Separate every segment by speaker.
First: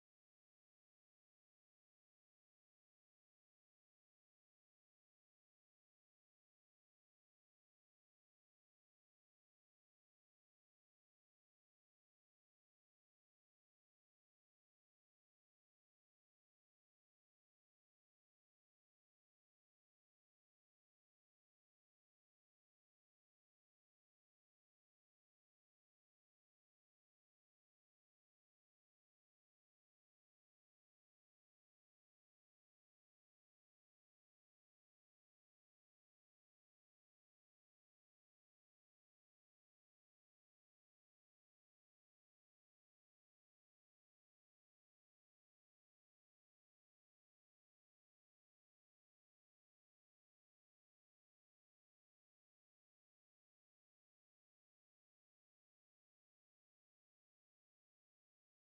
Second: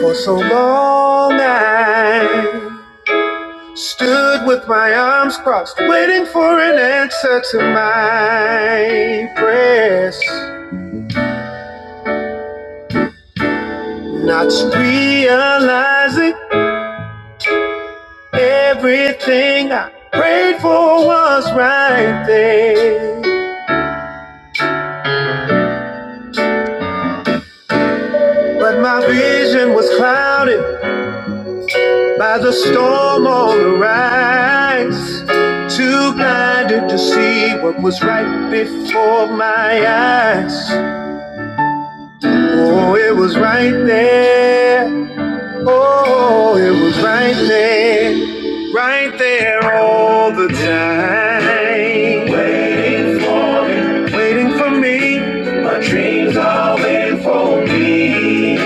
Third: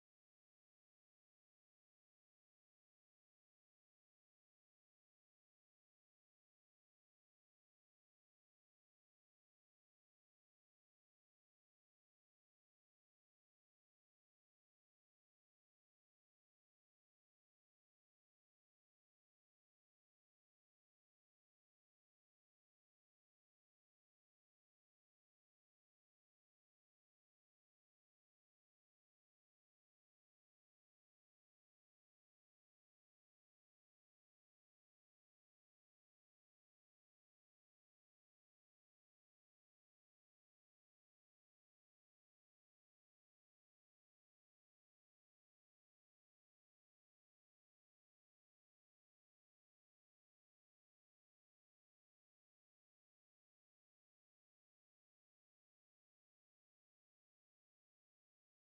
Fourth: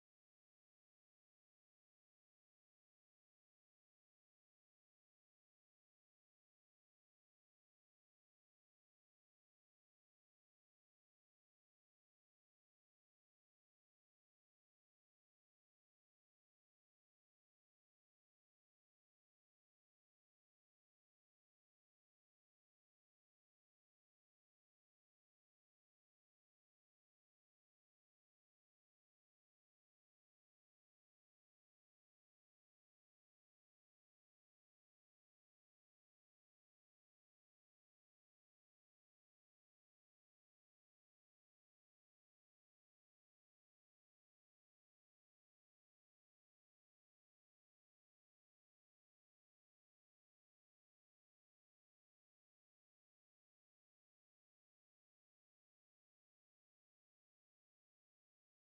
Speaker 1: For so long I stood with my arms crossed, waiting for an answer to my prayers. Not realizing everything I prayed for was right there. But my vision was clouded by the storm on the rise. Too blinded to see what was right before my eyes. Oh, it was right there. Oh, it was right there. Right there all the time. Waiting, waiting for me. My dreams are waiting for me.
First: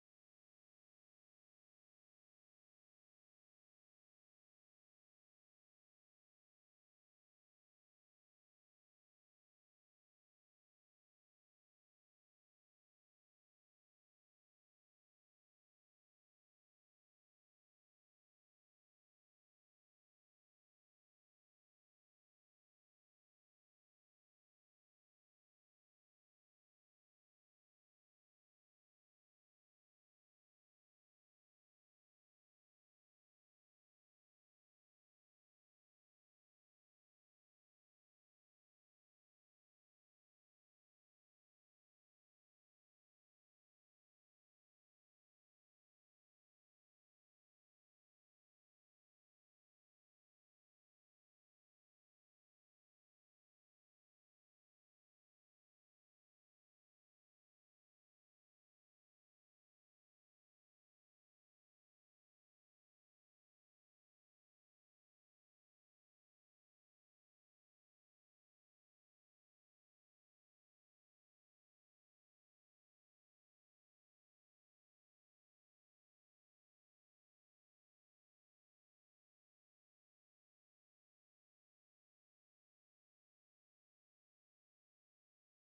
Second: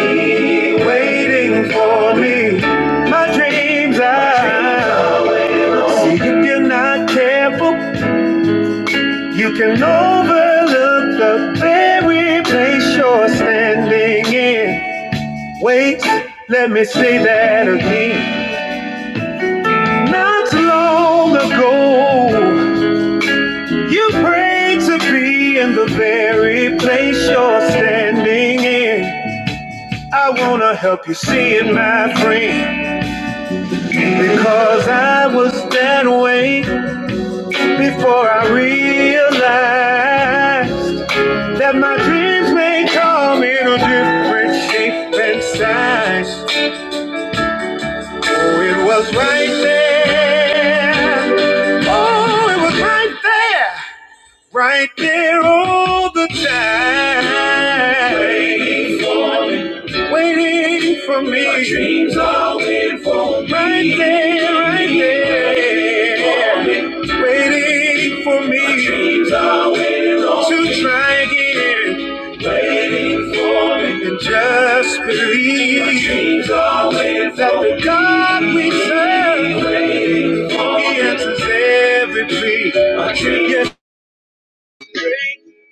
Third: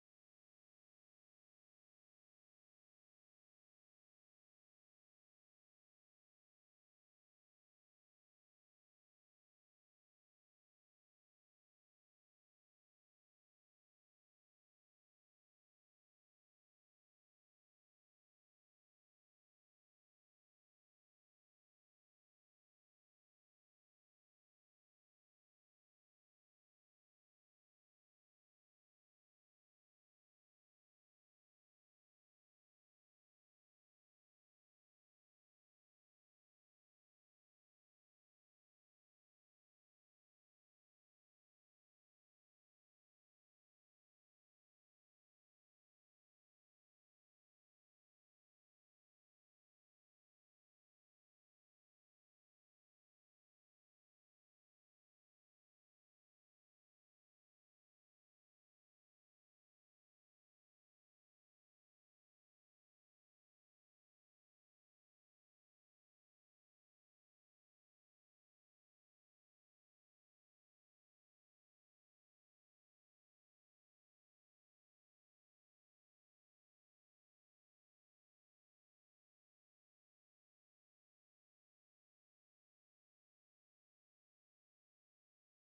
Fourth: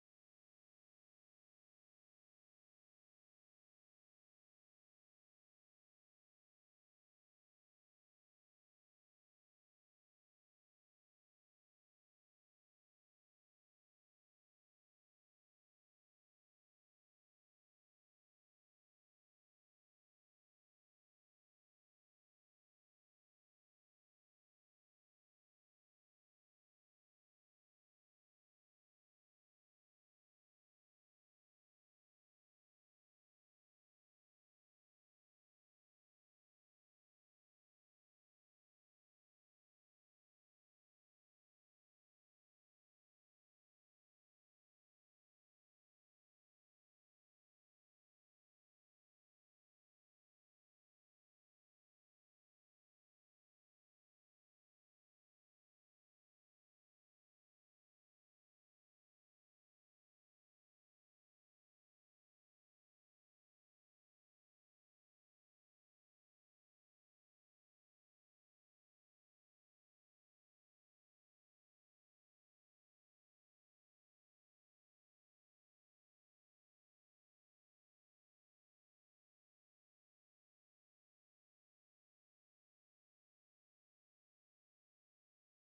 Speaker 1: Waiting for me. My dreams are. See if you're not careful, you can overlook the very place you're standing in. Wait, let me say that again. Not long ago, you prayed to be in the very place you're standing in. I wanna help you see it, my friend, because I was that way before I realized that my dreams may come in a different shape and size. Oh, it was right there. Oh, it was right there. Right there all the time. Waiting, waiting for me. My dreams waiting for me. Right there, right there. Waiting for me. My dreams are to try again. Waiting for me. And just believe My dreams are waiting that for the God we serve. He answers every plea. I can't get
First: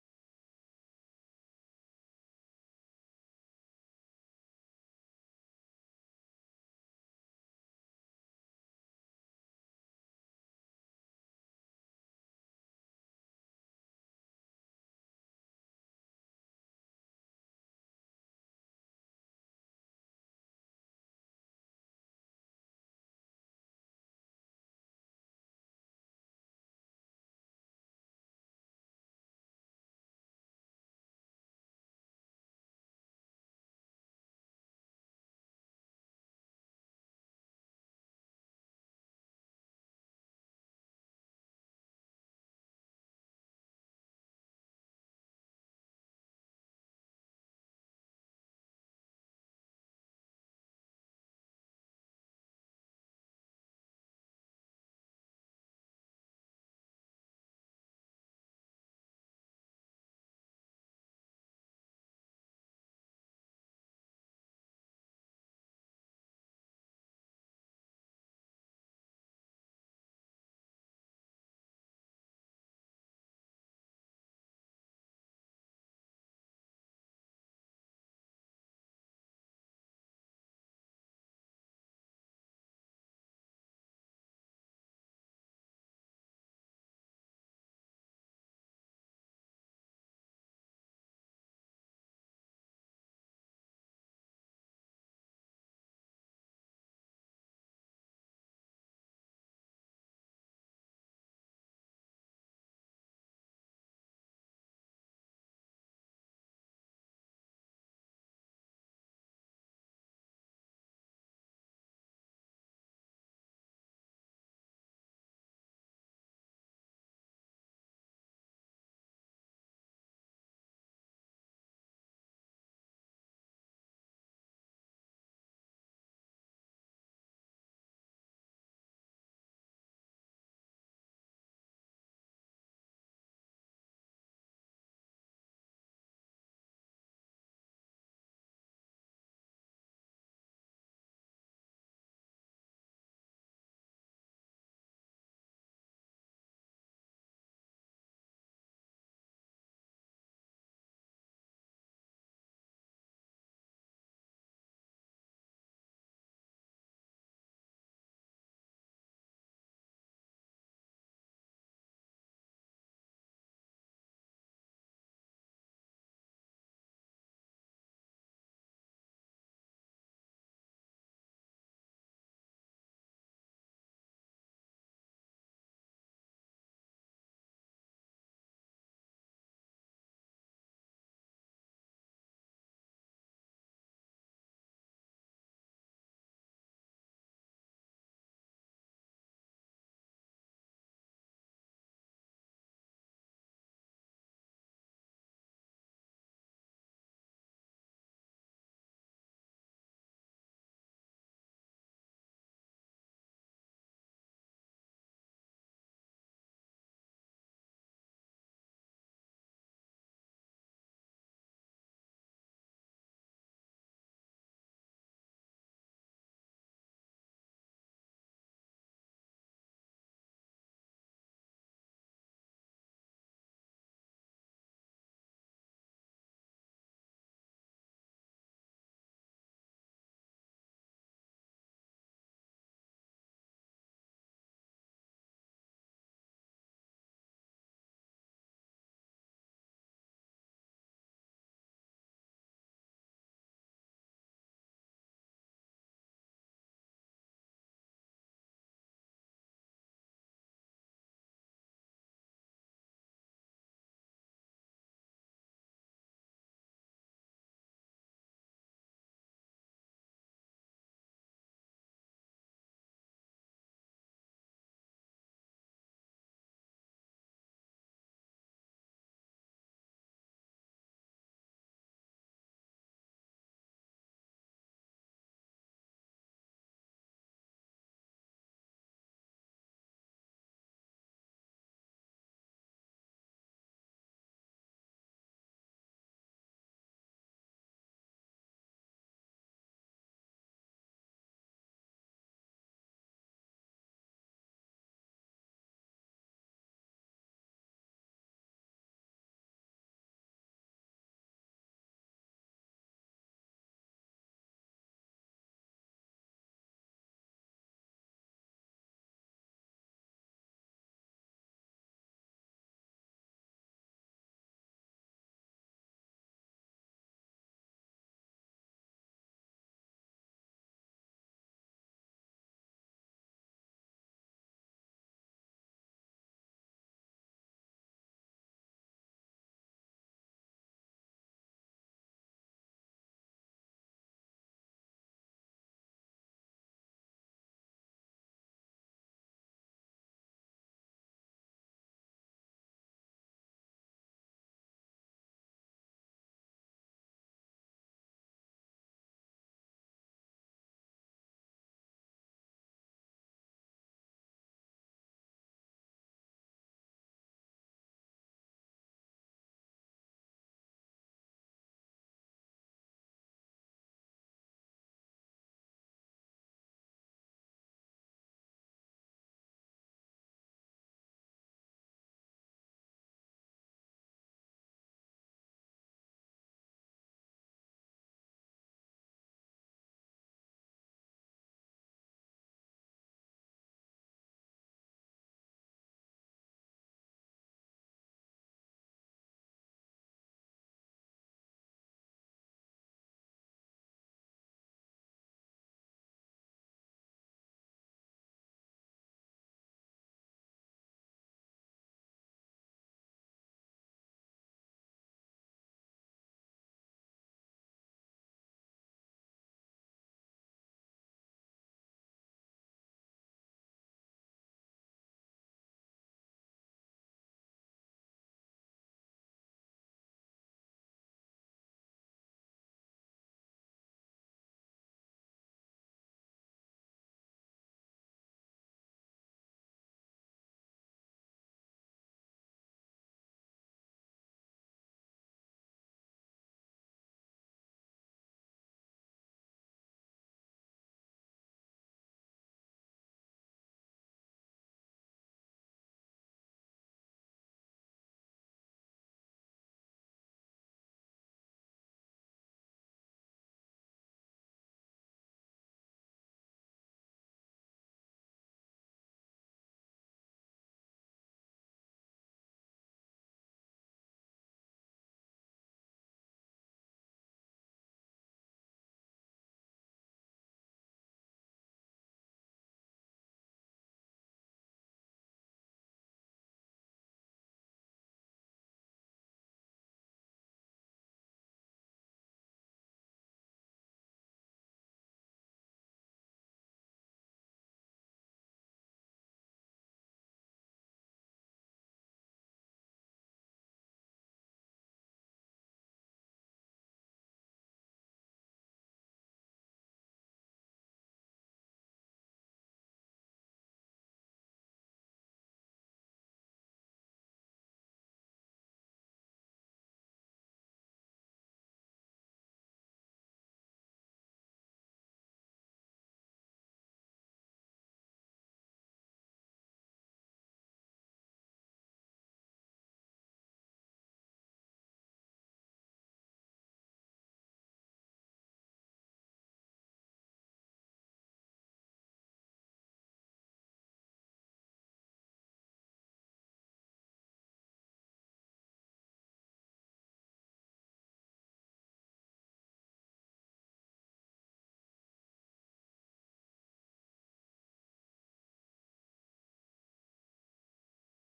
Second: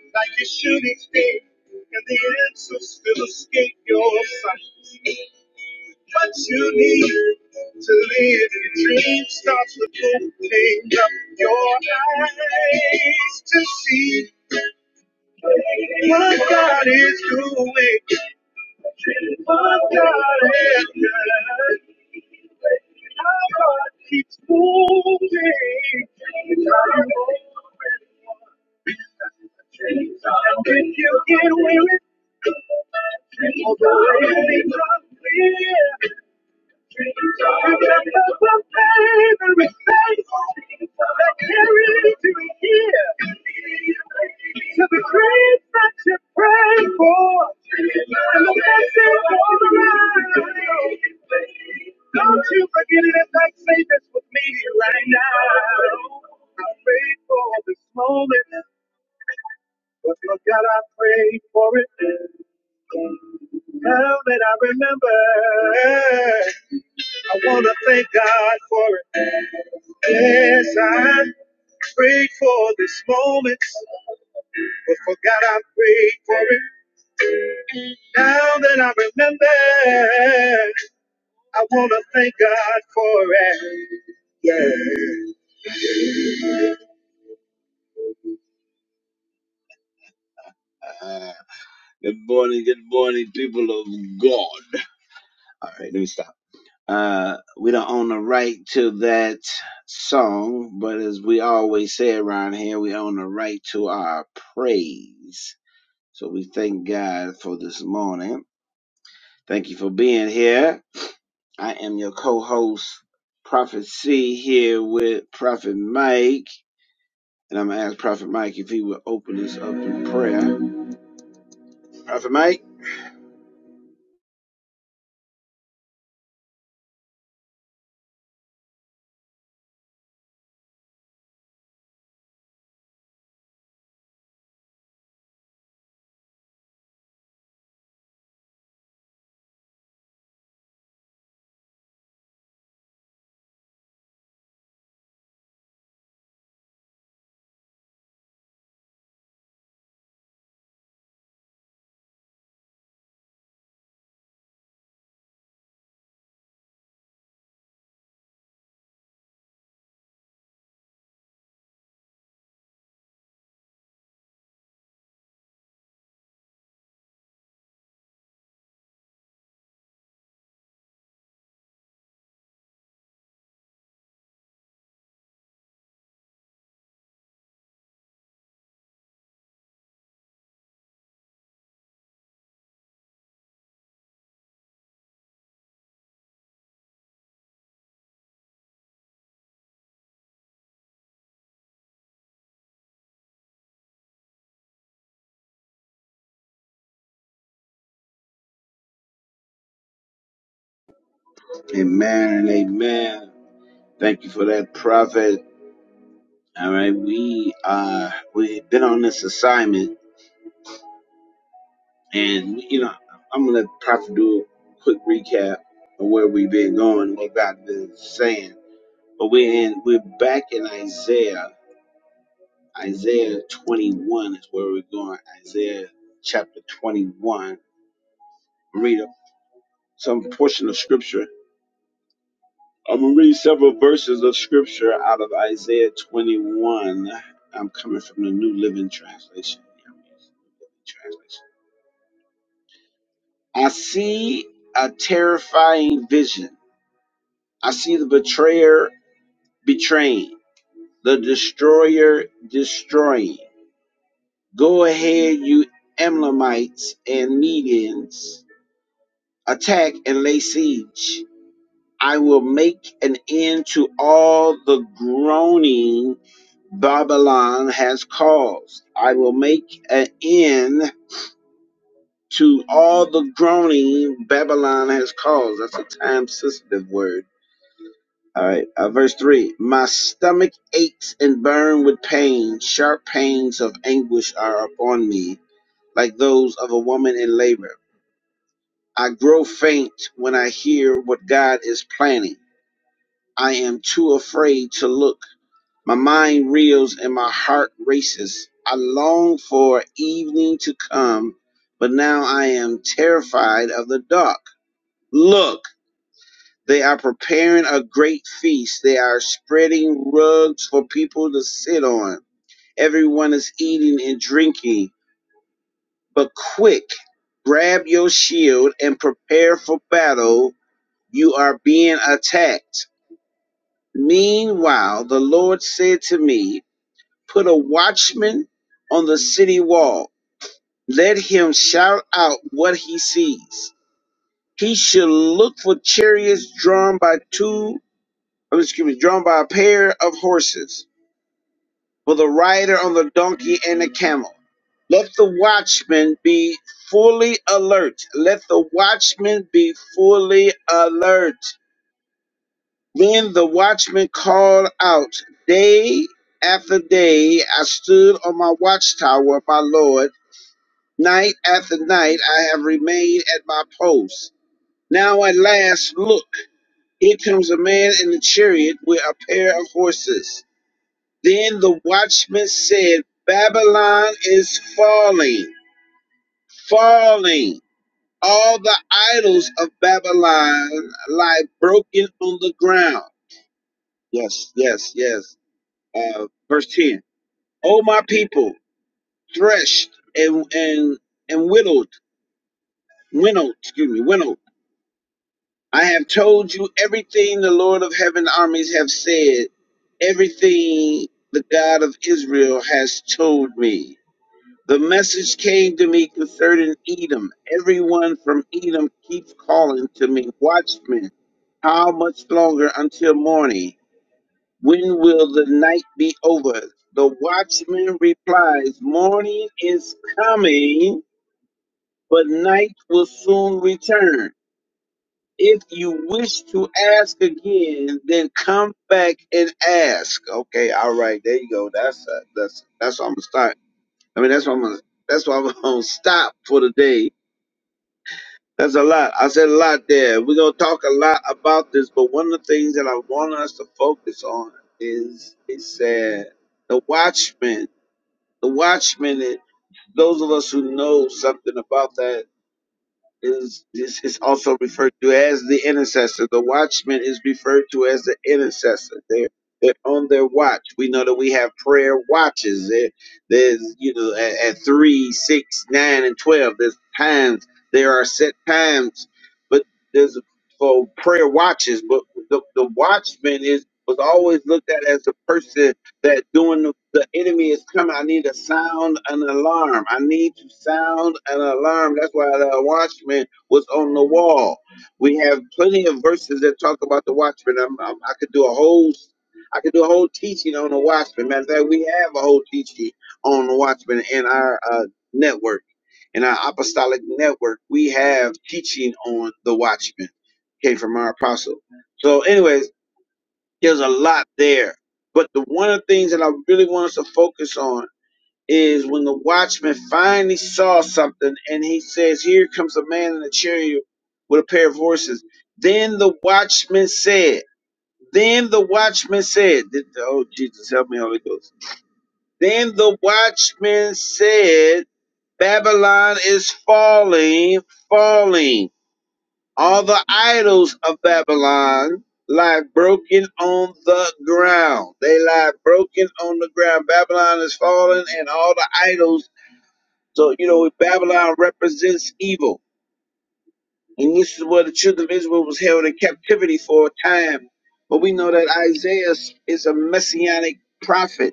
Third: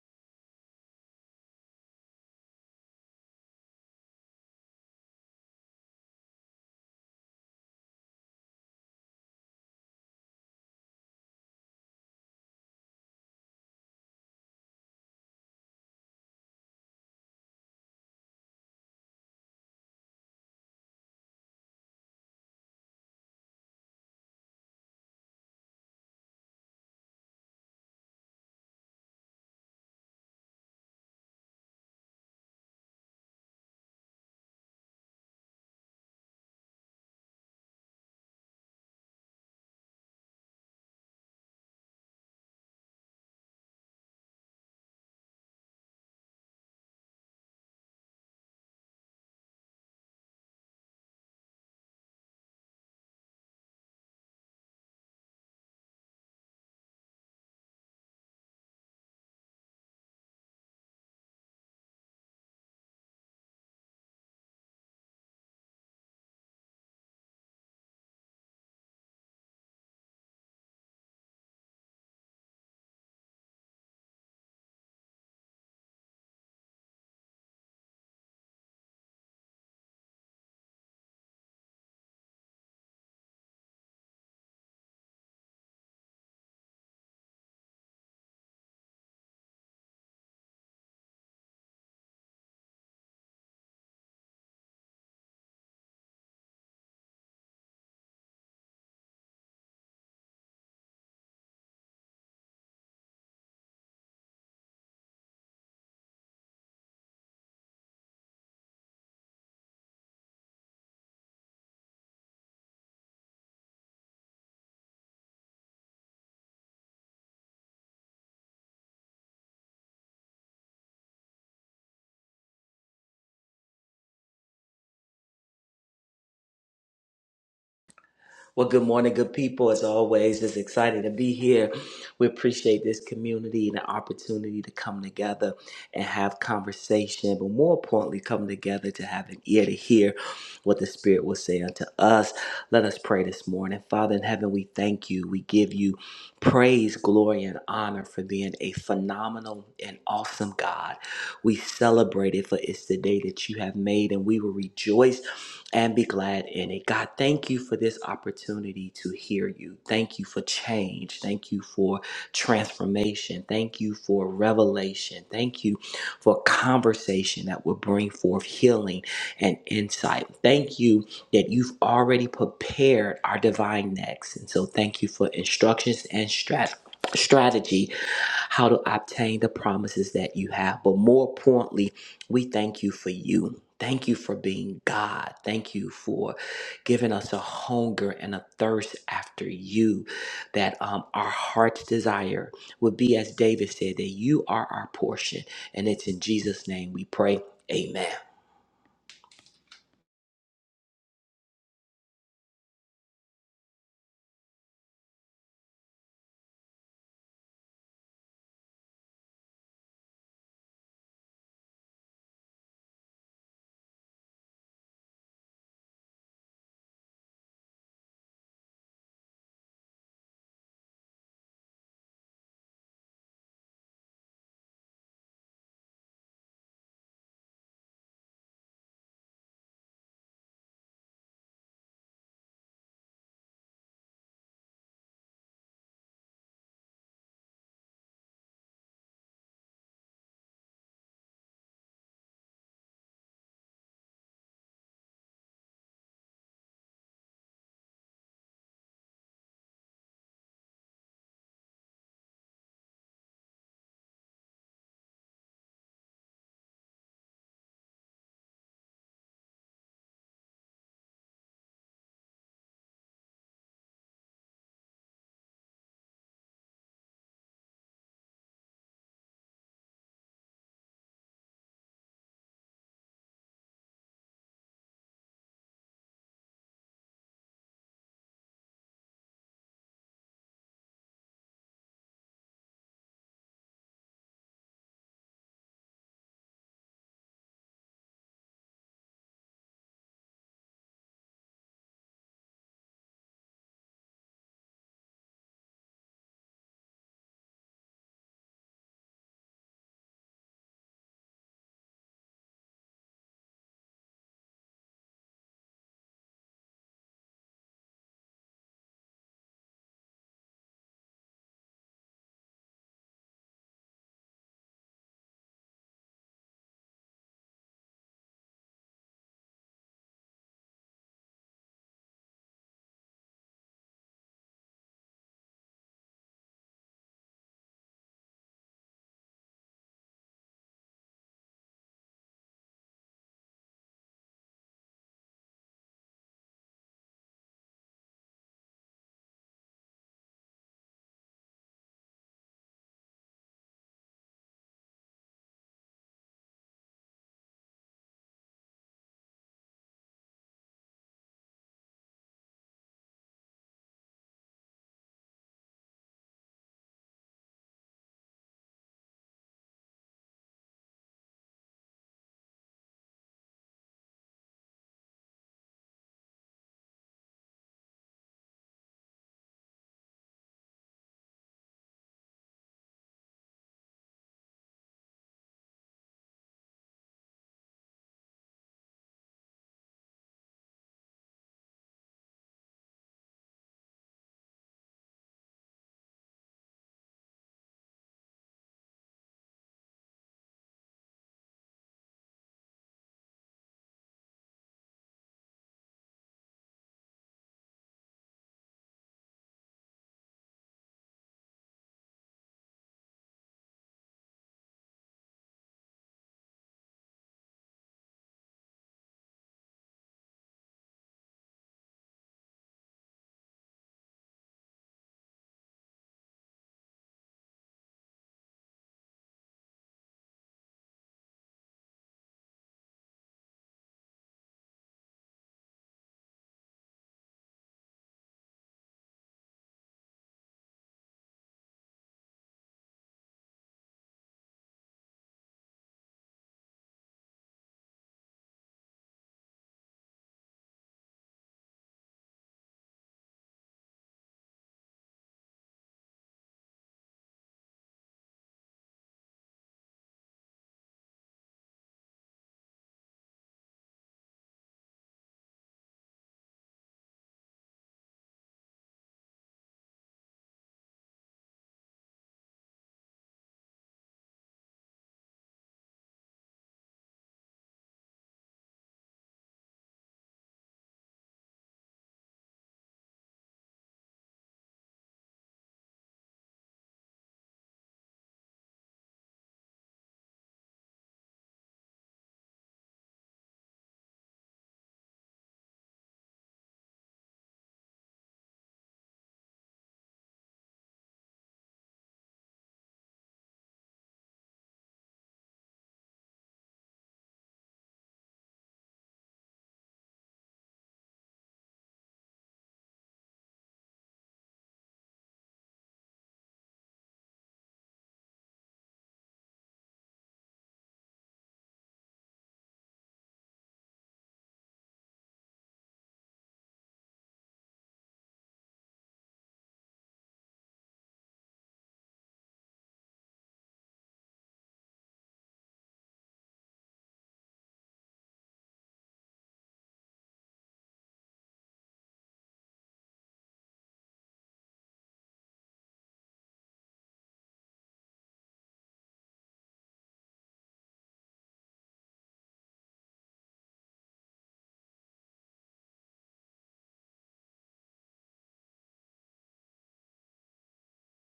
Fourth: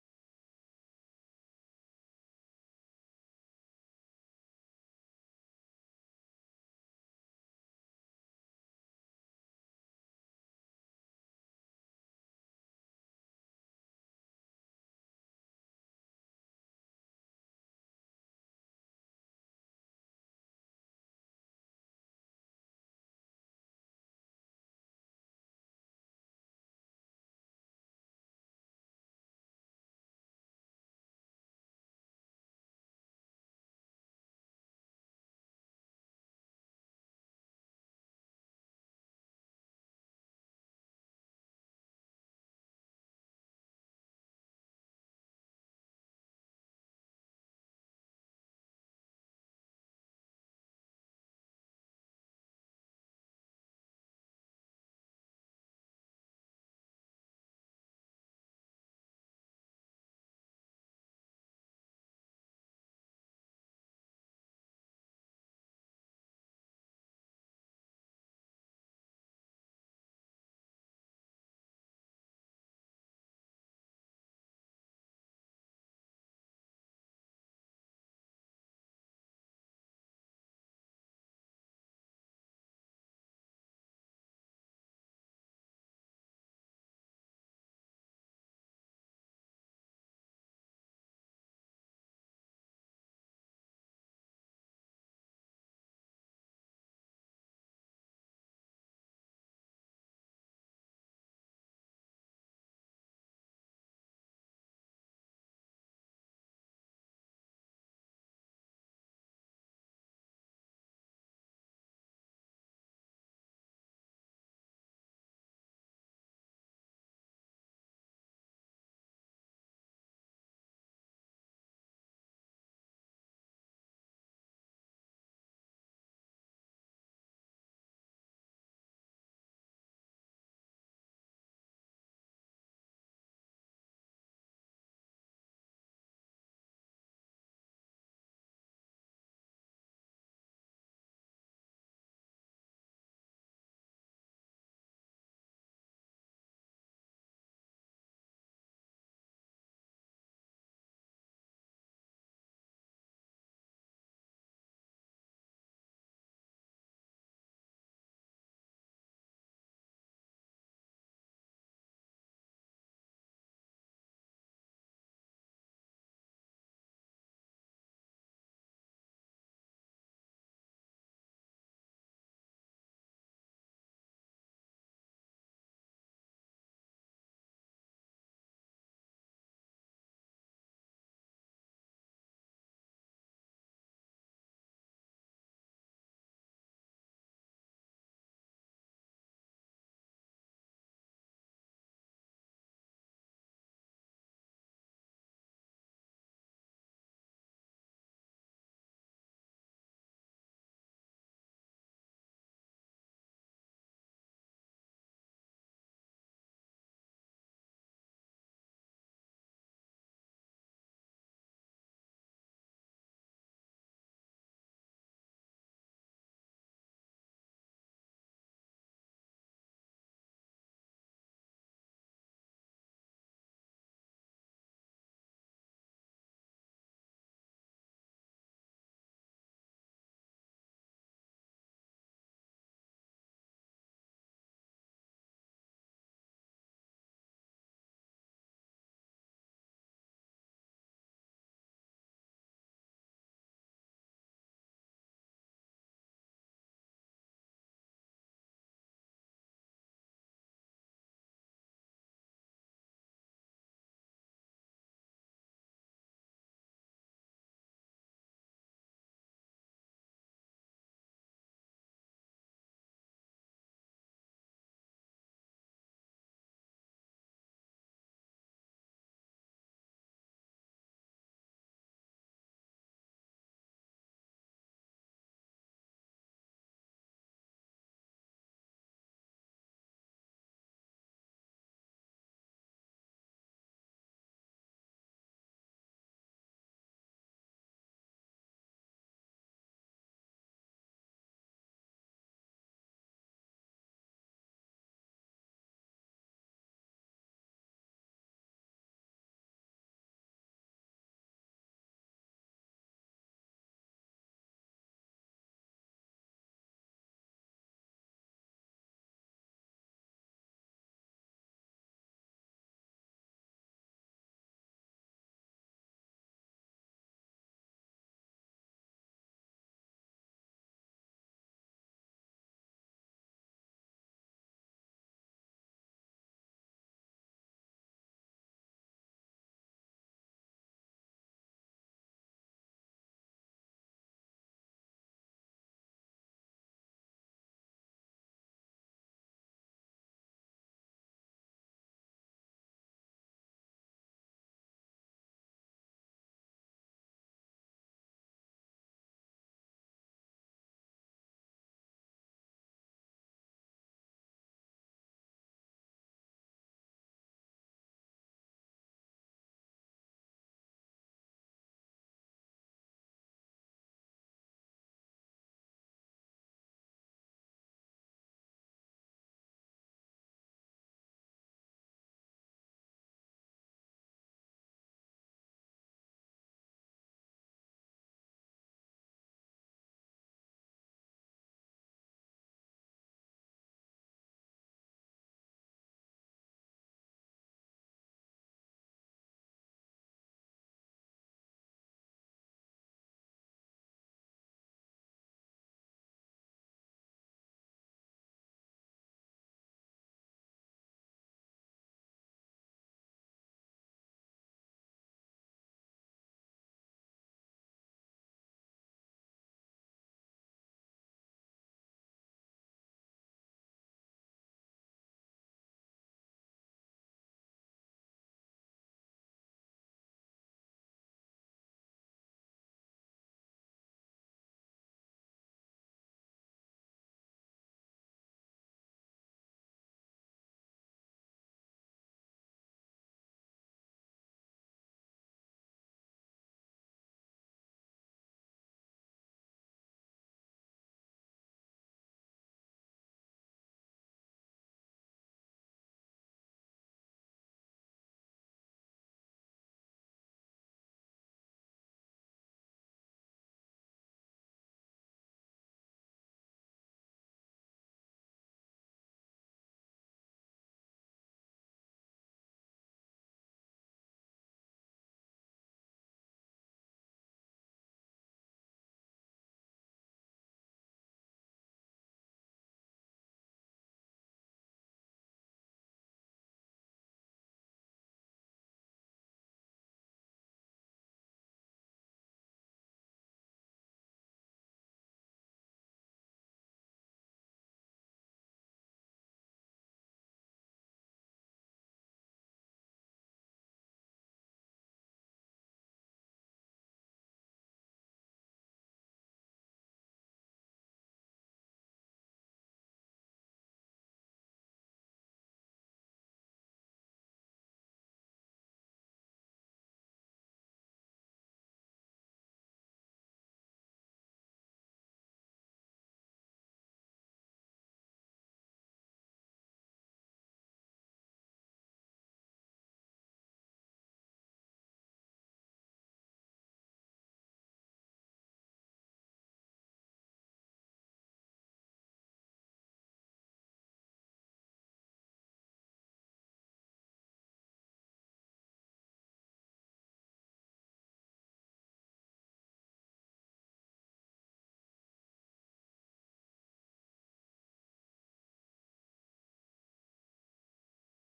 Speaker 1: like a shooting star, and the answers still escape your sight. What you need to live your dream starts with opening up your eyes to see what God is doing. What God has done. How God keeps moving. When you get weary, all the ways are clear. Remember the favorite place that carries you here. To the grace that you pray for, and the blessings all around. Don't you forget it as I say this with me right now. I'm grateful for this moment. But Lord God, I prayed for it now that I remember. I want to thank God for it. Yes, I prayed for this moment, but for God, I prayed for it now that I remember. I want to thank God for it. Yeah. Ah, Good morning, good morning, people of God. All right, let me stop. Uh, we don't own the right to that song, but as we always say around here, we own the right to our praise. So we thank God for this morning. Thank you for being here. I am your co-host, Prophet C, here with Prophet Mike. And I'm going to ask Prophet Mike if he will open this up in prayer. Prophet Mike?
Speaker 2: Well, good morning, good people. As always, it's exciting to be here. We appreciate this community and the opportunity to come together and have conversation, but more importantly, come together to have an ear to hear what the Spirit will say unto us. Let us pray this morning. Father in heaven, we thank you. We give you praise, glory, and honor for being a phenomenal and awesome God. We celebrate it for it's the day that you have made, and we will rejoice and be glad in it. God, thank you for this opportunity to hear you. Thank you for change. Thank you for transformation. Thank you for revelation. Thank you for conversation that will bring forth healing and insight. Thank you that you've already prepared our divine next. And so thank you for instructions and strat- strategy how to obtain the promises that you have. But more importantly, we thank you for you. Thank you for being God. Thank you for giving us a hunger and a thirst after you, that um, our heart's desire would be, as David said, that you are our portion. And it's in Jesus' name we pray. Amen.
Speaker 1: Amen and amen. Thank you for that, Prophet. All right, we uh we've been on this assignment And you know, I'm gonna try to do a quick recap of where we've been going, what God's been saying. But we're in, we're back in Isaiah. Isaiah 21 is where we're going. Isaiah chapter 21. Read some portion of scripture. I'm gonna read several verses of scripture out of Isaiah 21. I'm coming from the New Living Translation. Yeah, the New Living Translation. I see a terrifying vision I see the betrayer betraying, the destroyer destroying. Go ahead, you Emlamites and Medians. Attack and lay siege. I will make an end to all the groaning Babylon has caused. I will make an end to all the groaning Babylon has caused. That's a time sensitive word All right, uh, verse 3 My stomach aches and burn with pain. Sharp pains of anguish are upon me, like those of a woman in labor. I grow faint when I hear what God is planning. I am too afraid to look. My mind reels and my heart races. I long for evening to come, but now I am terrified of the dark. Look! They are preparing a great feast. They are spreading rugs for people to sit on. Everyone is eating and drinking. But quick, grab your shield and prepare for battle. You are being attacked. Meanwhile, the Lord said to me, Put a watchman on the city wall. Let him shout out what he sees. He should look for chariots drawn by two I'm excuse me, drawn by a pair of horses, with a rider on the donkey and a camel. Let the watchman be fully alert. Let the watchman be fully alert. Then the watchman called out, Day after day I stood on my watchtower, my Lord. Night after night I have remained at my post. Now at last, look, here comes a man in a chariot with a pair of horses Then the watchman said, Babylon is falling, falling. All the idols of Babylon lie broken on the ground. Yes, yes, yes. Uh, verse 10. O my people, threshed and, and, and whittled, winnowed, excuse me, winnowed. I have told you everything the Lord of heaven armies have said, everything the God of Israel has told me. The message came to me concerning Edom. Everyone from Edom keeps calling to me, Watchman, how much longer until morning? When will the night be over? The watchman replies, Morning is coming, but night will soon return. If you wish to ask again, then come back and ask. Okay, all right, there you go. That's uh, that's that's almost time. I mean, that's why I'm gonna, that's why I'm gonna stop for the day. That's a lot. I said a lot there. We're gonna talk a lot about this, but one of the things that I want us to focus on is it said the watchman. The watchman is those of us who know something about that is, is, is also referred to as the intercessor. The watchman is referred to as the intercessor. They're, they're on their watch. We know that we have prayer watches. There, there's, you know, at, at 3, six, nine, and 12, there's times, there are set times, but there's for prayer watches. But the, the watchman is was always looked at as a person that doing the, the enemy is coming. I need to sound an alarm. I need to sound an alarm. That's why the watchman was on the wall. We have plenty of verses that talk about the watchman. I'm, I'm, I could do a whole, I could do a whole teaching on the watchman. Matter of fact, we have a whole teaching on the watchman in our uh, network, in our apostolic network. We have teaching on the watchman. Came from our apostle. So, anyways there's a lot there. But the one of the things that I really want us to focus on is when the watchman finally saw something and he says, Here comes a man in a chariot with a pair of horses. Then the watchman said, Then the watchman said, th- Oh, Jesus, help me, Holy Ghost. Then the watchman said, Babylon is falling, falling. All the idols of Babylon lie broken on the ground. They lie broken on the ground. Babylon is fallen, and all the idols. So you know, Babylon represents evil, and this is where the children of Israel was held in captivity for a time. But we know that Isaiah is a messianic prophet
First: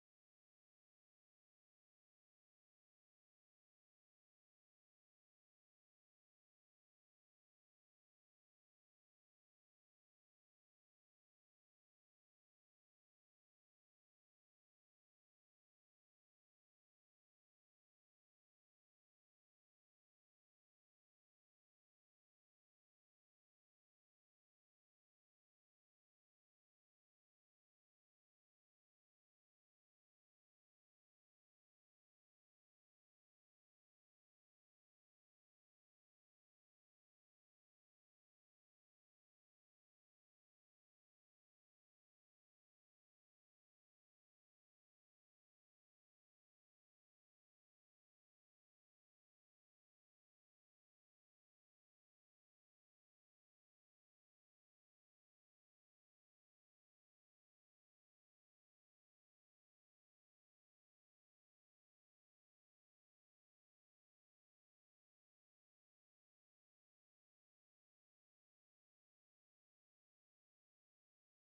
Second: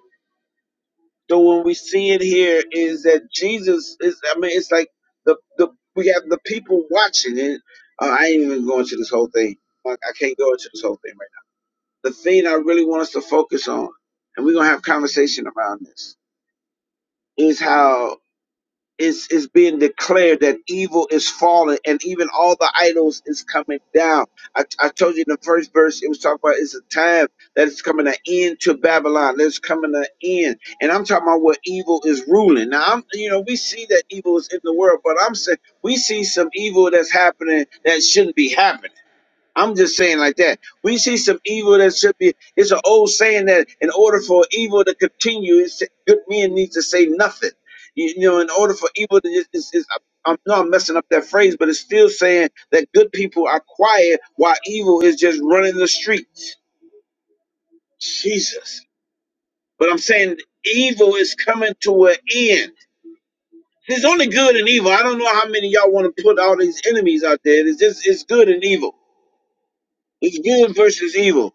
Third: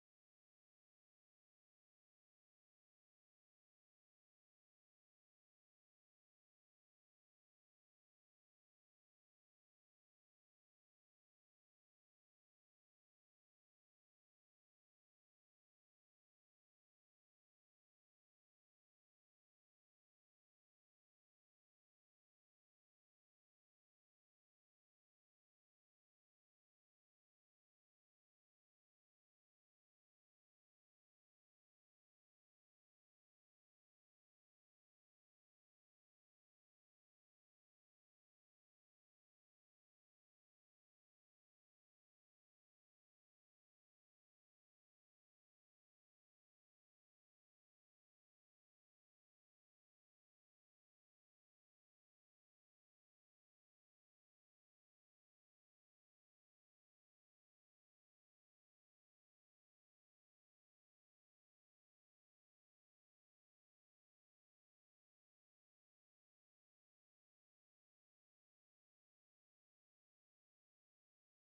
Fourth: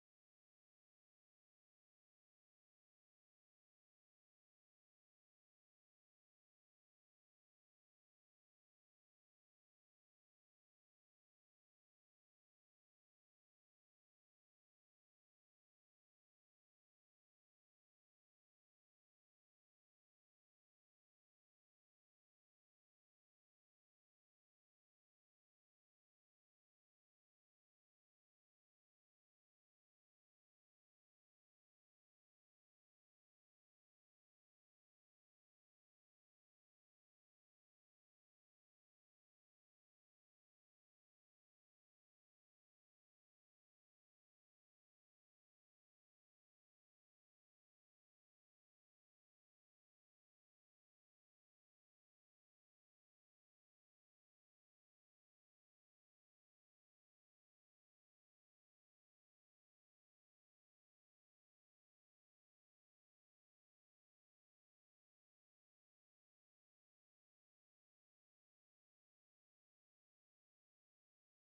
Speaker 1: so what we see in here is that Jesus is. I mean, it's like the the we have the people watching it. Uh, I ain't even going to this whole thing. Like, I can't go into this whole thing right now. The thing I really want us to focus on, and we're gonna have conversation around this, is how is is being declared that evil is fallen and even all the idols is coming down I, I told you in the first verse it was talking about it's a time that is coming an end to babylon that's coming an end and i'm talking about where evil is ruling now i'm you know we see that evil is in the world but i'm saying we see some evil that's happening that shouldn't be happening I'm just saying like that. We see some evil that should be. It's an old saying that in order for evil to continue, it's, good men need to say nothing. You, you know, in order for evil to just, it's, it's, I'm no, I'm messing up that phrase, but it's still saying that good people are quiet while evil is just running the streets. Jesus. But I'm saying evil is coming to an end. There's only good and evil. I don't know how many of y'all want to put all these enemies out there. It's just it's good and evil. It's good versus evil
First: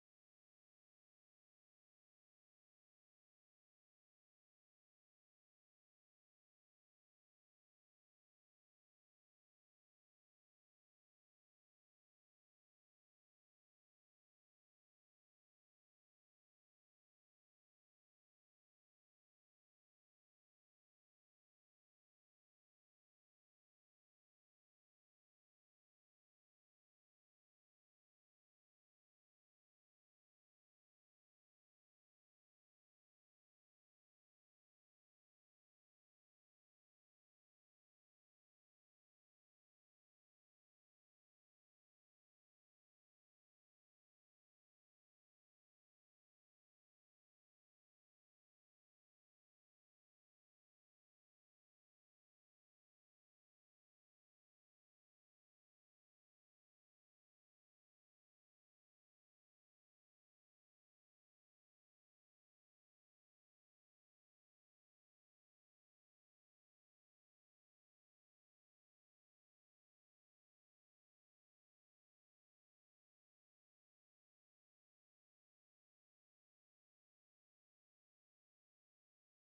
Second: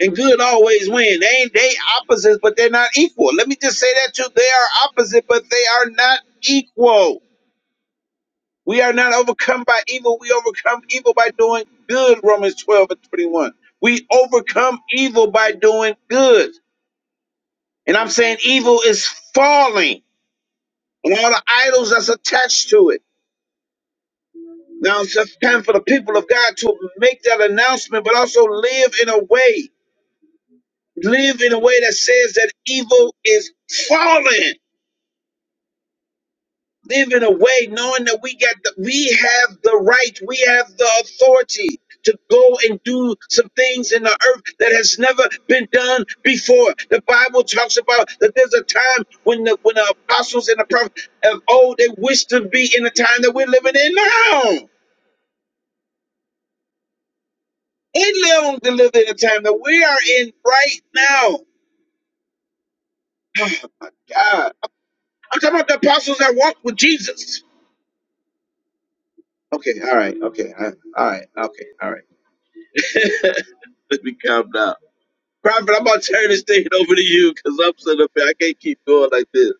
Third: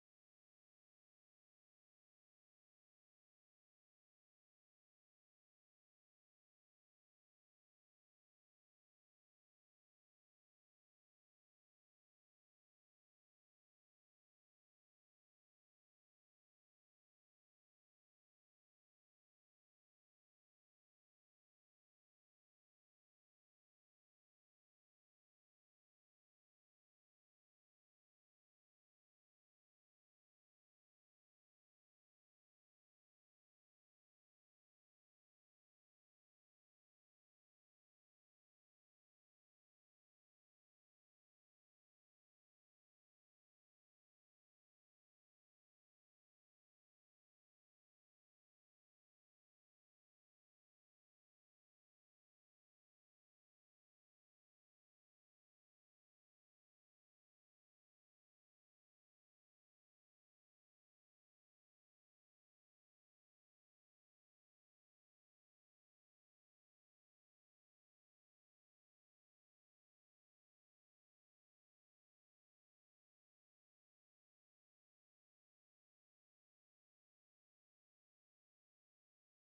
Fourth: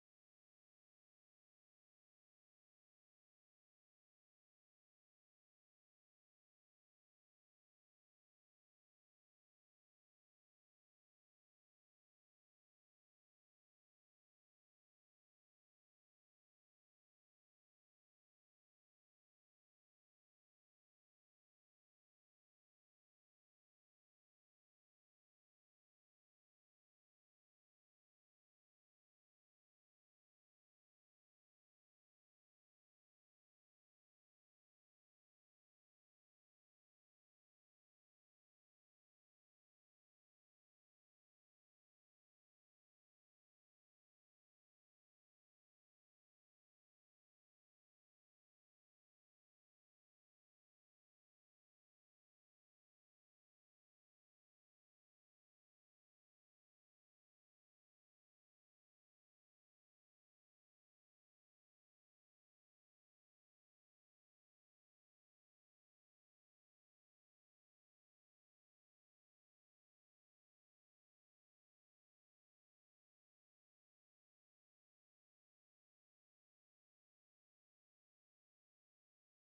Speaker 1: and good always win. They ain't they opposites, but they're not equal. Let me just say that too. They are opposite, but they are not equal. We are not overcome by evil. We overcome evil by doing good. Romans 12 and 21. We overcome evil by doing good. And I'm saying evil is falling and all the idols that's attached to it. Now it's just time for the people of God to make that announcement, but also live in a way, live in a way that says that evil is falling living away, knowing that we got the, we have the right, we have the authority to go and do some things in the earth that has never been done before. The Bible talks about that there's a time when the when the apostles and the prophets of old they wish to be in the time that we're living in now. And they don't live in the time that we are in right now. God. I'm talking about the apostles that walked with Jesus. Okay, all right, okay, all right, all right, okay, all right. Let me calm down. Prophet, I'm gonna turn this thing over to you because I'm sitting up here. I can't keep going like this.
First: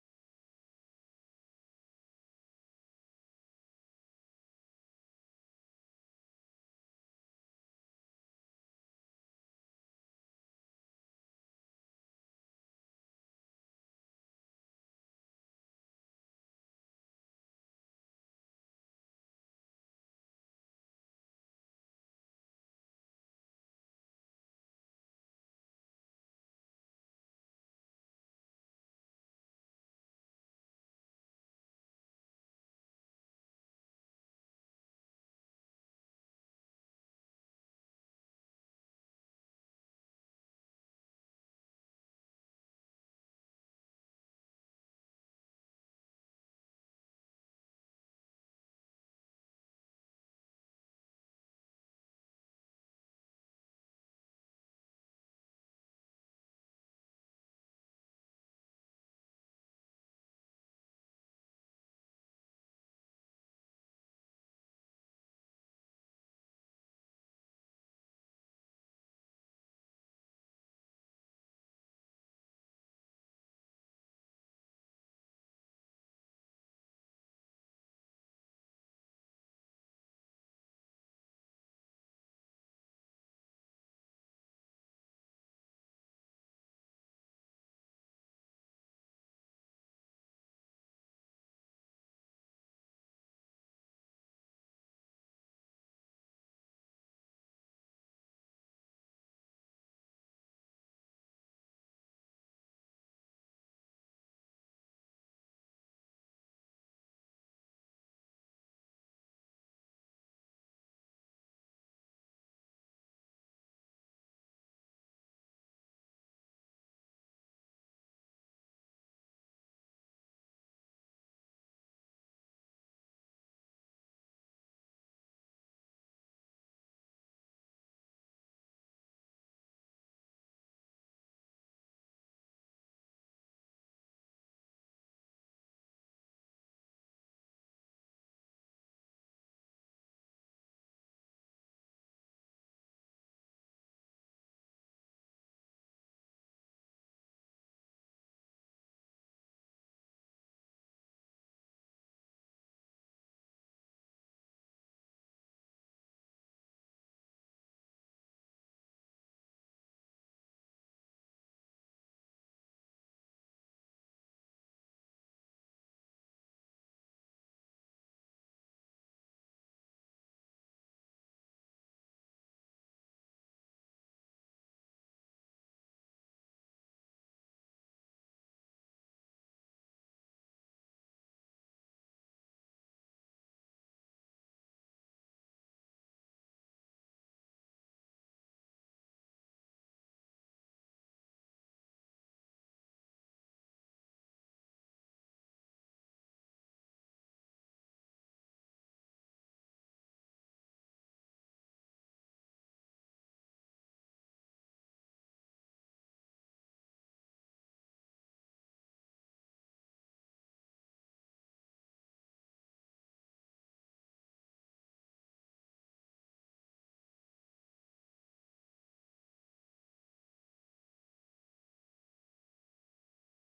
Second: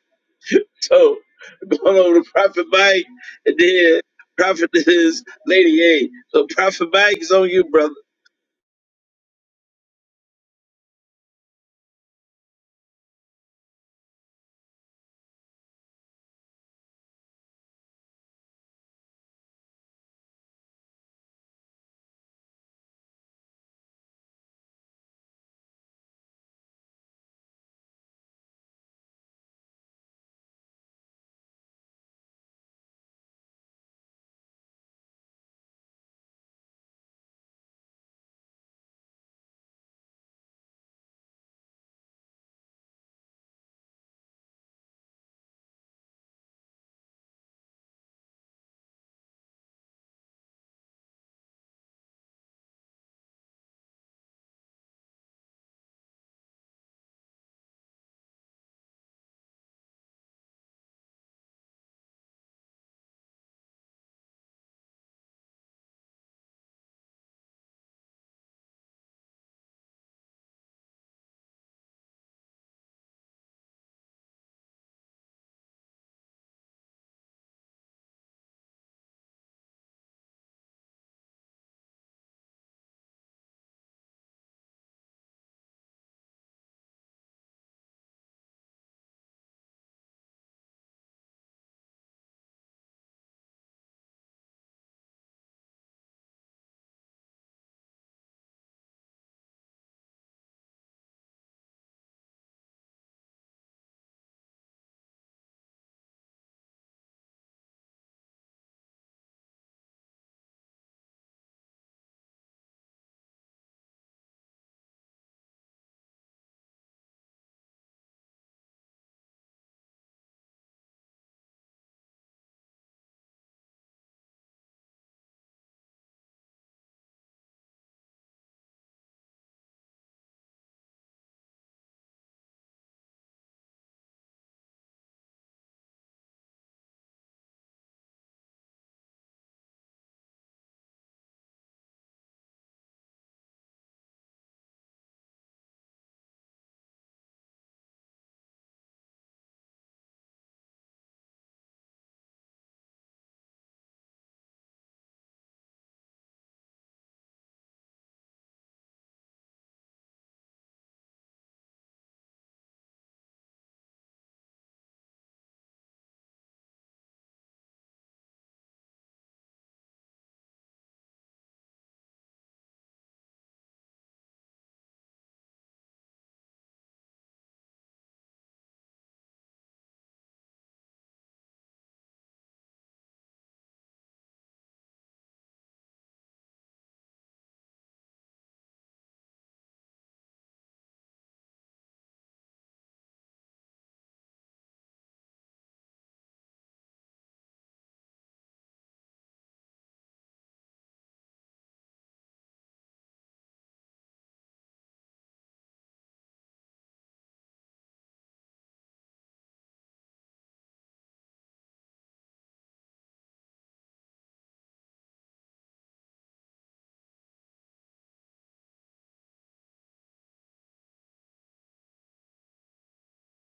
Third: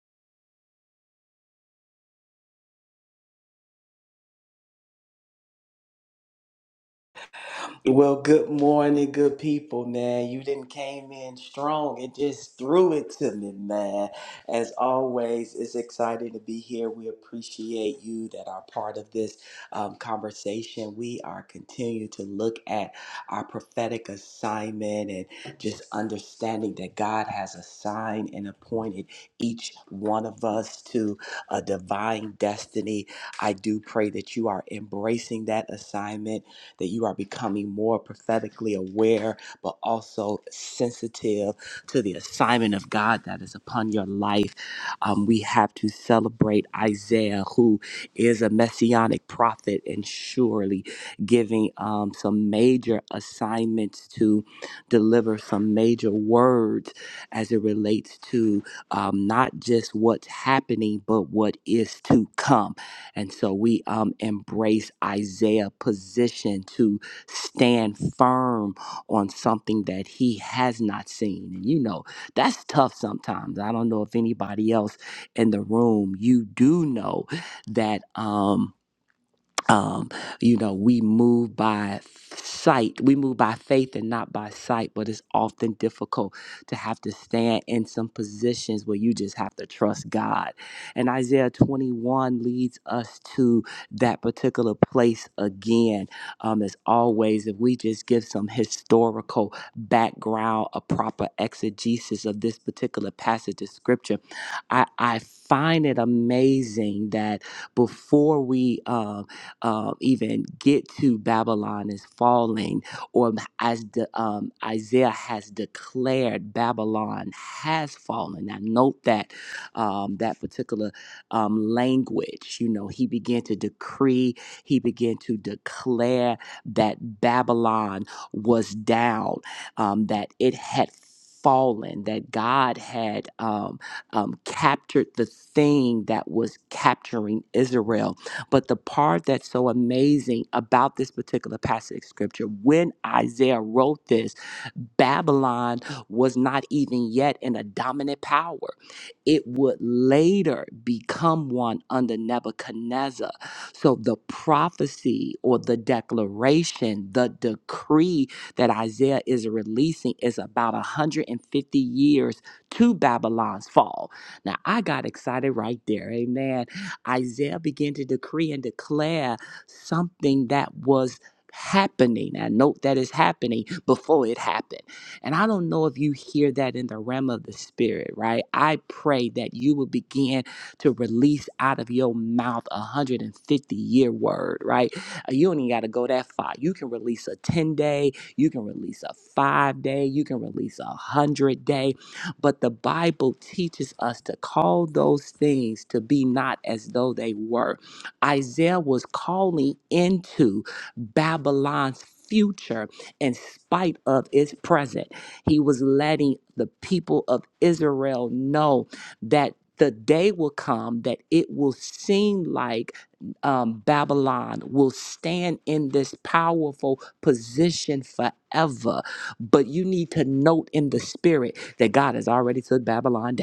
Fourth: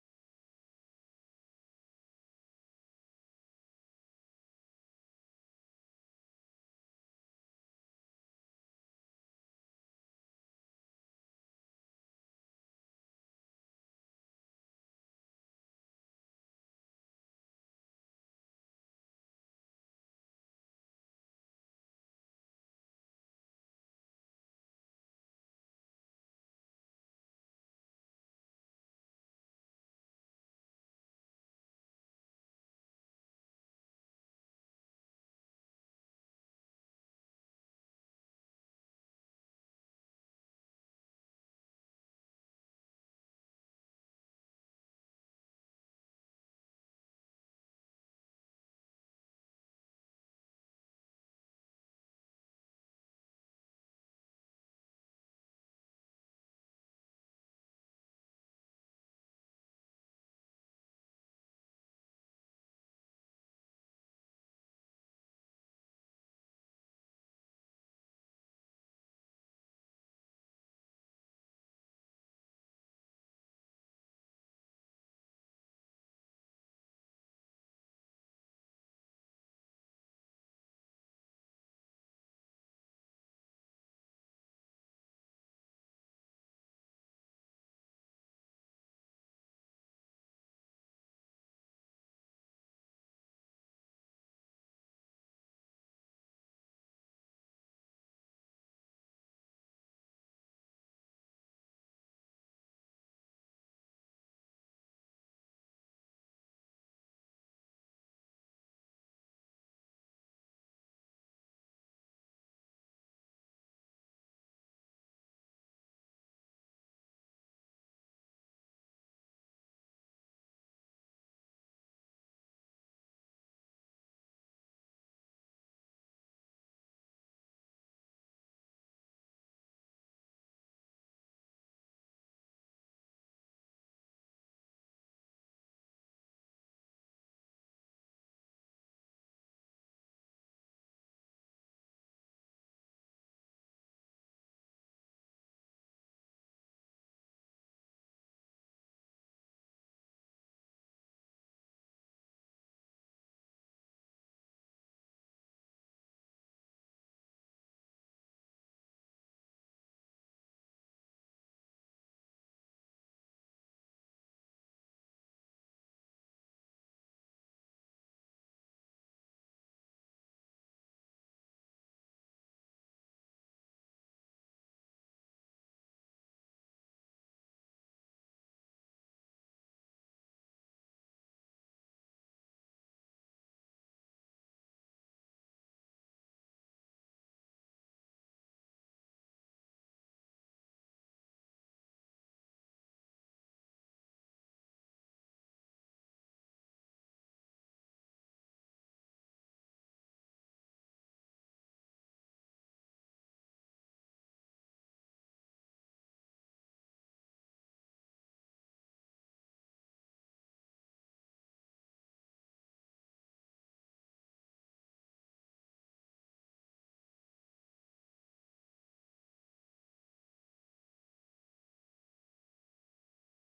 Speaker 1: So going over to Prophet Mike and then Prophet is Lady A. So Prophet Mike is on you, brother.
Speaker 2: Well, good morning, good people, man. You didn't came in strong it just threw it to me, man. As always, it's exciting to be here. We appreciate you that are part of this um, conversation. We are continuing to look at our prophetic assignment and just understanding that God has assigned and appointed each one of us to a divine destiny. I do pray that you are embracing that assignment that you are becoming more prophetically aware, but also sensitive to the assignment of God that is upon your life. Um, we have to celebrate Isaiah, who is a messianic prophet and surely giving um, some major assignments to deliver some major words as it relates to um, not just what's happening, but what is to come and so we um, embrace Isaiah's position to stand firm on something that he has not seen. And you know, that's tough sometimes. I don't know if anybody else in the room, you do know that. Um, um, you know, we move by sight, we move by faith and not by sight, but it's often difficult to have to stand in some positions where you just have to trust God. And Isaiah 21 leads us to that particular place again. Um, as always, if we just give some historical background, a proper exegesis of this particular passage of scripture, I, I find it amazing that before we, um, uh, even get to Babylon is falling, or as the, um, Isaiah has declared, Babylon has fallen. Now, note that um, that particular um, language, you know, he began to decree, he began to declare that Babylon was down, um, that it had fallen, that God had um, um, captured the thing that was capturing Israel but the part that's so amazing about this particular passage of scripture, when Isaiah wrote this, Babylon was not even yet in a dominant power. It would later become one under Nebuchadnezzar. So the prophecy or the declaration, the decree that Isaiah is releasing is about 150 years to Babylon's fall. Now I got excited right there. Amen Isaiah began to decree and declare something that was happening. I note that is happening before it happened. And I don't know if you hear that in the realm of the spirit, right? I pray that you will begin to release out of your mouth a 150 year word, right? Uh, You don't even got to go that far. You can release a 10 day, you can release a five day, you can release a 100 day but the Bible teaches us to call those things to be not as though they were. Isaiah was calling into Babylon's future in spite of its present. He was letting the people of Israel know that. The day will come that it will seem like um, Babylon will stand in this powerful position forever. But you need to note in the spirit that God has already took Babylon down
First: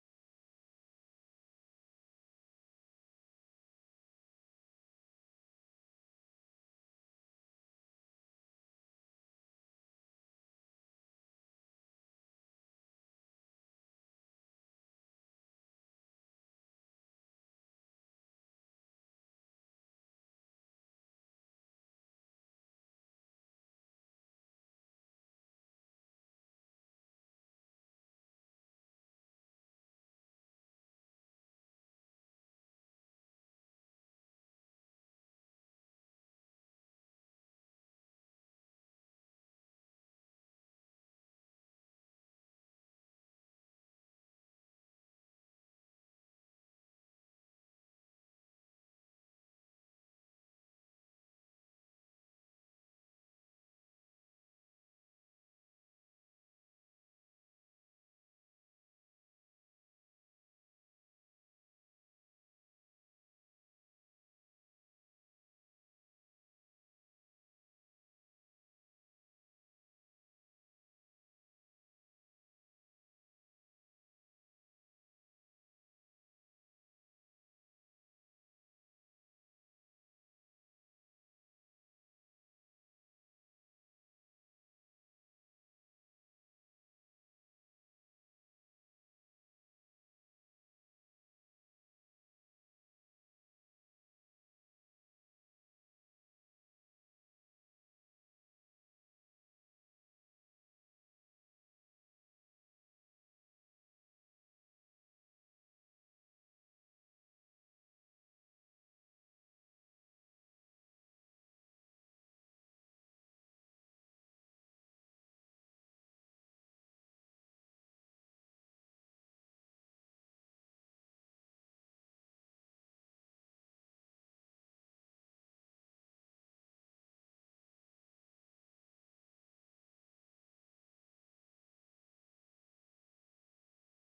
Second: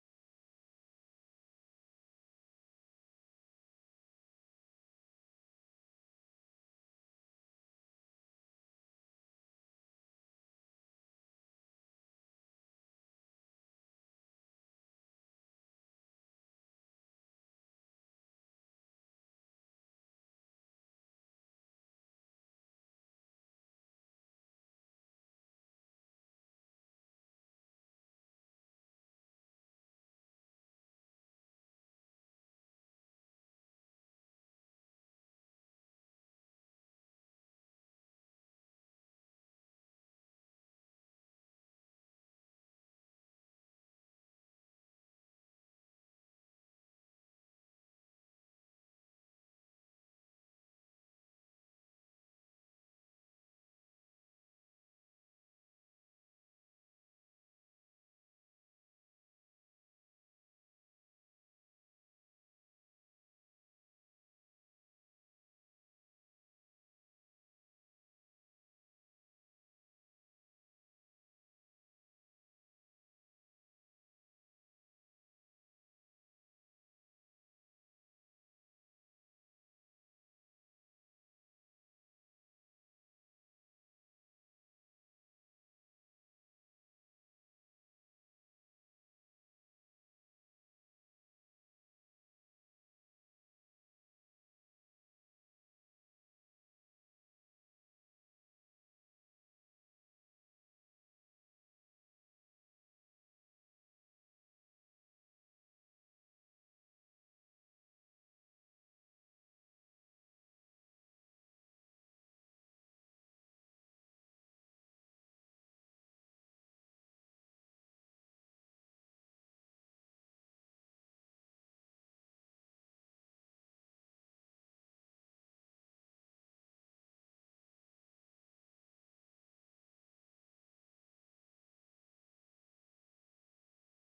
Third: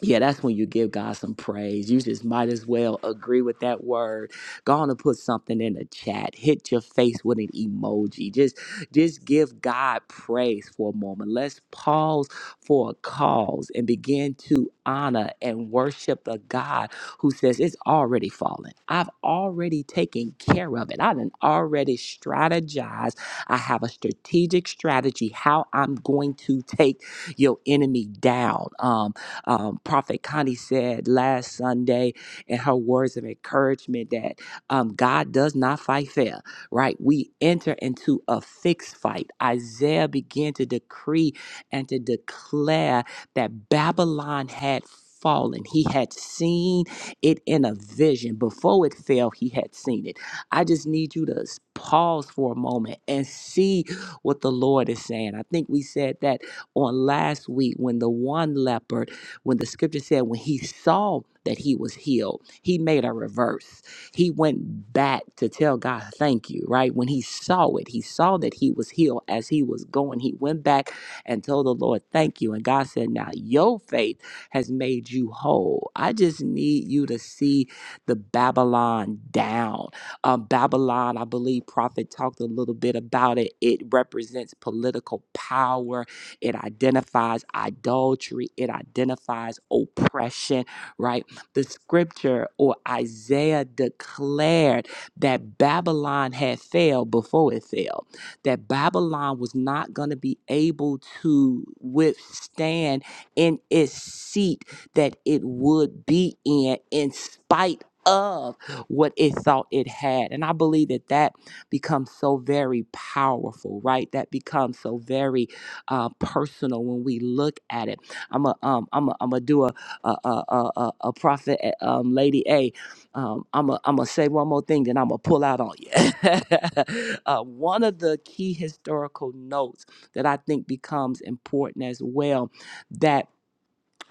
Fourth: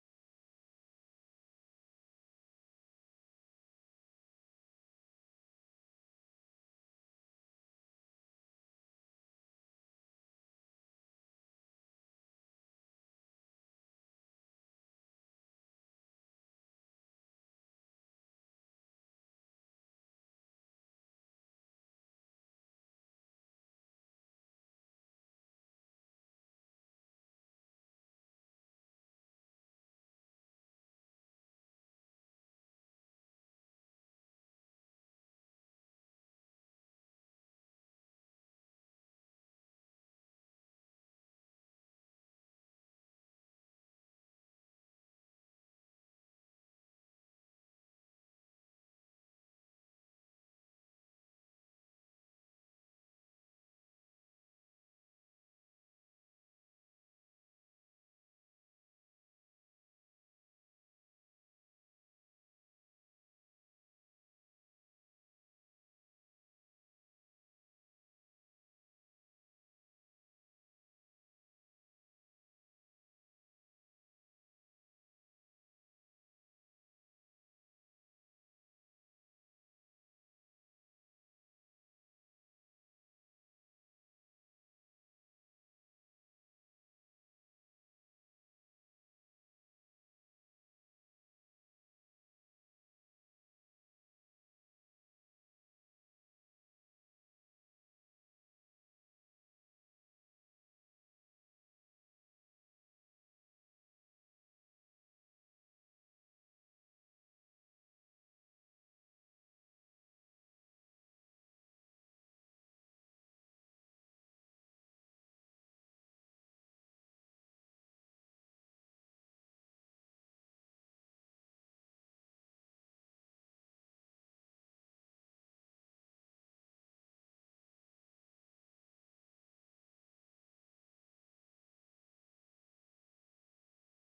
Speaker 2: yeah, that's when you give God some praise. You just might as well agree with that word. Go on and put something in the chat. Hit your face with an emoji. Just, just give God praise for a moment. Let's pause for a cause and begin to honor and worship the God who says it's already fallen. I've already taken care of it. I done already strategized. I have a strategic strategy how I'm going to take your enemy down. Um, um, Prophet Connie said last Sunday and her words of encouragement that um, God does not fight fair, right? We enter into a fixed fight. Isaiah began to decree and to declare that Babylon had fallen. He had seen it in a vision. Before it fell, he had seen it. I just need you to s- pause for a moment and see what the Lord is saying. I think we said that on last week when the one leper when the scripture said when he saw that he was healed, he made a reverse. He went back to tell God thank you, right? When he saw it, he saw that he was healed as he was going. He went back and told the Lord thank you. And God said, Now your faith has made you whole. I just need you to see the Babylon down. Um, Babylon, I believe Prophet talked a little bit about it. It represents political power it identifies idolatry. It identifies oppression, right? The scripture or Isaiah declared that Babylon had failed before it failed. that Babylon was not going to be able to withstand in its seat that it would be in, in spite of what it thought it had. And I believe that that becomes so very powerful, right? That becomes so very uh, personal when we look at it. I'm a um I'm a I'm gonna do a a a a, a prophet uh, um lady A. Um I'm a I'm gonna say one more thing then I'm gonna pull out on you. uh, one of the key historical notes that I think becomes important as well that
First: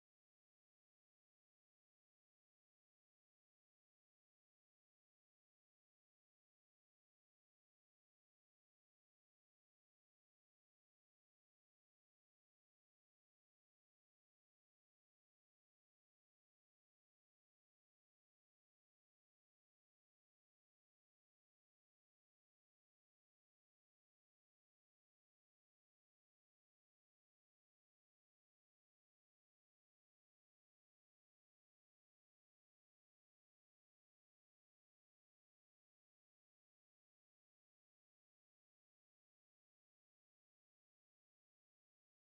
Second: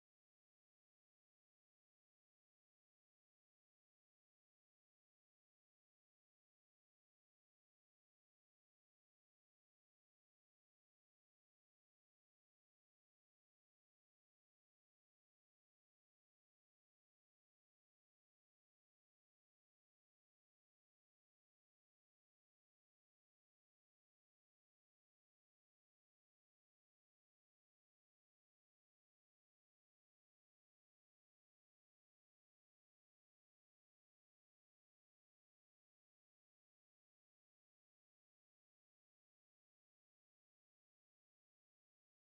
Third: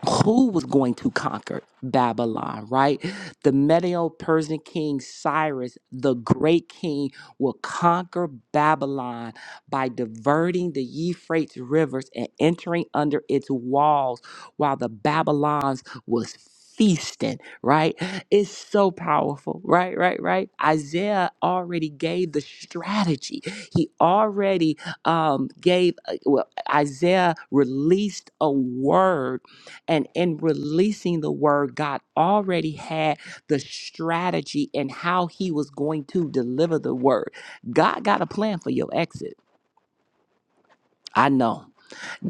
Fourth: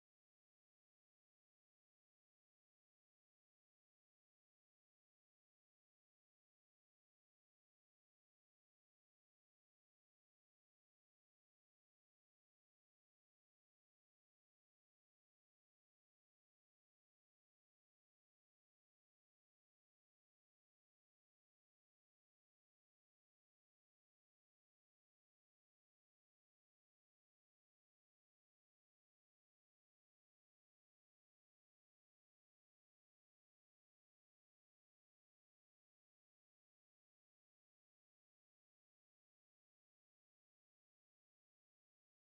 Speaker 2: who was going to conquer Babylon, right? The Medo Persian king Cyrus, the great king, will conquer Babylon by diverting the Euphrates rivers and entering under its walls while the Babylons was feasting, right? It's so powerful, right? Right, right. Isaiah already gave the strategy. He already um gave uh, well, Isaiah released a word and in releasing the word, God already had the strategy and how he was going to deliver the word. God got a plan for your exit. I know.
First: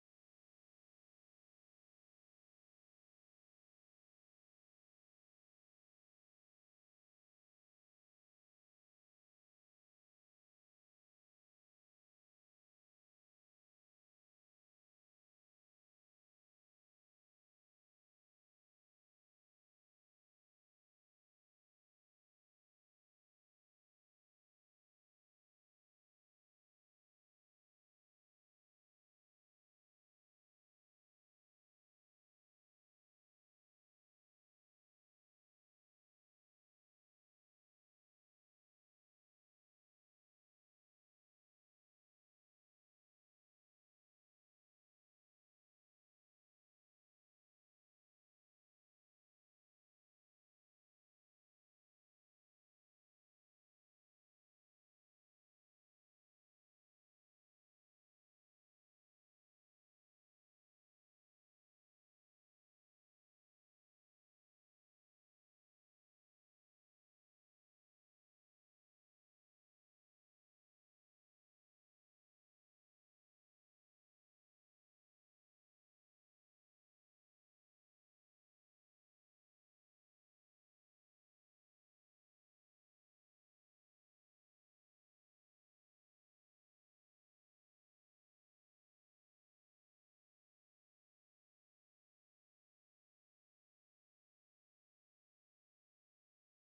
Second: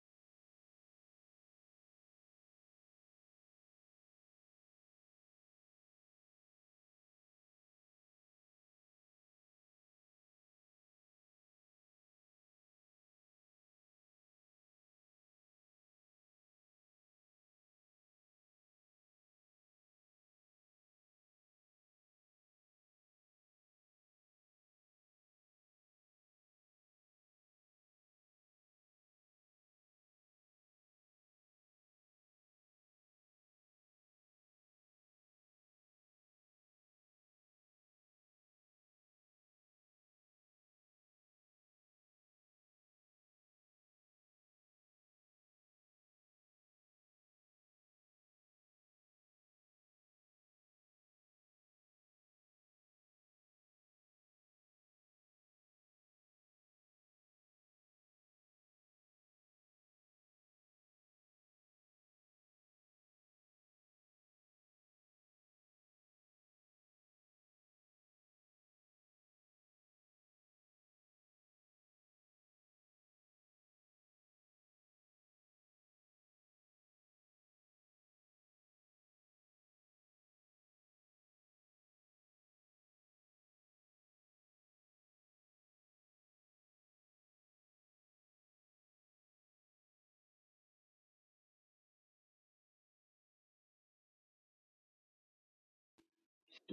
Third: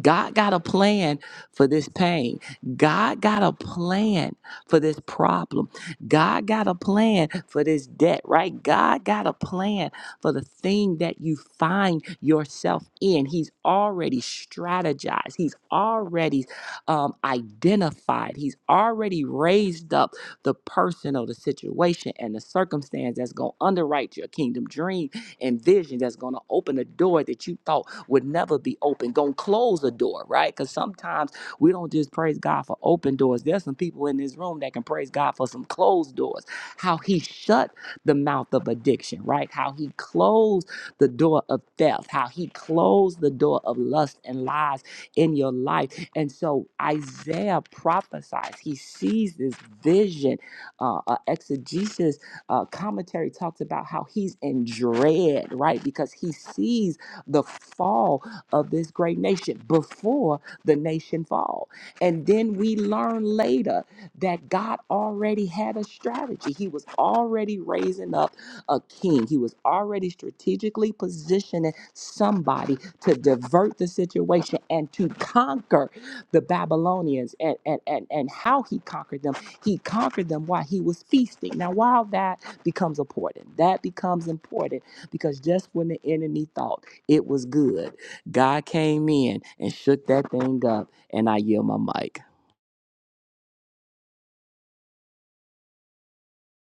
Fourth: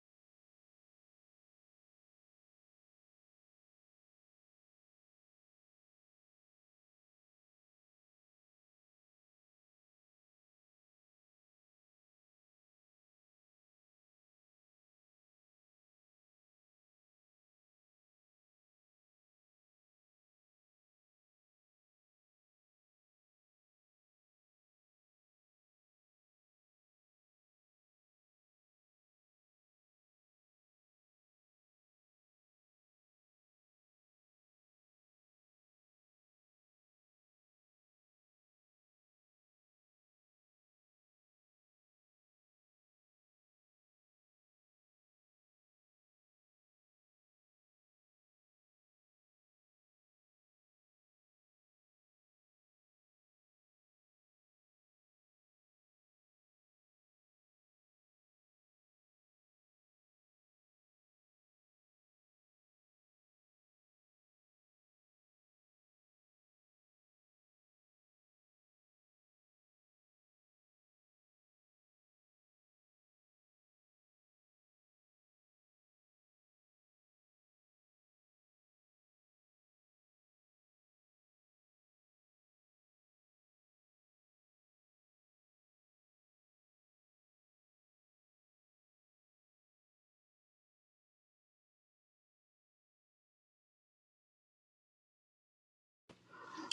Speaker 2: God got a plan for this pain. God got a plan for this problem. God got a plan for this debt, right? God got a plan for the thing that you find yourself in. He's already strategized, He's already um, identified, He's already raised up the person or the situation and the circumstance that's going to underwrite your kingdom dream and vision that's going to open a door that you thought would never be open, going to close a door, right? Because sometimes we don't just praise God for open doors. There's some people in this room that can praise God for some closed doors. How he shut the mouth of addiction, right? How he closed the door of theft, how he closed the door of lust and lies in your life. And so Isaiah prophesies, he sees this vision, uh, uh, exegesis uh, commentary talks about how he's in dread, right? Because he sees the fall of this great nation before the nation fall. And then we learn later that God already had a strategy. He was already raising up a king. He was already strategically positioning somebody to divert the situation and to conquer the Babylonians and, and, and, and how he conquered them he conquered them while he was feasting. Now, while that becomes important, that becomes important because just when the enemy thought it was good, God came in and shook that thing up, and I yield my mic.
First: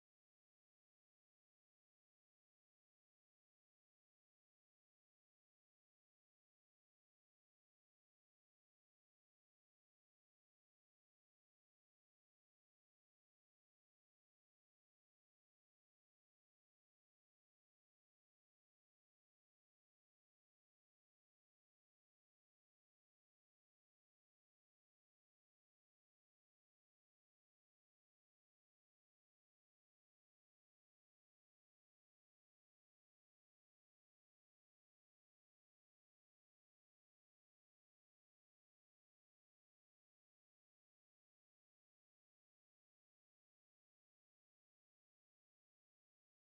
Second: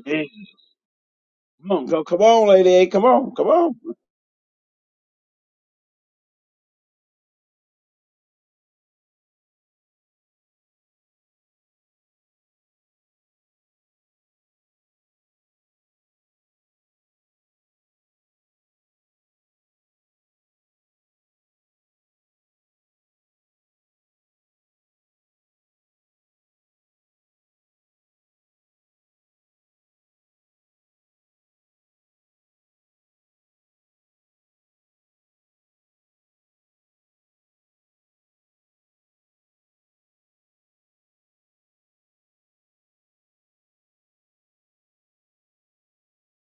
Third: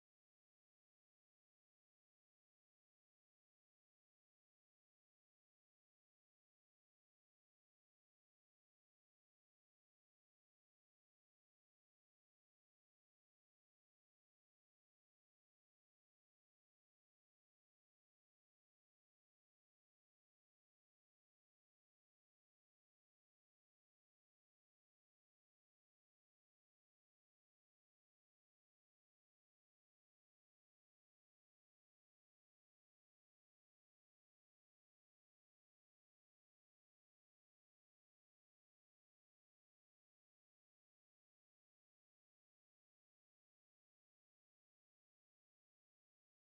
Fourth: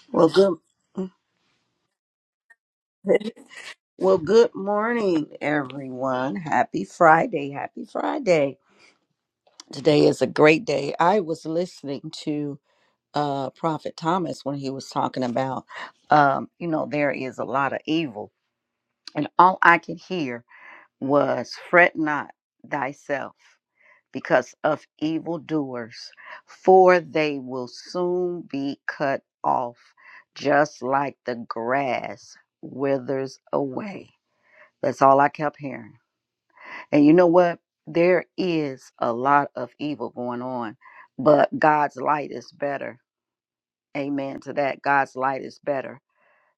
Speaker 1: Yeah,
Speaker 3: Well, good.
Speaker 1: come on, go, come on, lady. A. Come on, come on.
Speaker 3: Well, good morning, everyone. Happy Friday. Happy Friday. Today is a great day. I was listening to uh, Prophet Thomas when he was talking about, um, you know, there is a lot of evil. And all I could hear was, fret not thyself because of evildoers, for they will soon be cut off, just like the grass withers away. That's all I kept hearing. And you know what? There is a lot of evil going on, but God's light is better. Amen to that. God's light is better.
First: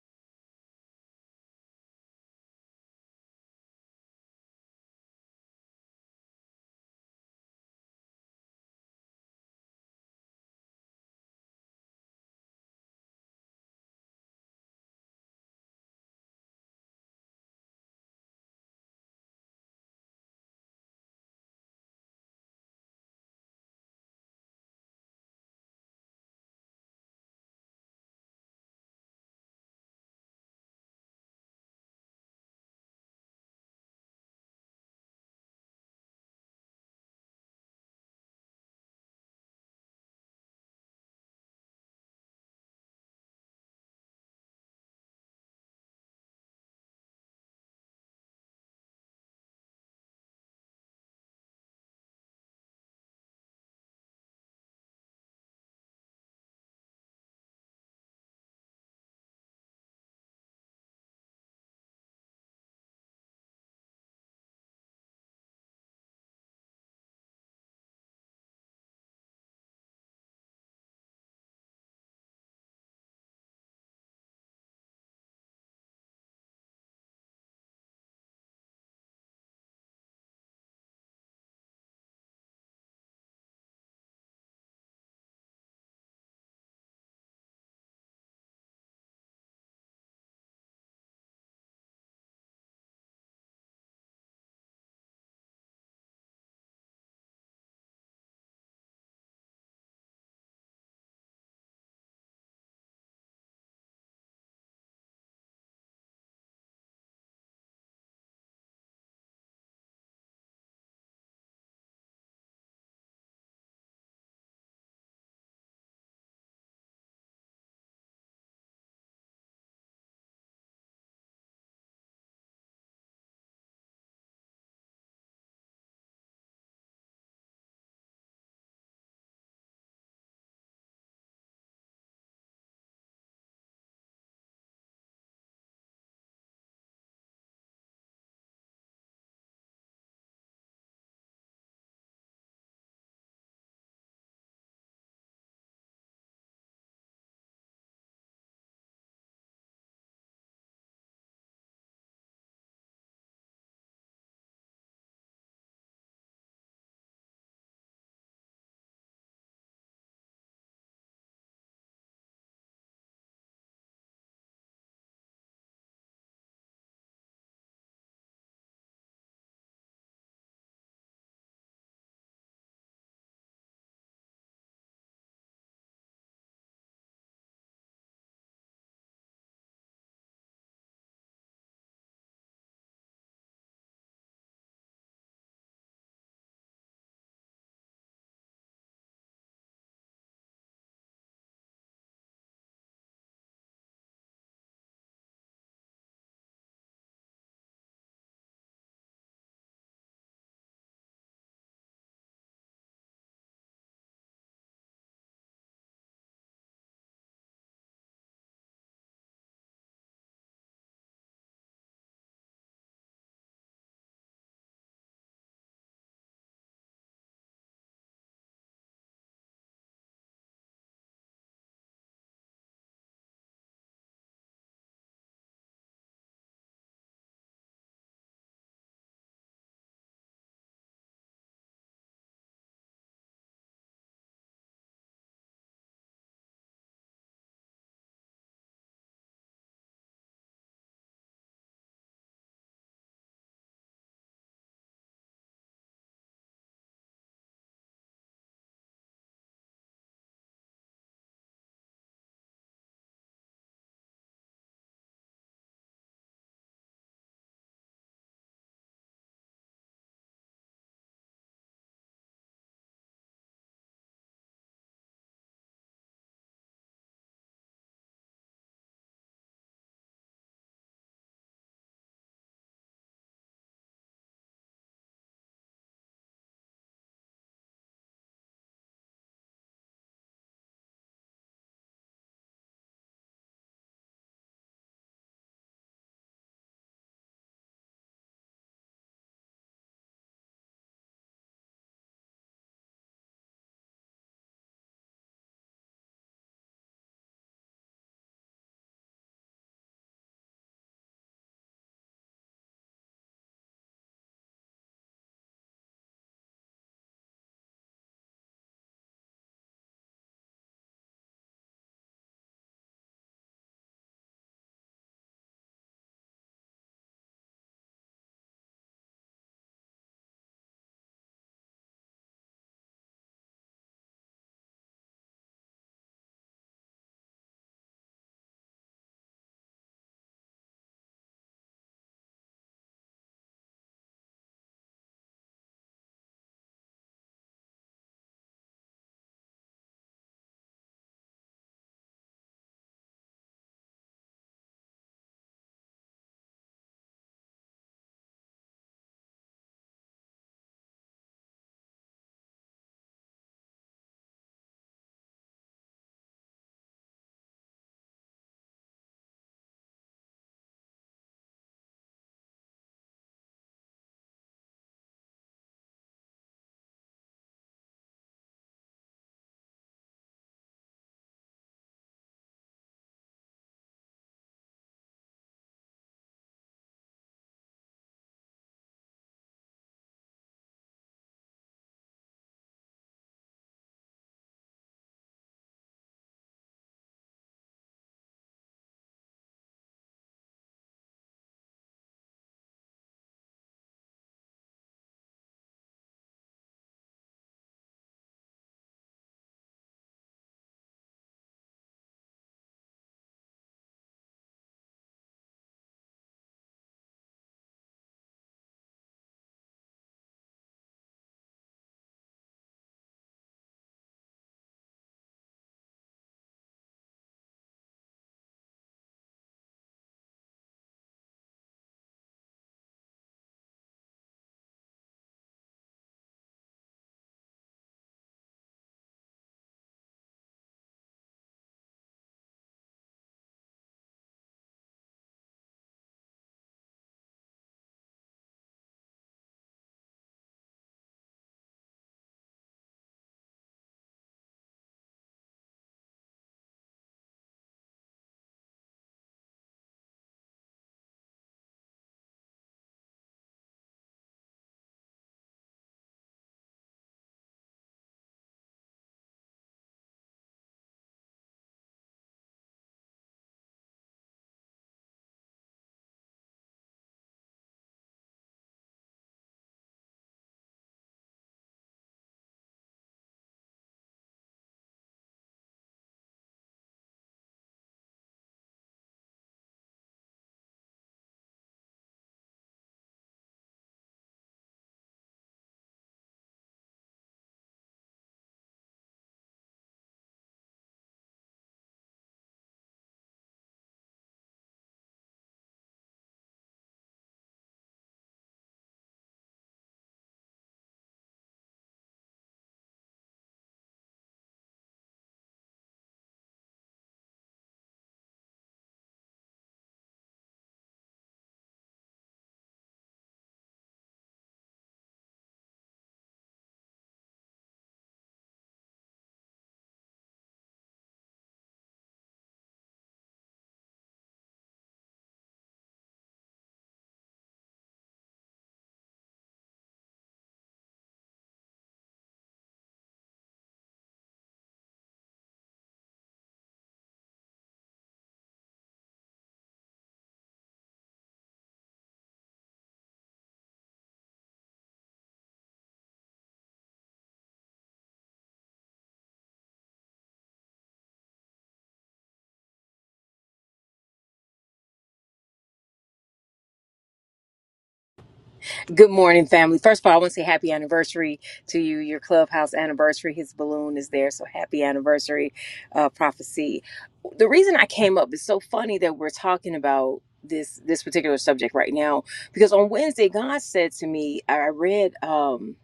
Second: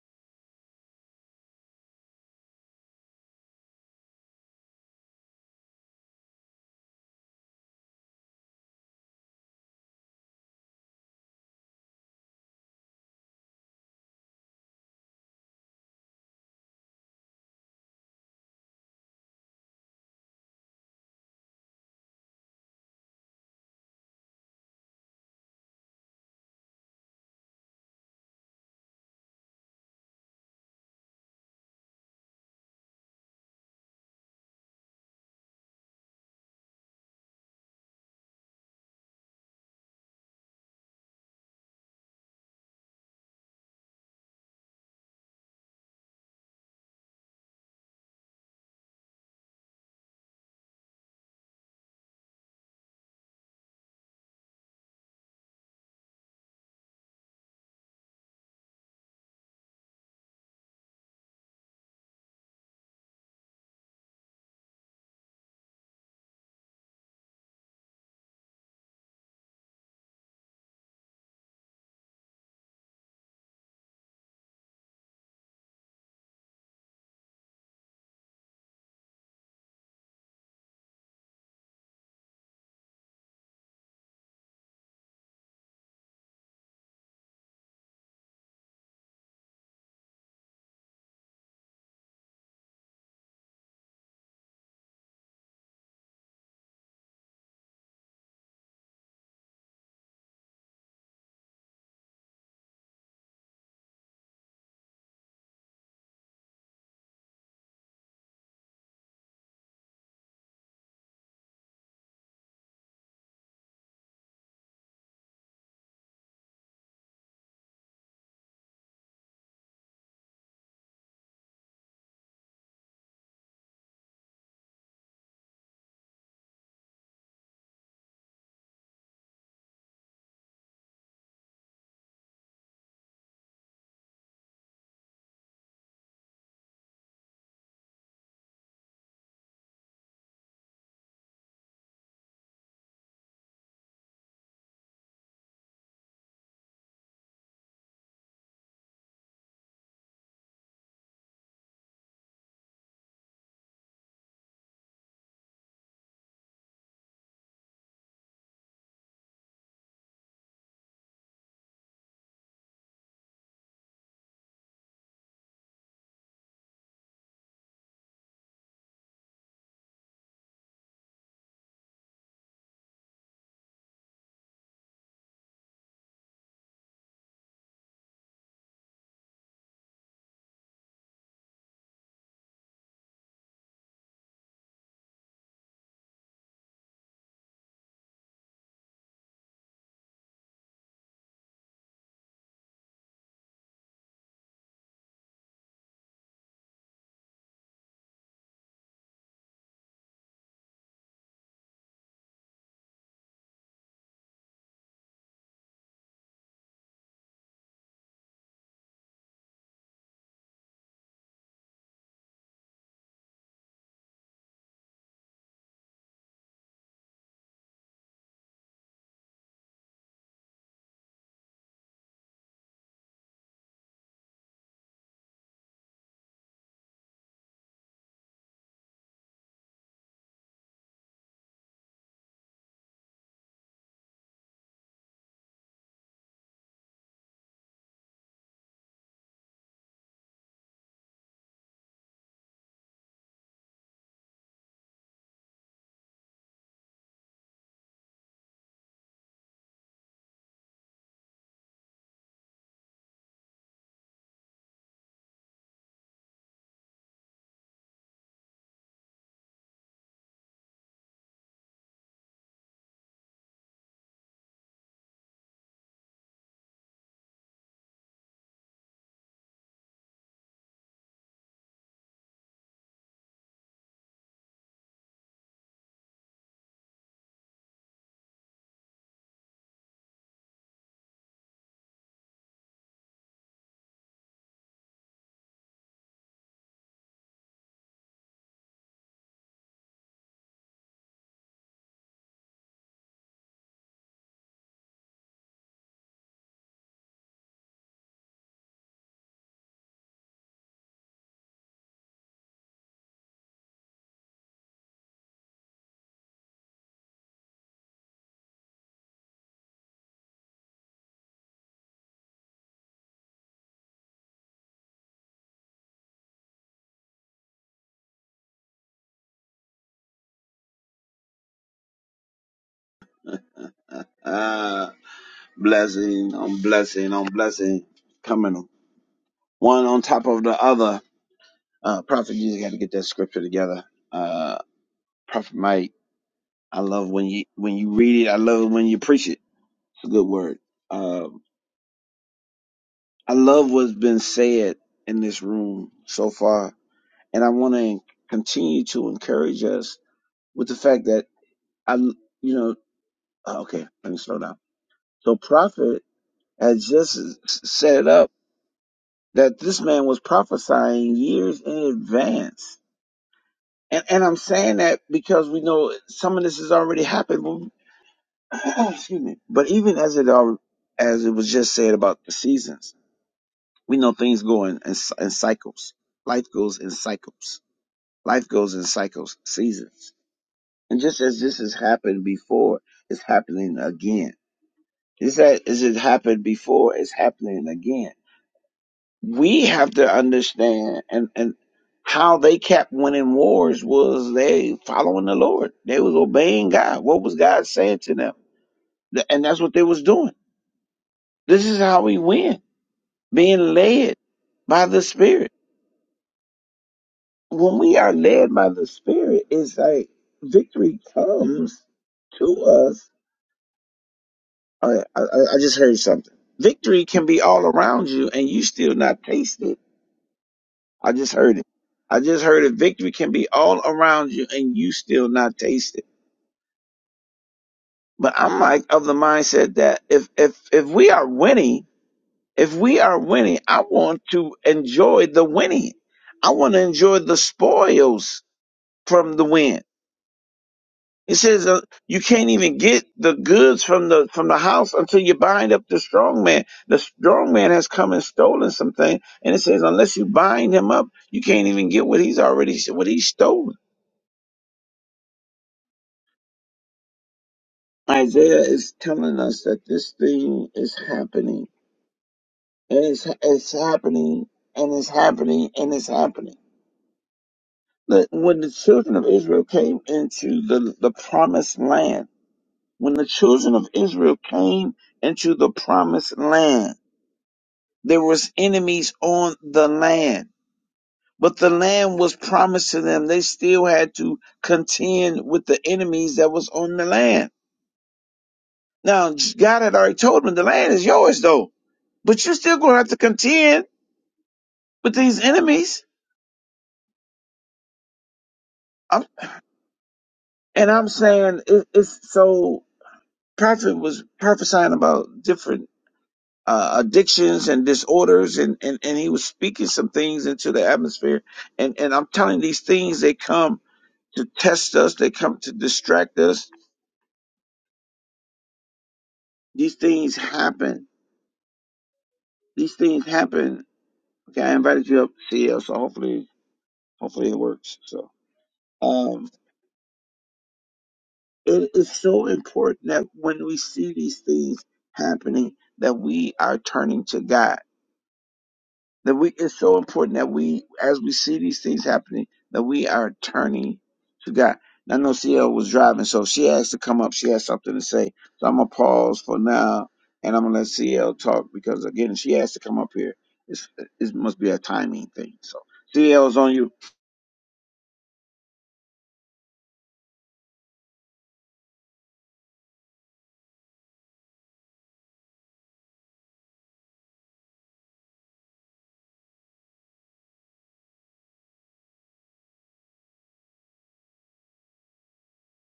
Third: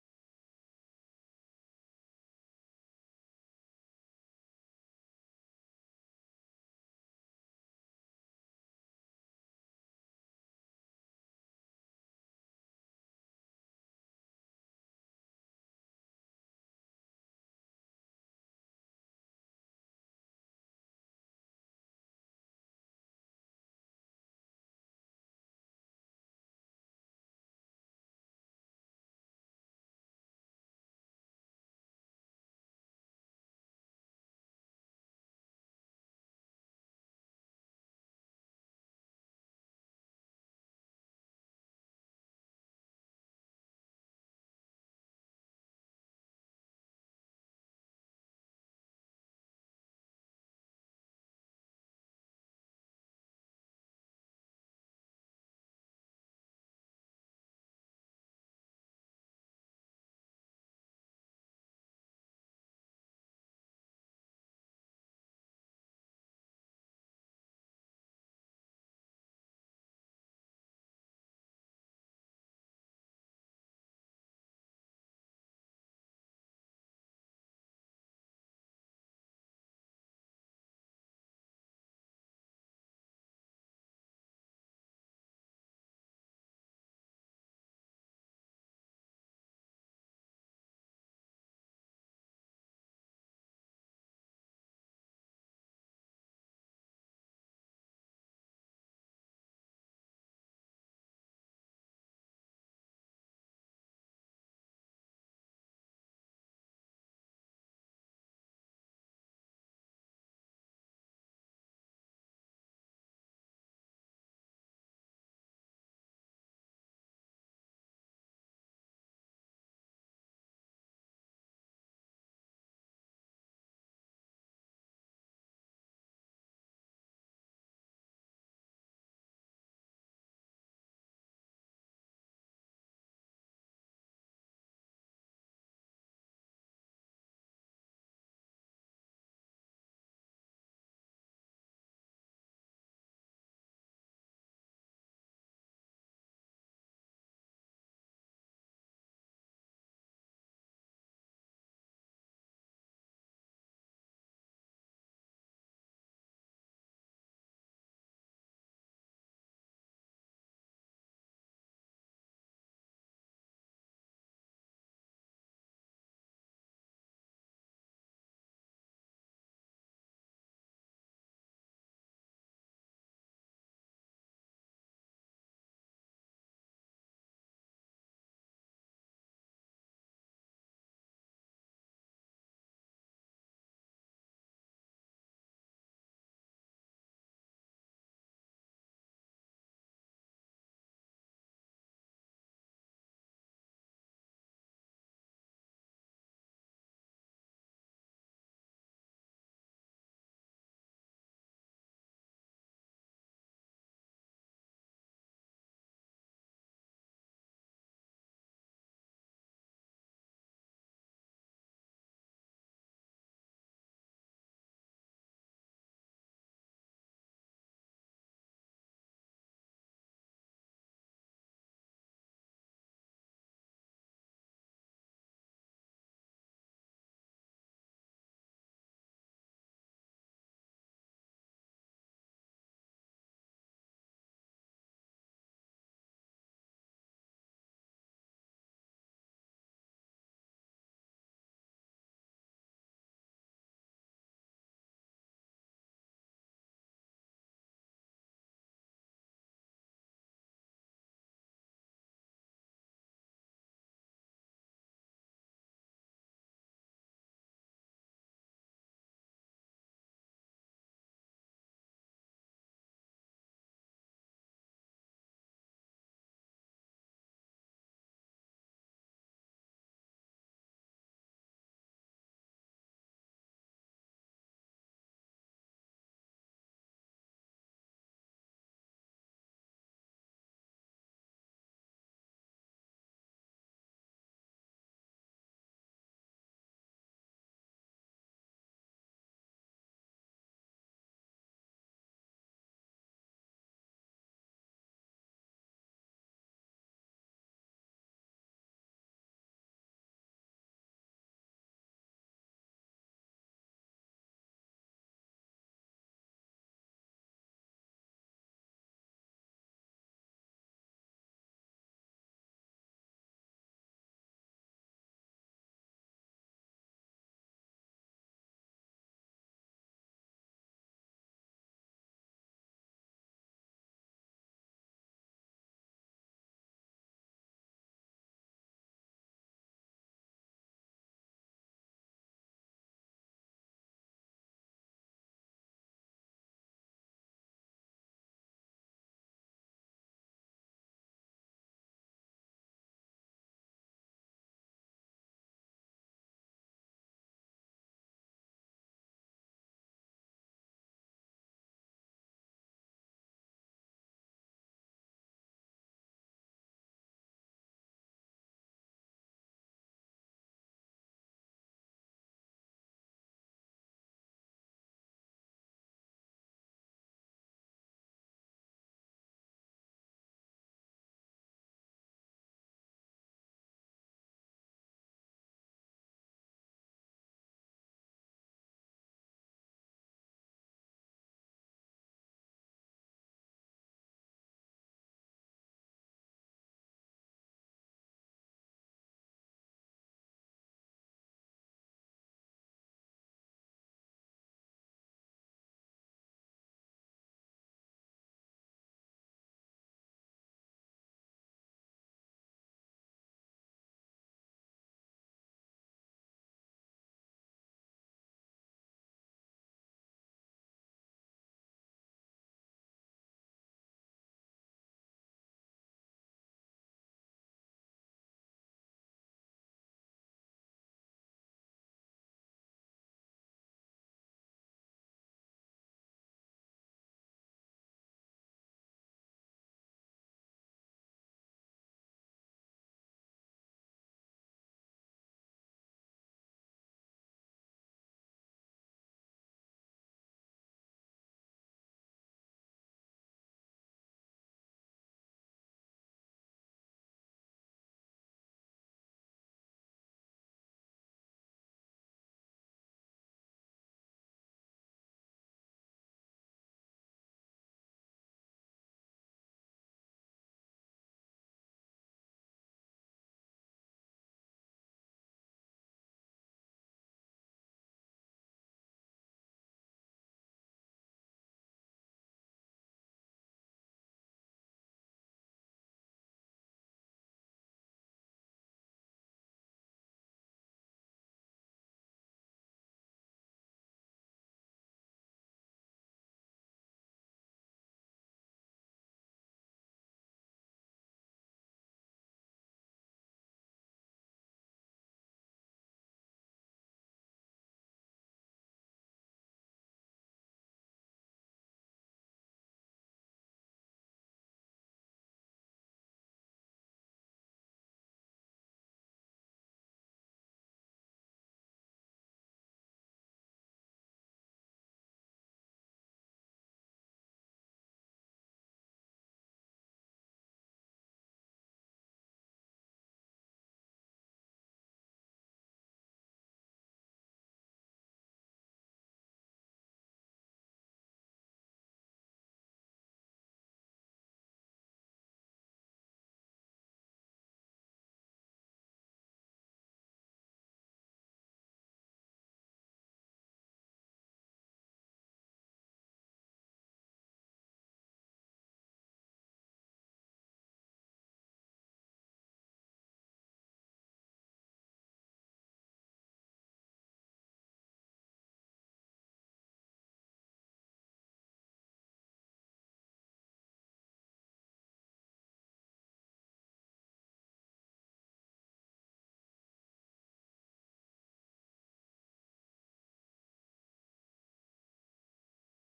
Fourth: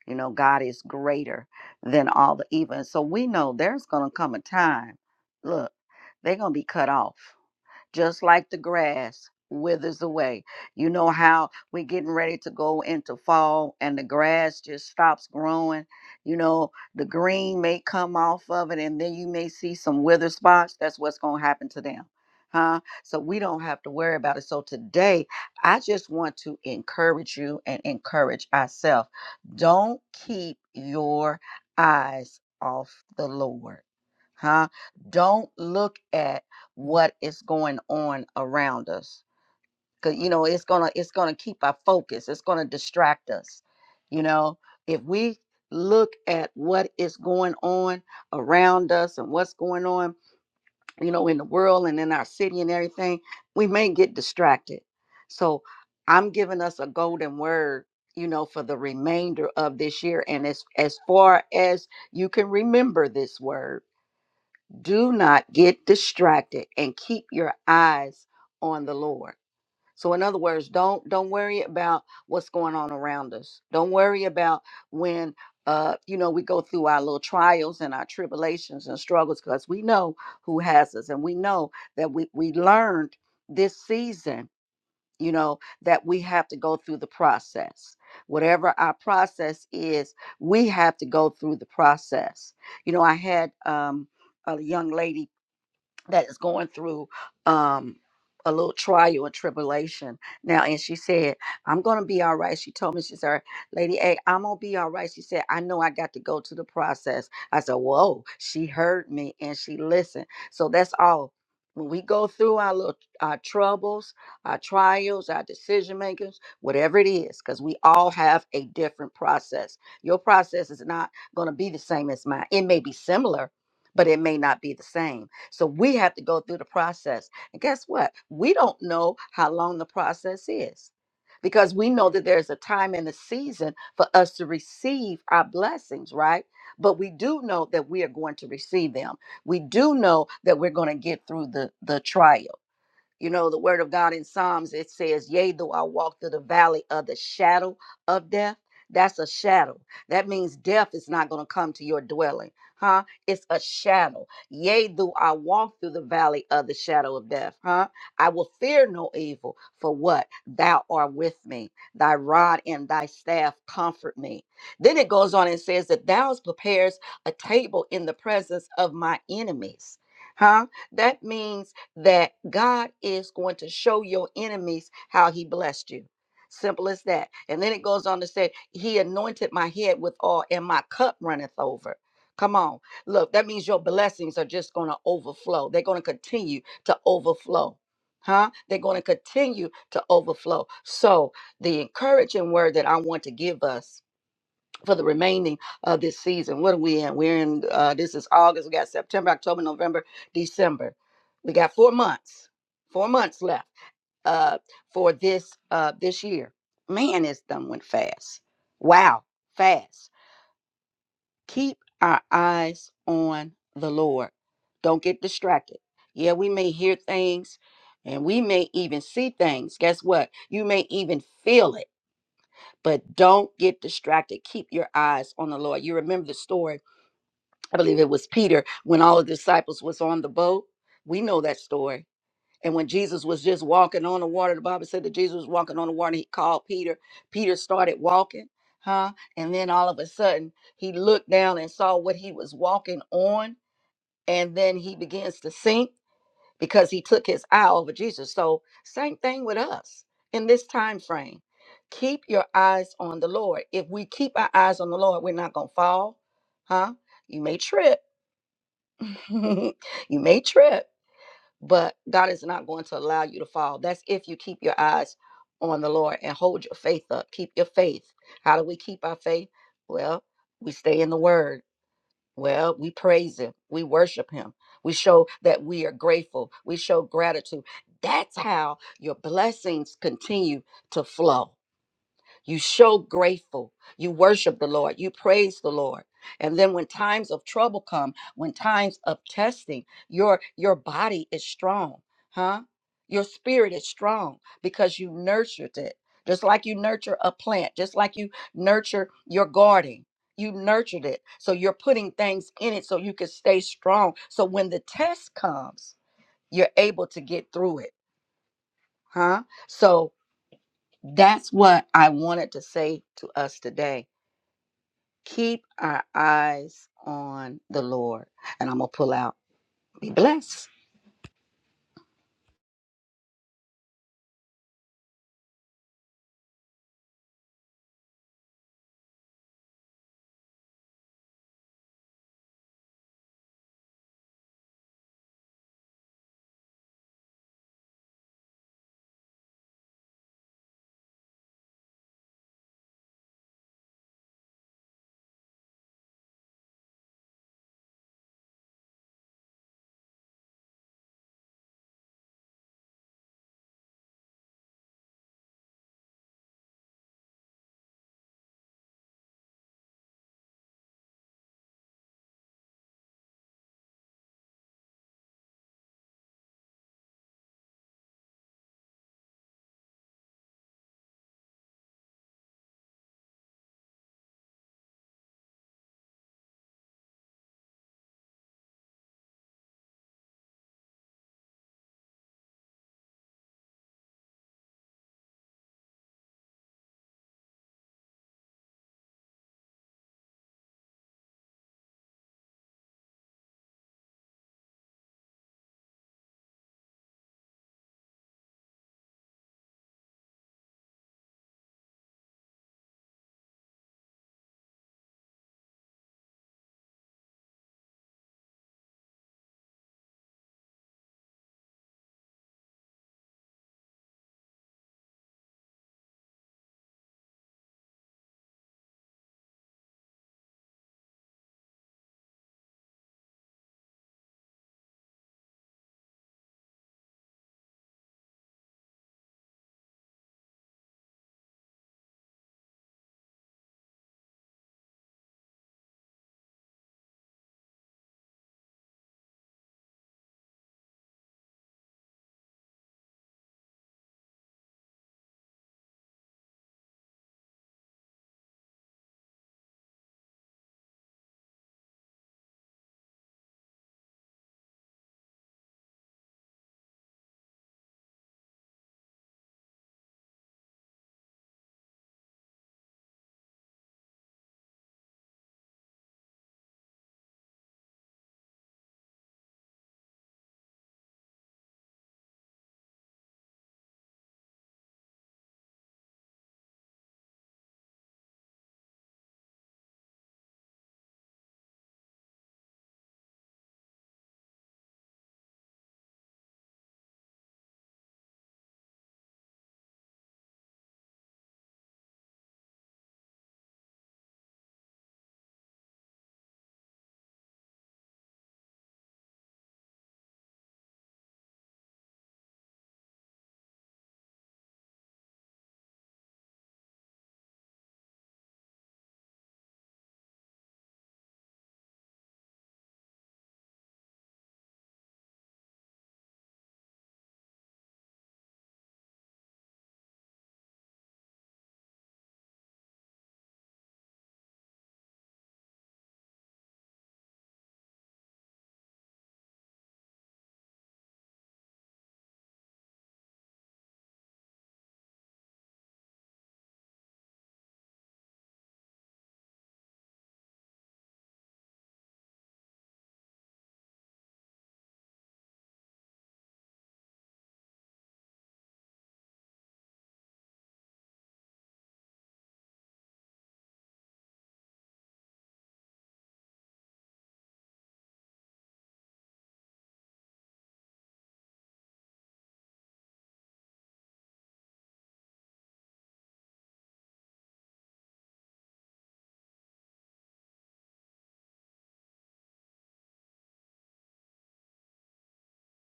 Speaker 3: You know, God is greater than all the evil. And so we know there's going to come a time, look, they're going to be cut off just like the grass withers away. You know how we're getting ready to go into fall and the grass just stops growing. You know, the green may come off of it and then you may see some wither spots. That's what's going to happen to them. Huh? So we don't have to worry about it. So today, I just want to encourage you and encourage ourselves. Don't keep your eyes off the Lord. Huh? Don't look at what is going on around us because you know it's gonna it's gonna keep our focus it's gonna distract us you know if we look at what is going on around us and what's going on you know in the world and in our city and everything we may get distracted so i'm giving us a golden word you know for the remainder of this year and as as far as you can remember this word do not get distracted and keep your eyes on the Lord. So in other words, don't don't worry about what's going on around us. Don't worry about when uh you know we go through our little trials and our tribulations and struggles because we know who has us and we know that we we learned this season, you know, that we have to go through the process. Whatever our process is, we have to go through the process. You know, I had um a young lady that is going through um a little trial and tribulation now and she said i'm gonna be all right she told me she said lady a i'm gonna be all right she said i know i got to go to the process i said whoa she heard me and she listened so that's all when we go through our little our troubles our trials our decision makers whatever it is because we all have a different process your process is not going to be the same as mine it may be similar but it may not be the same so we have to go through the process. And guess what? We don't know how long the process is because we know that there's a time and a season for us to receive our blessings, right? But we do know that we are going to receive them. We do know that we're going to get through the the trial. You know, the word of God in Psalms, it says, Yea, though I walk through the valley of the shadow of death. That's a shadow. That means death is not going to come to your dwelling, huh? It's a shadow. Yea, though I walk through the valley of the shadow of death, huh? I will fear no evil, for what? Thou art with me. Thy rod and thy staff comfort me. Then it goes on and says that thou prepares a table in the presence of my enemies, huh? That means that God is going to show your enemies how he blessed you. Simple as that. And then it goes on to say, He anointed my head with oil and my cup runneth over. Come on. Look, that means your blessings are just going to overflow. They're going to continue to overflow. Huh? They're going to continue to overflow. So, the encouraging word that I want to give us for the remaining of this season. What are we in? We're in, uh, this is August. We got September, October, November, December. We got four months, four months left uh, for this uh, this year. Man, it's done went fast. Wow, fast. Keep our eyes on the Lord. Don't get distracted. Yeah, we may hear things and we may even see things. Guess what? You may even feel it, but don't get distracted. Keep your eyes on the Lord. You remember the story I believe it was Peter when all the disciples was on the boat. We know that story. And when Jesus was just walking on the water, the Bible said that Jesus was walking on the water. He called Peter. Peter started walking, huh? And then all of a sudden, he looked down and saw what he was walking on. And then he begins to sink because he took his eye over Jesus. So, same thing with us in this time frame. Keep your eyes on the Lord. If we keep our eyes on the Lord, we're not going to fall, huh? You may trip you may trip, but God is not going to allow you to fall. That's if you keep your eyes on the Lord and hold your faith up. Keep your faith. How do we keep our faith? Well, we stay in the word. Well, we praise him. We worship him. We show that we are grateful. We show gratitude. That's how your blessings continue to flow. You show grateful. You worship the Lord. You praise the Lord. And then when times of trouble come, when times of testing, your your body is strong, huh? Your spirit is strong because you nurtured it. Just like you nurture a plant, just like you nurture your garden. You nurtured it. So you're putting things in it so you can stay strong. So when the test comes, you're able to get through it, huh? So that's what I wanted to say to us today Keep our eyes on the Lord. And I'm going to pull out. Be blessed.
Speaker 1: Ah, blessing on blessing on blessing coming one on top of the other. Uh, Prophet, you just got to get that scripture together. Uh, Prophet Mike, I love when you when you read it. I love it when you preach it. It's a good word. Um, I love what's been said in this room so far, and I want to continue to encourage us with the fact that I, you know, uh, okay, let me slow down. So, prophet has just s- set it up that this man was prophesying years in advance, and and I'm saying that because we know some of this has already happened. but- excuse me, but even as it al- as it was just said about the seasons, we know things go in in, in cycles. Life goes in cycles Life goes in cycles, seasons. And just as this has happened before, it's happening again. Is that as it happened before, it's happening again. We have to understand and, and how they kept winning wars was they following the Lord. They was obeying God. What was God saying to them? Th- And that's what they was doing. This is how we win. Being led by the Spirit. When we are led by the Spirit, it's like victory comes to us I, I, I just heard something. Victory can be all around you and you still not taste it. I just heard it. I just heard it. Victory can be all around you and you still not taste it. But I'm like of the mindset that if, if, if we are winning, if we are winning, I want to enjoy the winning. I want to enjoy the spoils from the win. It says uh, you can't even get the goods from the from the house until you bind up the strong man. The strong man has come and stolen something, and it says unless you bind him up, you can't even get what he's already what he's stolen. Isaiah is telling us that this thing is happening, and it's it's happening, and it's happening, and it's happening. That when the children of Israel came into the the promised land, when the children of Israel came into the promised land There was enemies on the land, but the land was promised to them. They still had to contend with the enemies that was on the land. Now, God had already told them the land is yours though, but you're still going to have to contend with these enemies. I'm, and I'm saying it, it's so prophet was prophesying about different uh, addictions and disorders and, and, and he was speaking some things into the atmosphere. And, and I'm telling these things, they come to test us. They come to distract us. These things happen. These things happen. Okay, I invited you up, to see us. So hopefully, hopefully it works. So, um, it is so important that when we see these things happening, that we are turning to God That we it's so important that we, as we see these things happening, that we are turning to God. And I know CL was driving, so she has to come up. She has something to say. So I'm gonna pause for now, and I'm gonna let CL talk because again, she has to come up here. It's, it must be a timing thing. So CL is on
Speaker 4: Good morning, family. First of all, I want to say happy anniversary to you. Your clubhouse anniversary, his balloon is there. So happy anniversary, uh, prophecy. The reason I came up is so funny that we're talking about this this particular subject right now because on Wednesday God said to me, I I read, um,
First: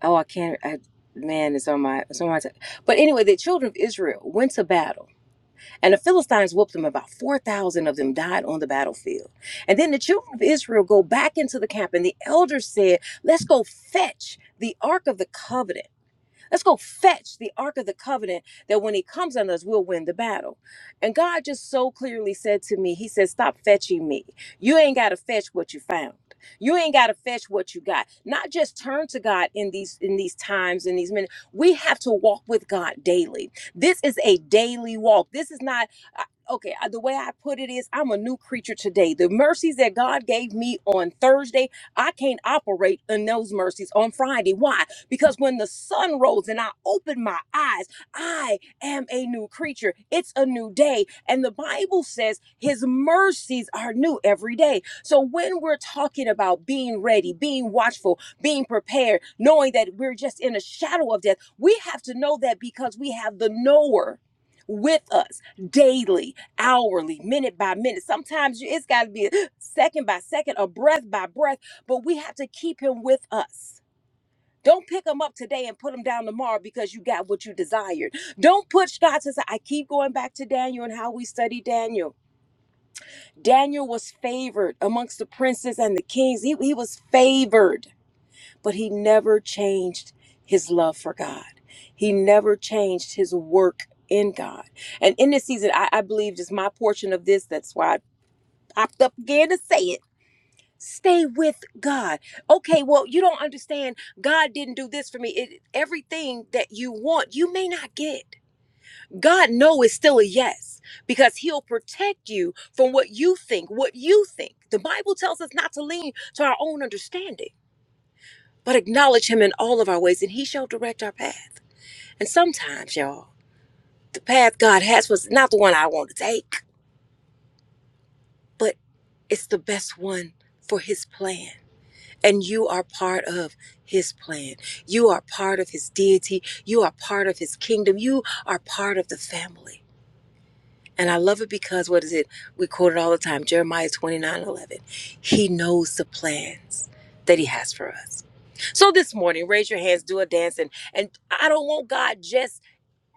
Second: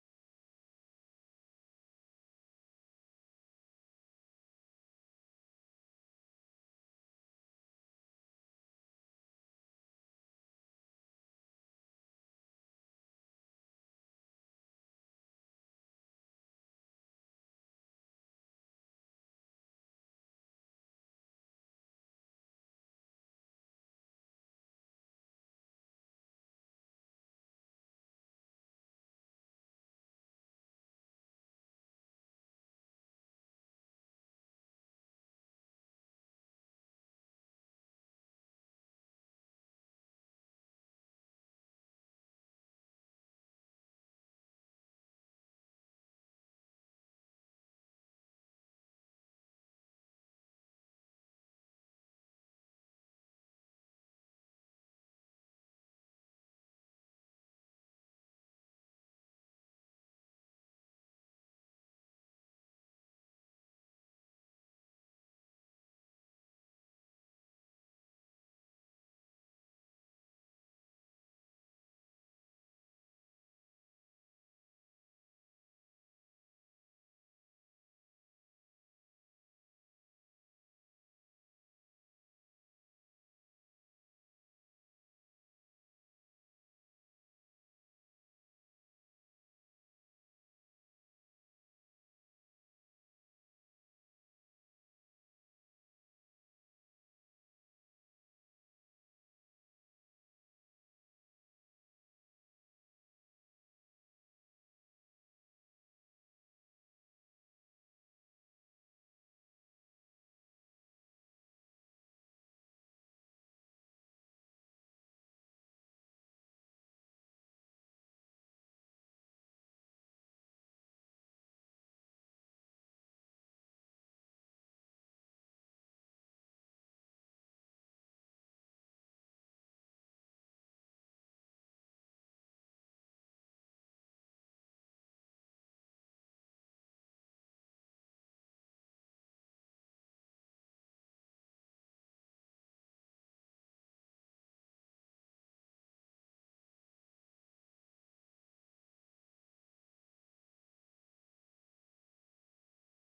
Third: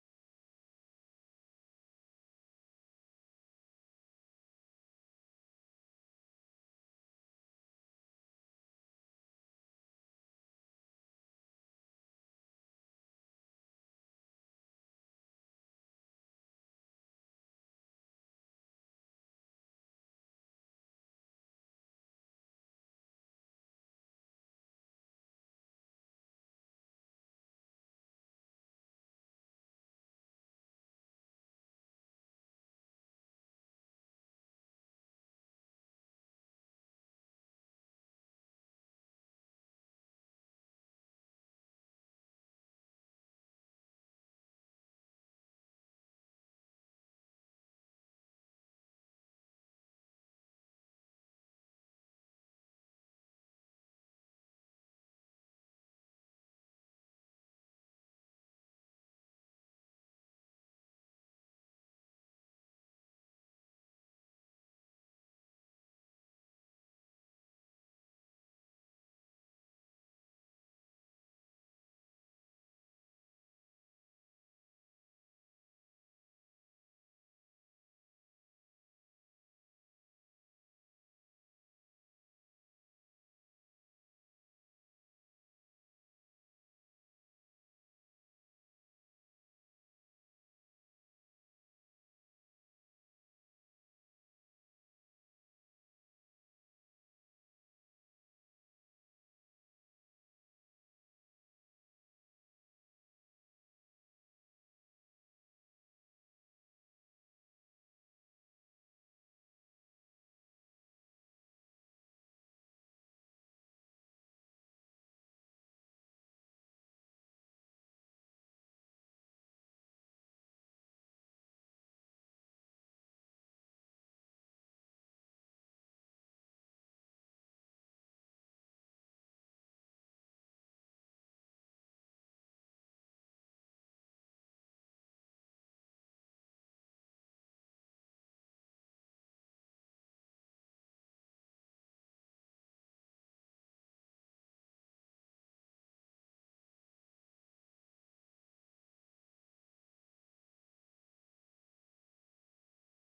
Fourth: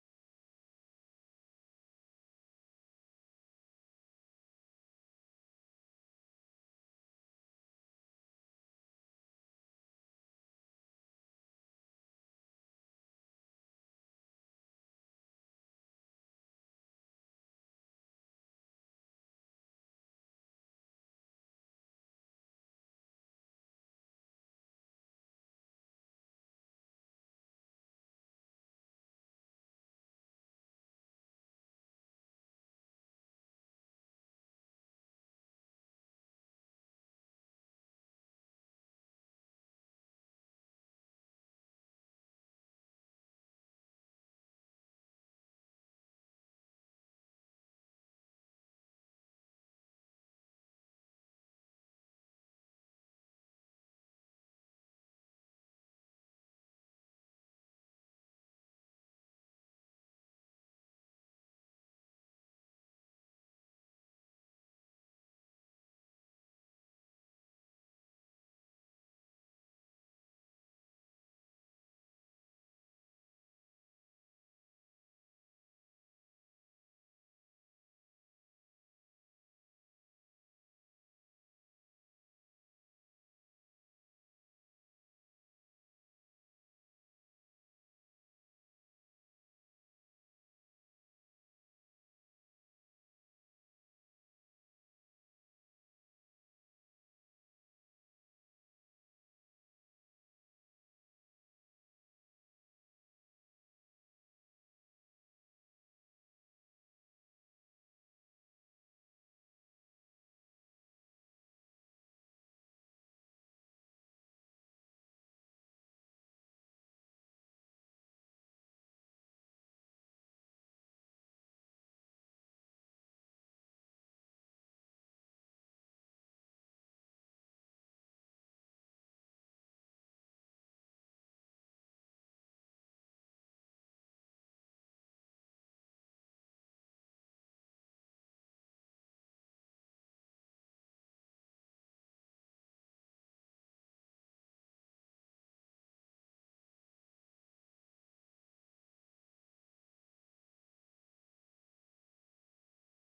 Speaker 4: oh, I can't, I, man, it's on my, it's on my, t- but anyway, the children of Israel went to battle and the Philistines whooped them. About 4,000 of them died on the battlefield. And then the children of Israel go back into the camp, and the elders said, Let's go fetch the Ark of the Covenant. Let's go fetch the Ark of the Covenant that when he comes on us, we'll win the battle. And God just so clearly said to me, He said, Stop fetching me. You ain't got to fetch what you found. You ain't got to fetch what you got. Not just turn to God in these in these times in these minutes. We have to walk with God daily. This is a daily walk. This is not okay, uh, the way I put it is I'm a new creature today. The mercies that God gave me on Thursday, I can't operate in those mercies on Friday. Why? Because when the sun rose and I opened my eyes, I am a new creature. It's a new day. And the Bible says his mercies are new every day. So when we're talking about being ready, being watchful, being prepared, knowing that we're just in a shadow of death, we have to know that because we have the knower with us daily, hourly, minute by minute. Sometimes it's got to be second by second, a breath by breath, but we have to keep him with us don't pick them up today and put them down tomorrow because you got what you desired. Don't push God to say, I keep going back to Daniel and how we study Daniel. Daniel was favored amongst the princes and the kings. He, he was favored, but he never changed his love for God. He never changed his work in God. And in this season, I, I believe just my portion of this, that's why I popped up again to say it Stay with God. Okay, well, you don't understand. God didn't do this for me. It, everything that you want, you may not get. God know is still a yes because he'll protect you from what you think, what you think. The Bible tells us not to lean to our own understanding, but acknowledge him in all of our ways and he shall direct our path. And sometimes, y'all, the path God has was not the one I want to take, but it's the best one for his plan. And you are part of his plan. You are part of his deity. You are part of his kingdom. You are part of the family. And I love it because, what is it? We quote it all the time Jeremiah 29 11. He knows the plans that he has for us. So this morning, raise your hands, do a dance, and, and I don't want God just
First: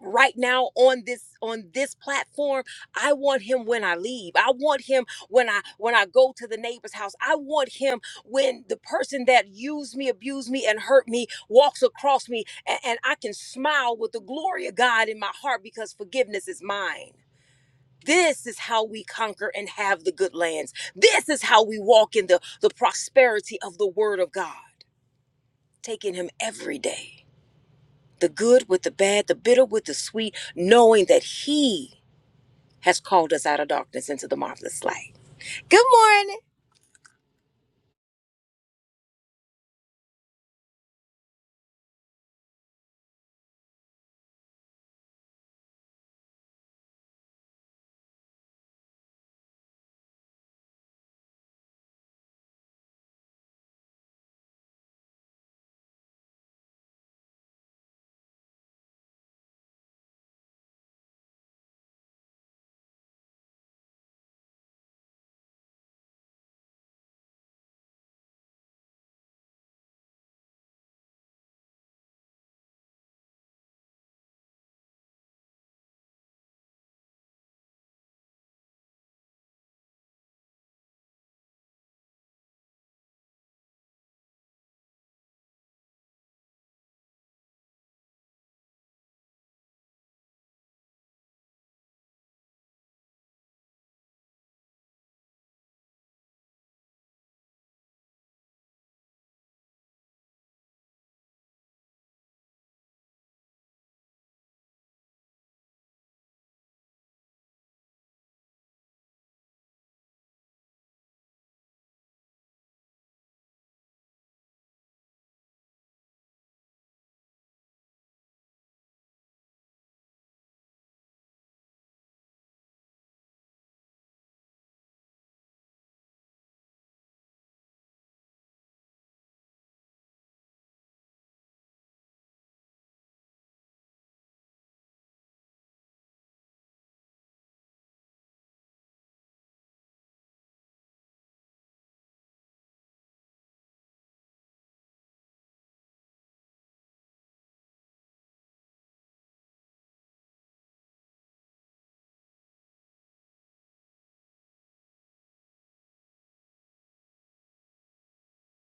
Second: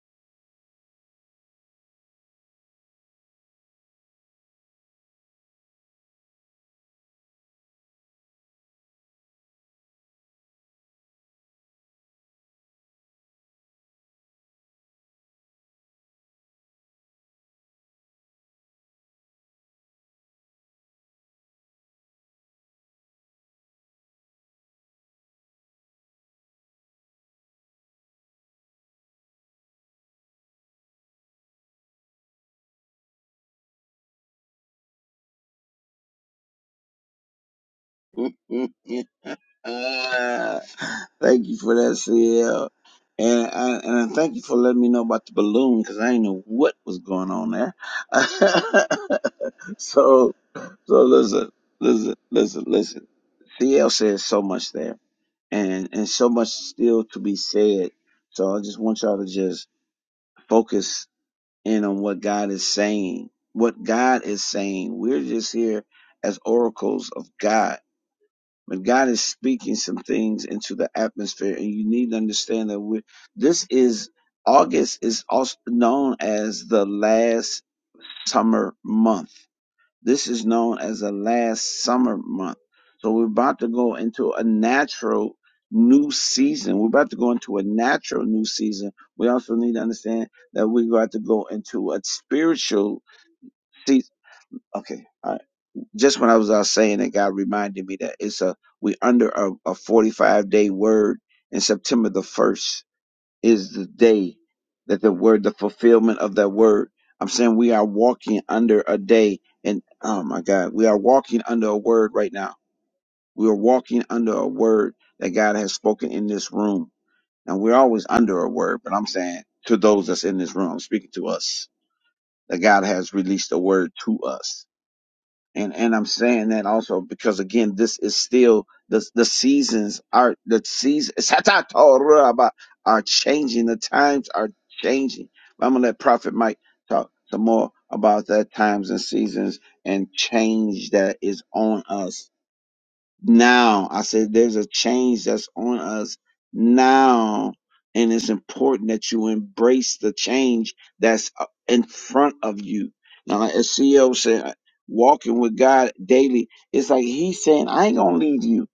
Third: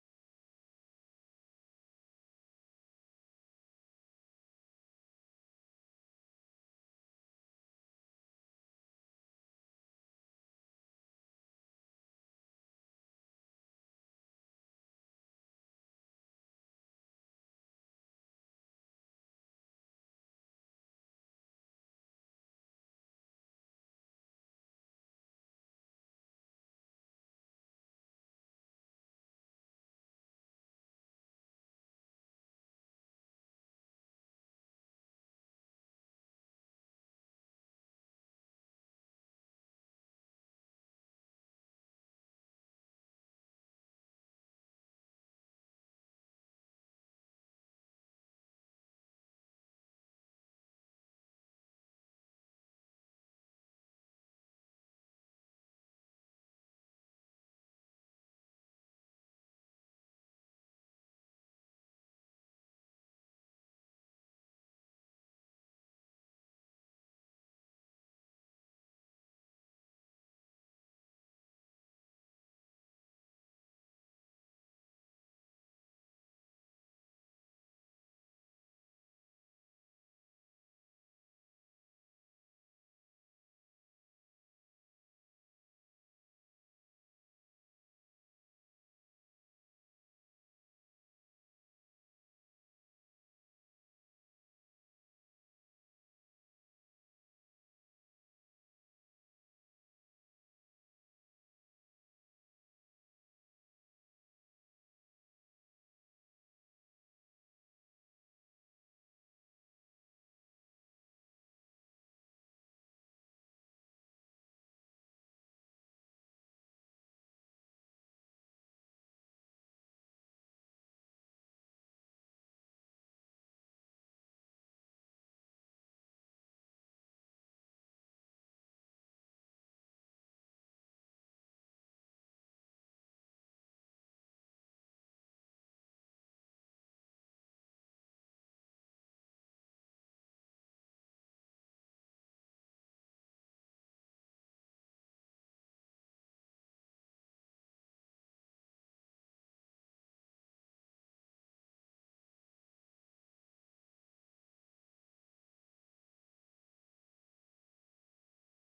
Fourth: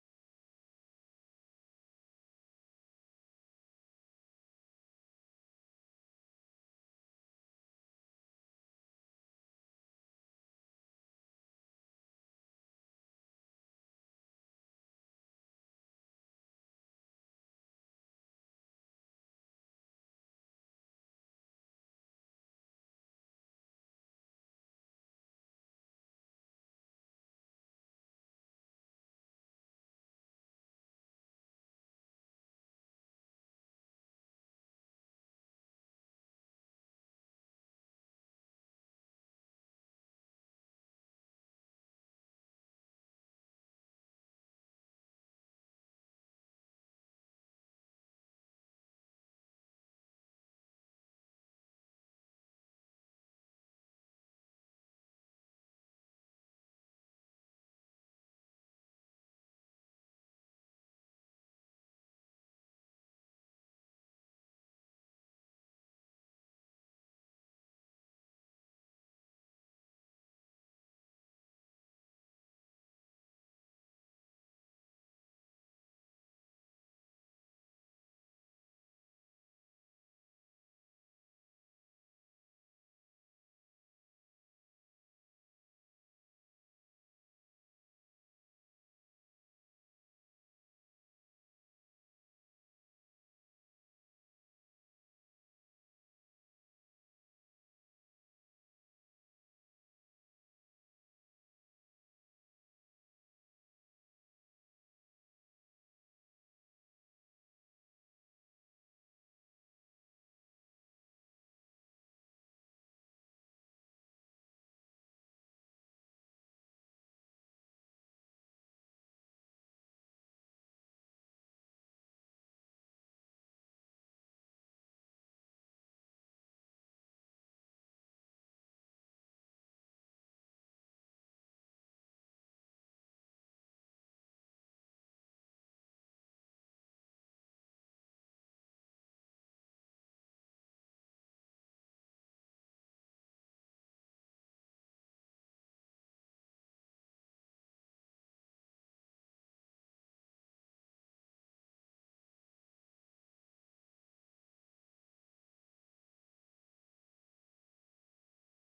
Speaker 4: right now on this on this platform i want him when i leave i want him when i when i go to the neighbor's house i want him when the person that used me abused me and hurt me walks across me and, and i can smile with the glory of god in my heart because forgiveness is mine this is how we conquer and have the good lands this is how we walk in the the prosperity of the word of god taking him every day the good with the bad, the bitter with the sweet, knowing that He has called us out of darkness into the marvelous light. Good morning.
Speaker 1: you. Ah, thank you for that, CL. And I, and I thank you for letting me know about the balloon because I didn't know what was going on there. so So listen, listen, listen, listen. CL says so much there, and and so much still to be said. So I just want y'all to just focus in on what God is saying. What God is saying. We're just here as oracles of God. But God is speaking some things into the atmosphere, and you need to understand that we this is August is also known as the last summer month. This is known as a last summer month. So we're about to go into a natural new season. We're about to go into a natural new season. We also need to understand that we're about to go into a spiritual season. Okay. All right. Just when I was out saying it, God reminded me that it's a we under a, a 45 day word in September the 1st is the day that the word, the fulfillment of that word. I'm saying we are walking under a day, and oh my God, we are walking under a word right now. We are walking under a word that God has spoken in this room, and we're always under a word. But I'm saying to those that's in this room, I'm speaking to us, that God has released a word to us and and I'm saying that also because again, this is still the the seasons are the seasons are changing. The times are changing. But I'm gonna let Prophet Mike talk some more about that times and seasons and change that is on us now. I said there's a change that's on us now. And it's important that you embrace the change that's uh, in front of you. Now, like as CEO said, uh, walking with God daily, it's like He's saying, I ain't going to leave you.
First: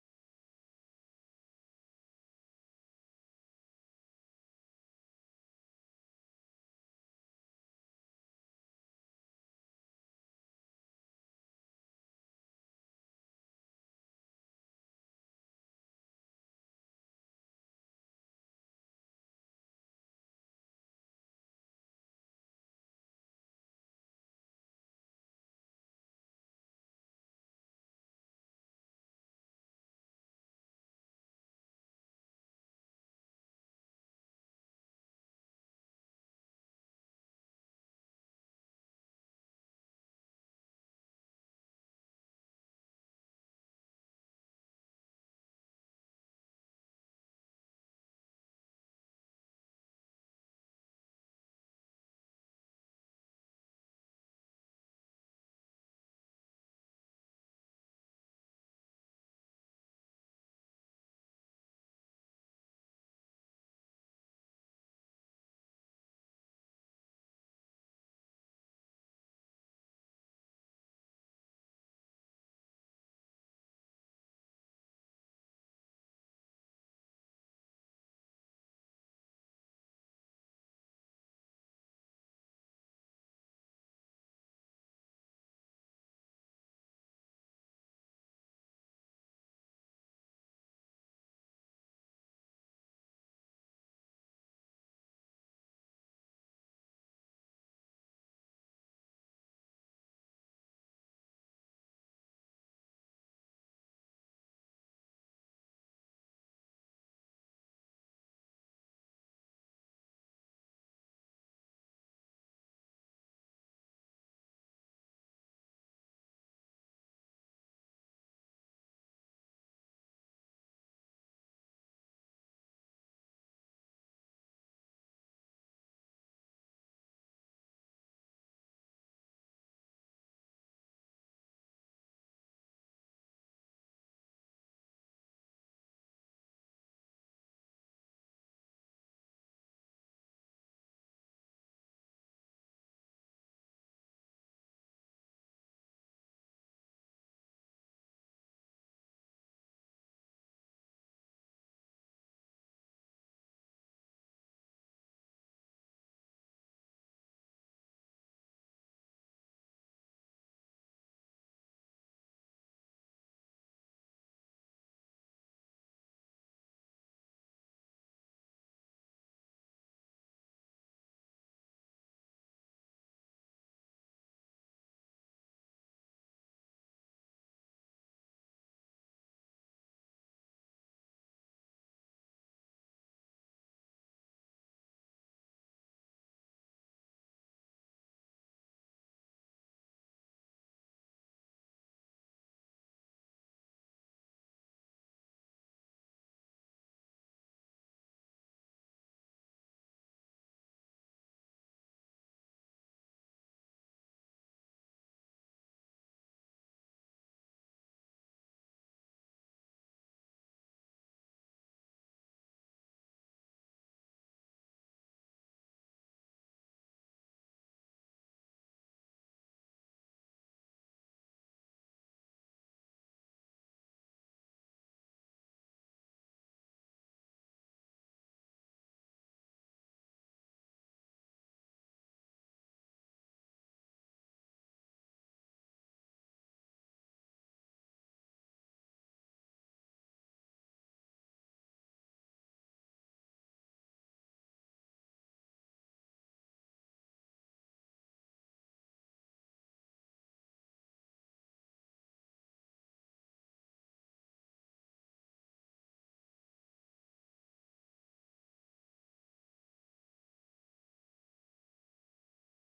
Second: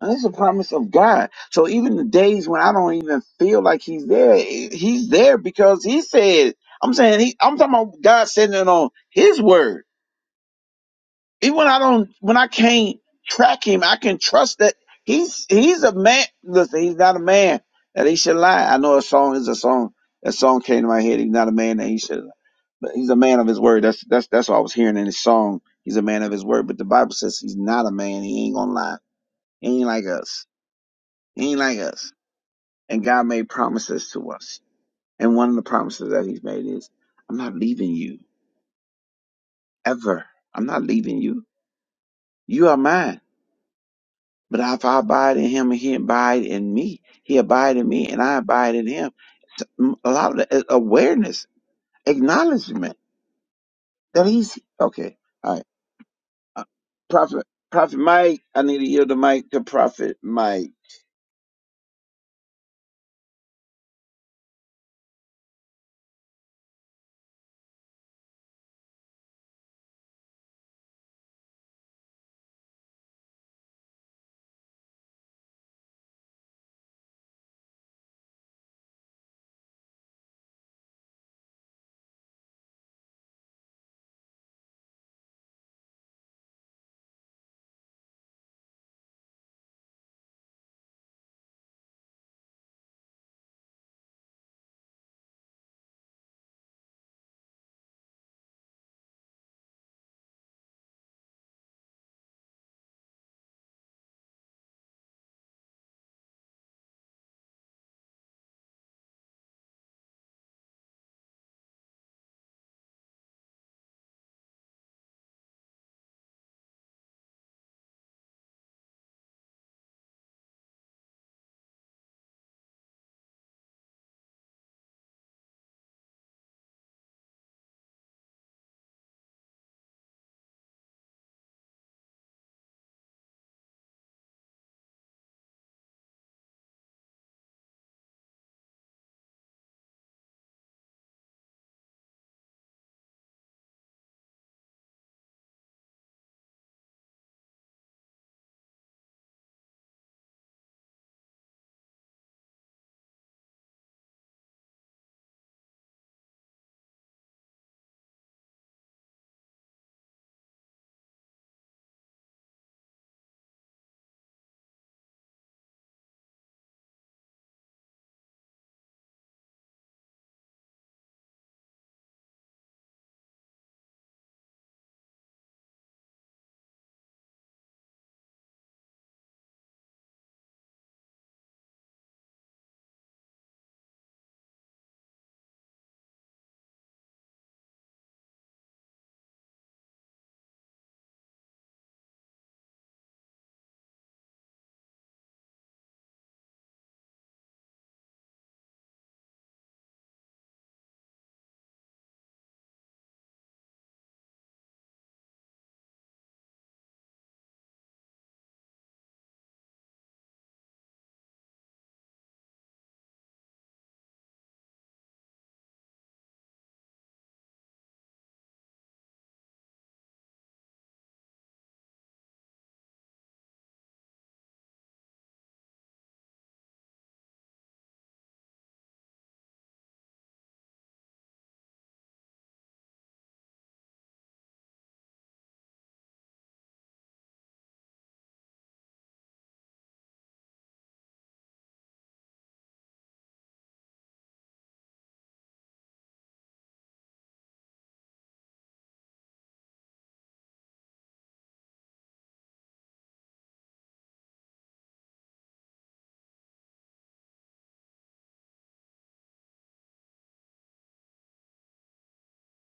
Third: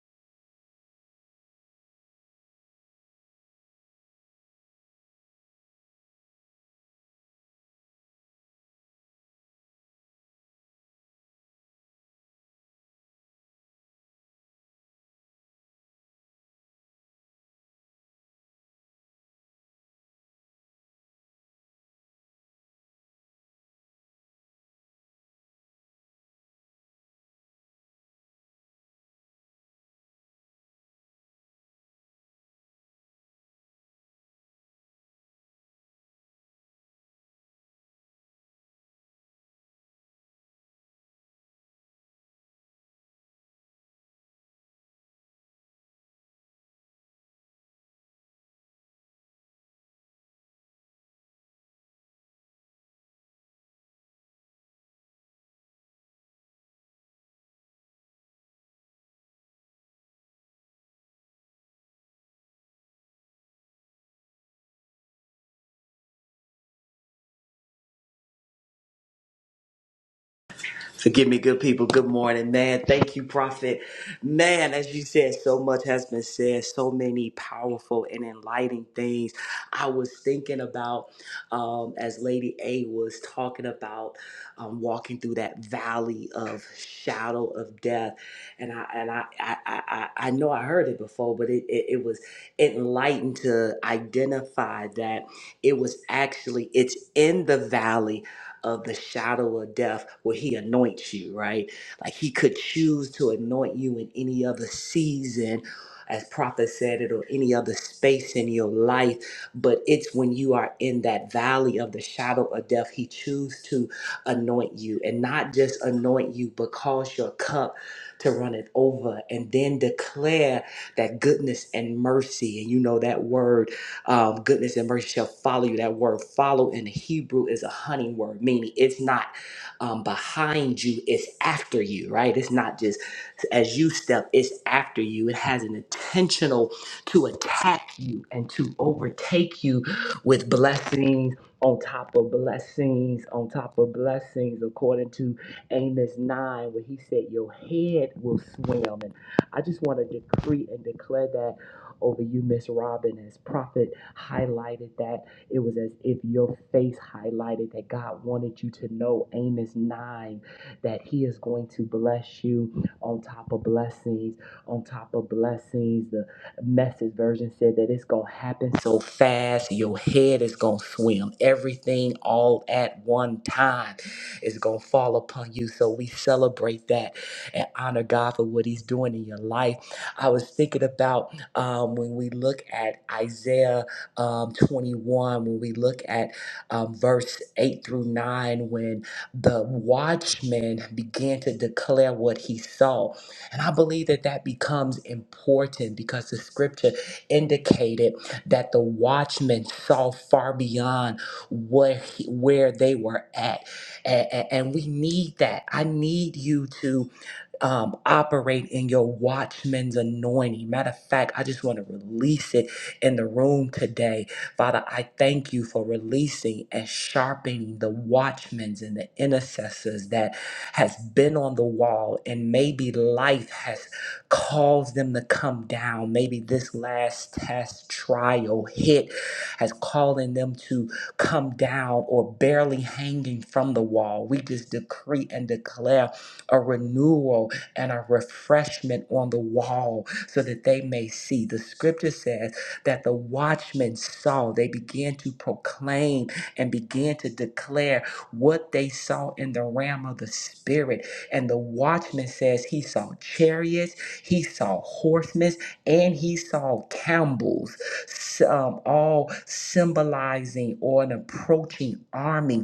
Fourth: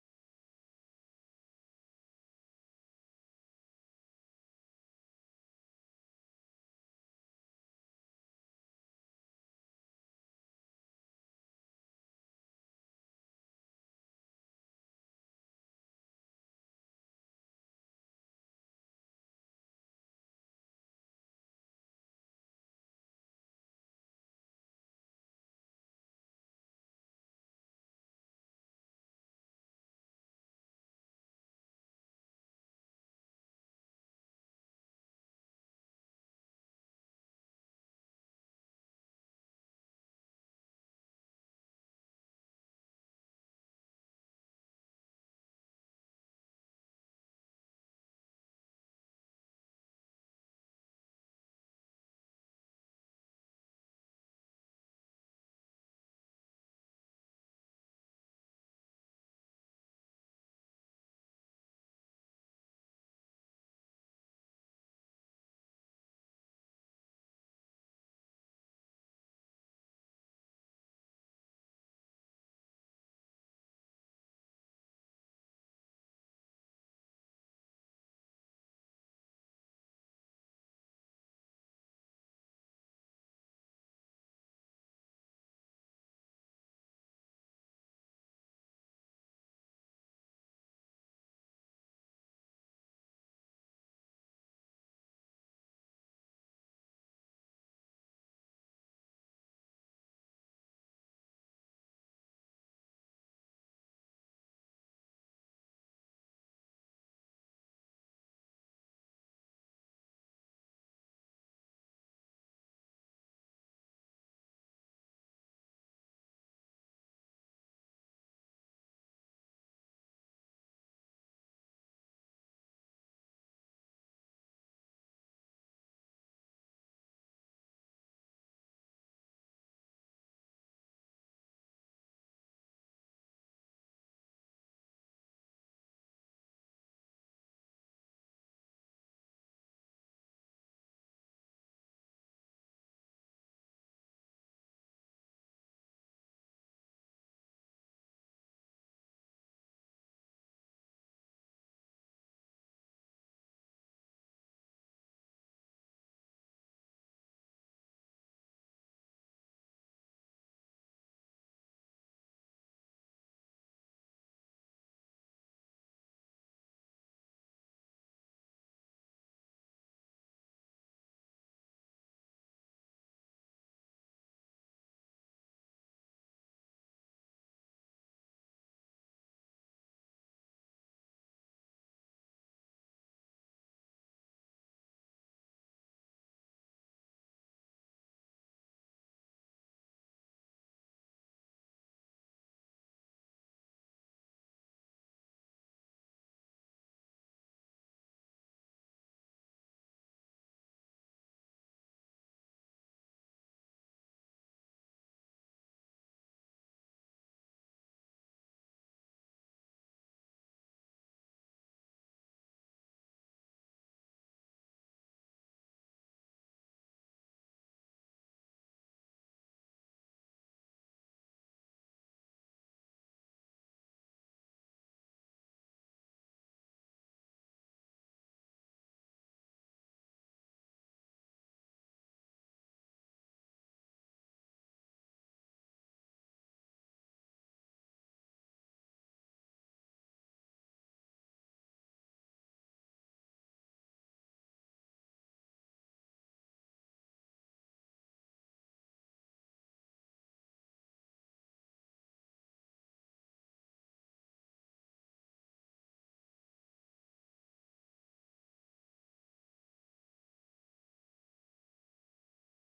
Speaker 1: And it's a promise of God. So even the days when I don't even feel like He's there, he- He's there because He said, I'm saying, he, I'm talking about God sending it on His word even when I don't, when I can't track him, I can trust that he's he's a man. Listen, he's not a man that he should lie. I know a song is a song. That song came to my head. He's not a man that he should, but he's a man of his word. That's that's that's what I was hearing in his song. He's a man of his word, but the Bible says he's not a man. He ain't gonna lie. He ain't like us. He ain't like us. And God made promises to us. And one of the promises that He's made is, I'm not leaving you ever. I'm not leaving you. You are mine. But if I abide in him and he abide in me, he abide in me and I abide in him. A lot of the- uh, awareness, acknowledgement that he's okay. All right. Uh, Prophet, Prophet Mike, I need to yield the mic to Prophet Mike.
Speaker 2: Forgive me, good people. Good morning, man. Thank you, Prophet. Man, as you said, so much has been said, so many powerful and enlightening things. I was thinking about, um, as Lady A was talking about, um, walking through that valley of shadow of death, and I and I I I, I know I heard it before, but it, it it was enlightened to identify that it was actually it's in the valley of the shadow of death where he anoints you, right? Like he could choose to anoint you in any other season, as prophet said it, or any other space in your life. But it's when you are in that valley of the shadow of death, he chooses to anoint you and not just anoint you, but cause your cup to run it over and then declare that goodness and mercy. And you know that word um, goodness and mercy shall follow you. That word follow in Hebrew is a hunting word, meaning it's not um, behind you, it's after you, right? It's not just as you step, it's after you. It has an intentional to attack you and to overtake you with blessings on top of blessings on top of blessings, according to Amos 9, where he said, Your head will swim. And I just want to decree and declare that over you, Miss Robin, as prophet highlighted that it was as if your face highlighted that God wanted you to know Amos 9 that he is going to bless you on top of blessings on top of blessings the message version said that it's going to happen so fast your head is going to swim everything all at one time is going to fall upon you so we celebrate that and honor God for what he's doing in your life I was thinking about um, when we look at Isaiah um, 21, when we look at um, verse 8 through 9, when the watchman began to declare what he saw. And I believe that that becomes important because the scripture indicated that the watchman saw far beyond where, he- where they were at. A- a- and we need that. I need you to um, operate in your watchman's anointing. Matter of fact, I just want to release it in the room today. Father, I thank you for releasing and sharpening the watchmen's and the intercessors that has been on the wall and maybe life has caused them to come down. Maybe this last test, trial, hit has calling them to come down or barely hanging from the wall. We just decree and declare a renewal and a refreshment on the wall so that they may see. The scripture says that the watchmen saw, they began to proclaim and began to declare what they saw in the realm of the spirit. And the watchman says he saw chariots, he saw horsemen, and he saw camels, s- um, all symbolizing or an approaching army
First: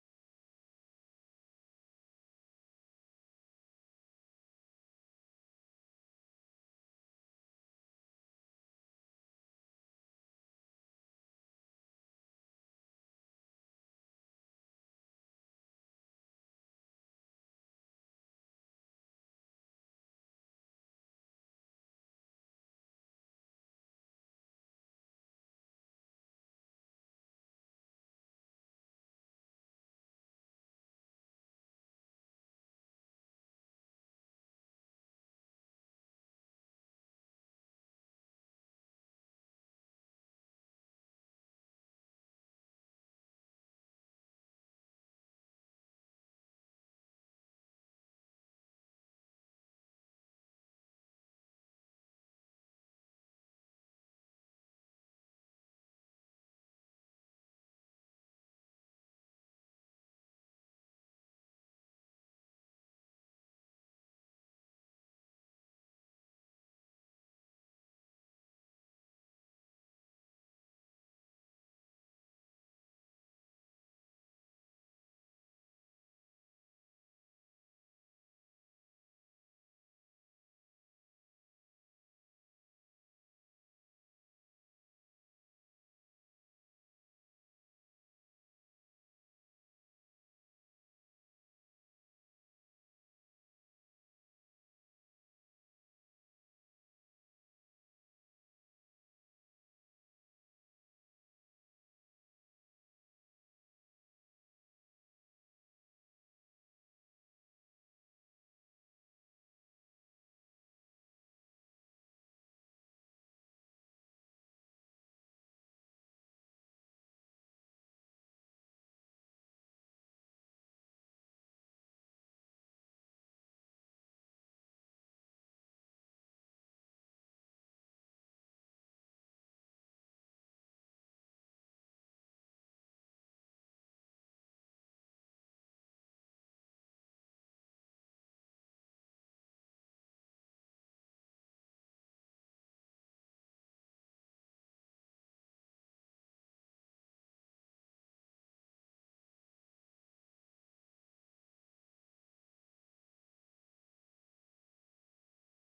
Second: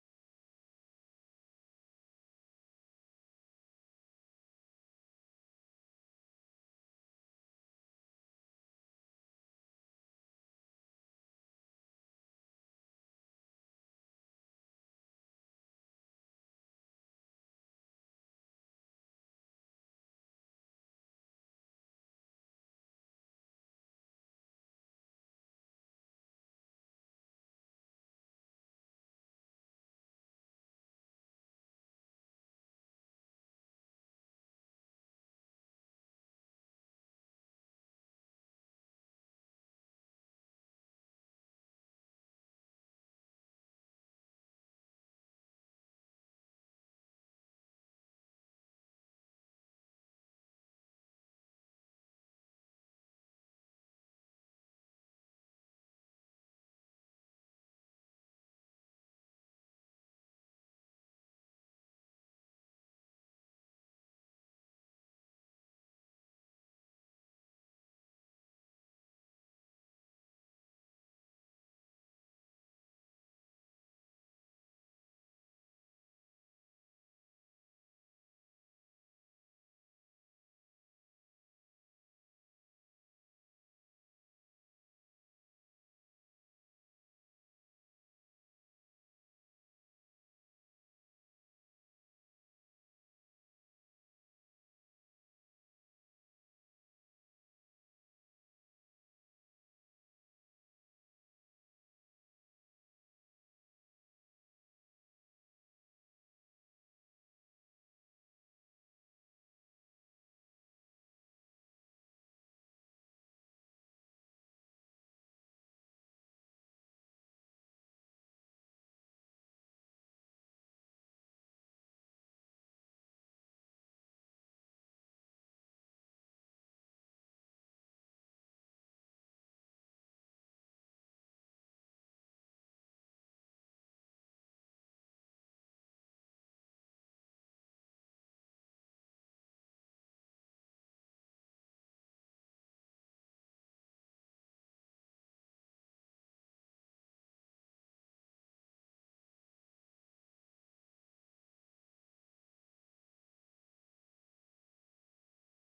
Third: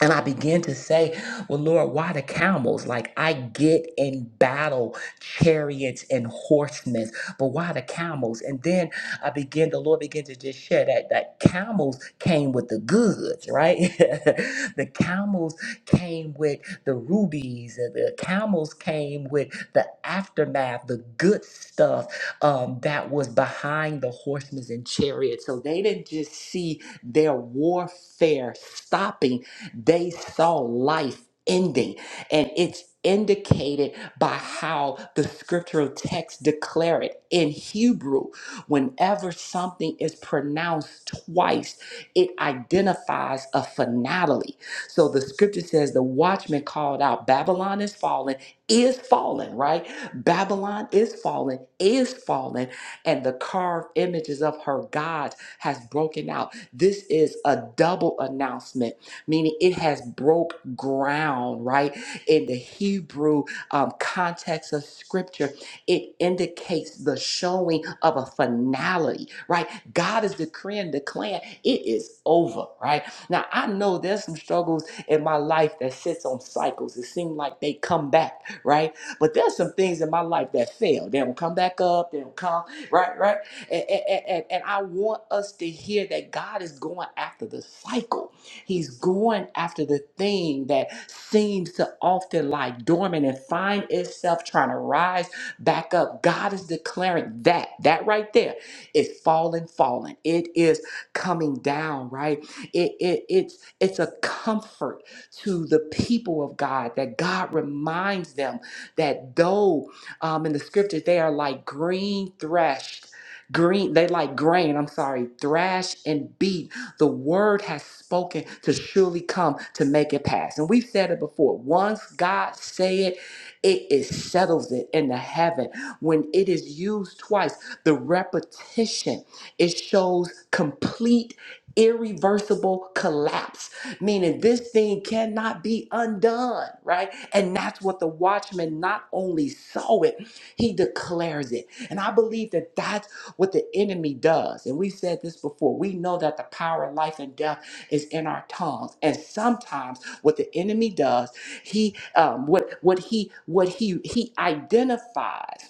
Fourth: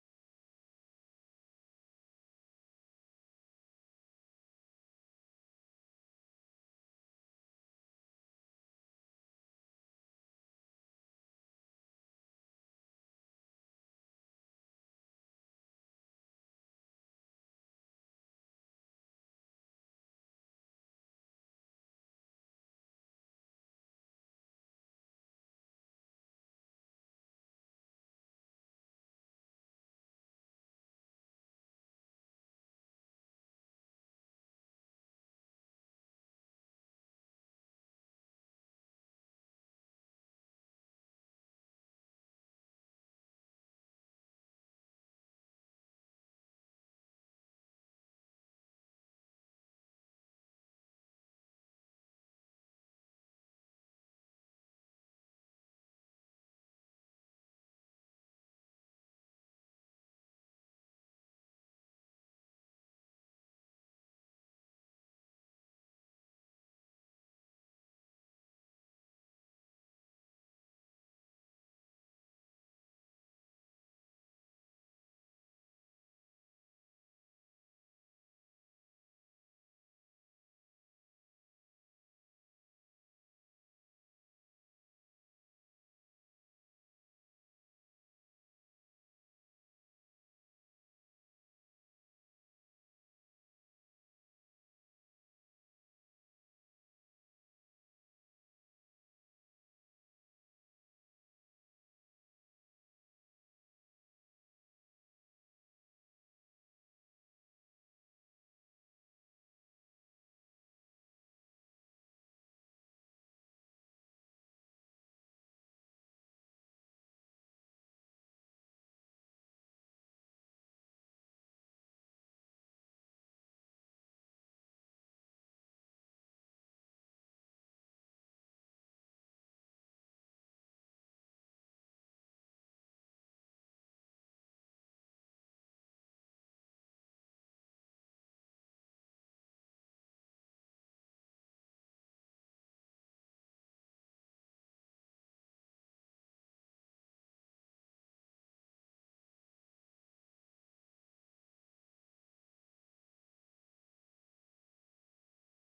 Speaker 2: and I began to say, Well, Lord, why the camels? Like, I get in battle chariots and horsemen, but why the camels? And then I began, the Lord began to just share that, that camels came with the goods, right? the camels came with the rubies, and the camels came with the aftermath, the good stuff um, that was behind the horsemen and chariots. So they didn't just see their warfare stopping they saw life ending, and it's indicated by how the scriptural text declare it in Hebrew. Whenever something is pronounced twice, it identifies a finality. So the scripture says the watchman called out, Babylon is fallen, is fallen, right? Babylon is fallen, is fallen, and the carved images of her gods has broken out. This is a double announcement meaning it has broke ground, right? In the Hebrew um, context of scripture, it indicates the showing of a finality, right? God is decreeing, declaring it is over, right? Now, I know there's some struggles in my life that sits on cycles. It seems like they come back, right? But there's some things in my life that fail. They don't come back up, they don't come, right, right? And, and, and, and I want us to hear that God is going after the cycle He's going after the thing that seems to often lie dormant and find itself trying to rise back up. God is declaring that, that right there is falling, falling. It is coming down, right? It, it, it's, it's a comfort to the people of God that God reminds them that though um, in the scriptures they are like green threshed, green, they like grain, I'm sorry, thrash and beat the word has spoken to surely come to make it pass. And we've said it before. Once God say it, it is settles it in the heaven. When it is used twice, the repetition, it shows complete irreversible collapse meaning this thing cannot be undone right and that's what the watchman not only saw it he declares it and i believe that that's what the enemy does. And we said this before. We know that the power of life and death is in our tongues. And sometimes what the enemy does, he um, what what he what he he identifies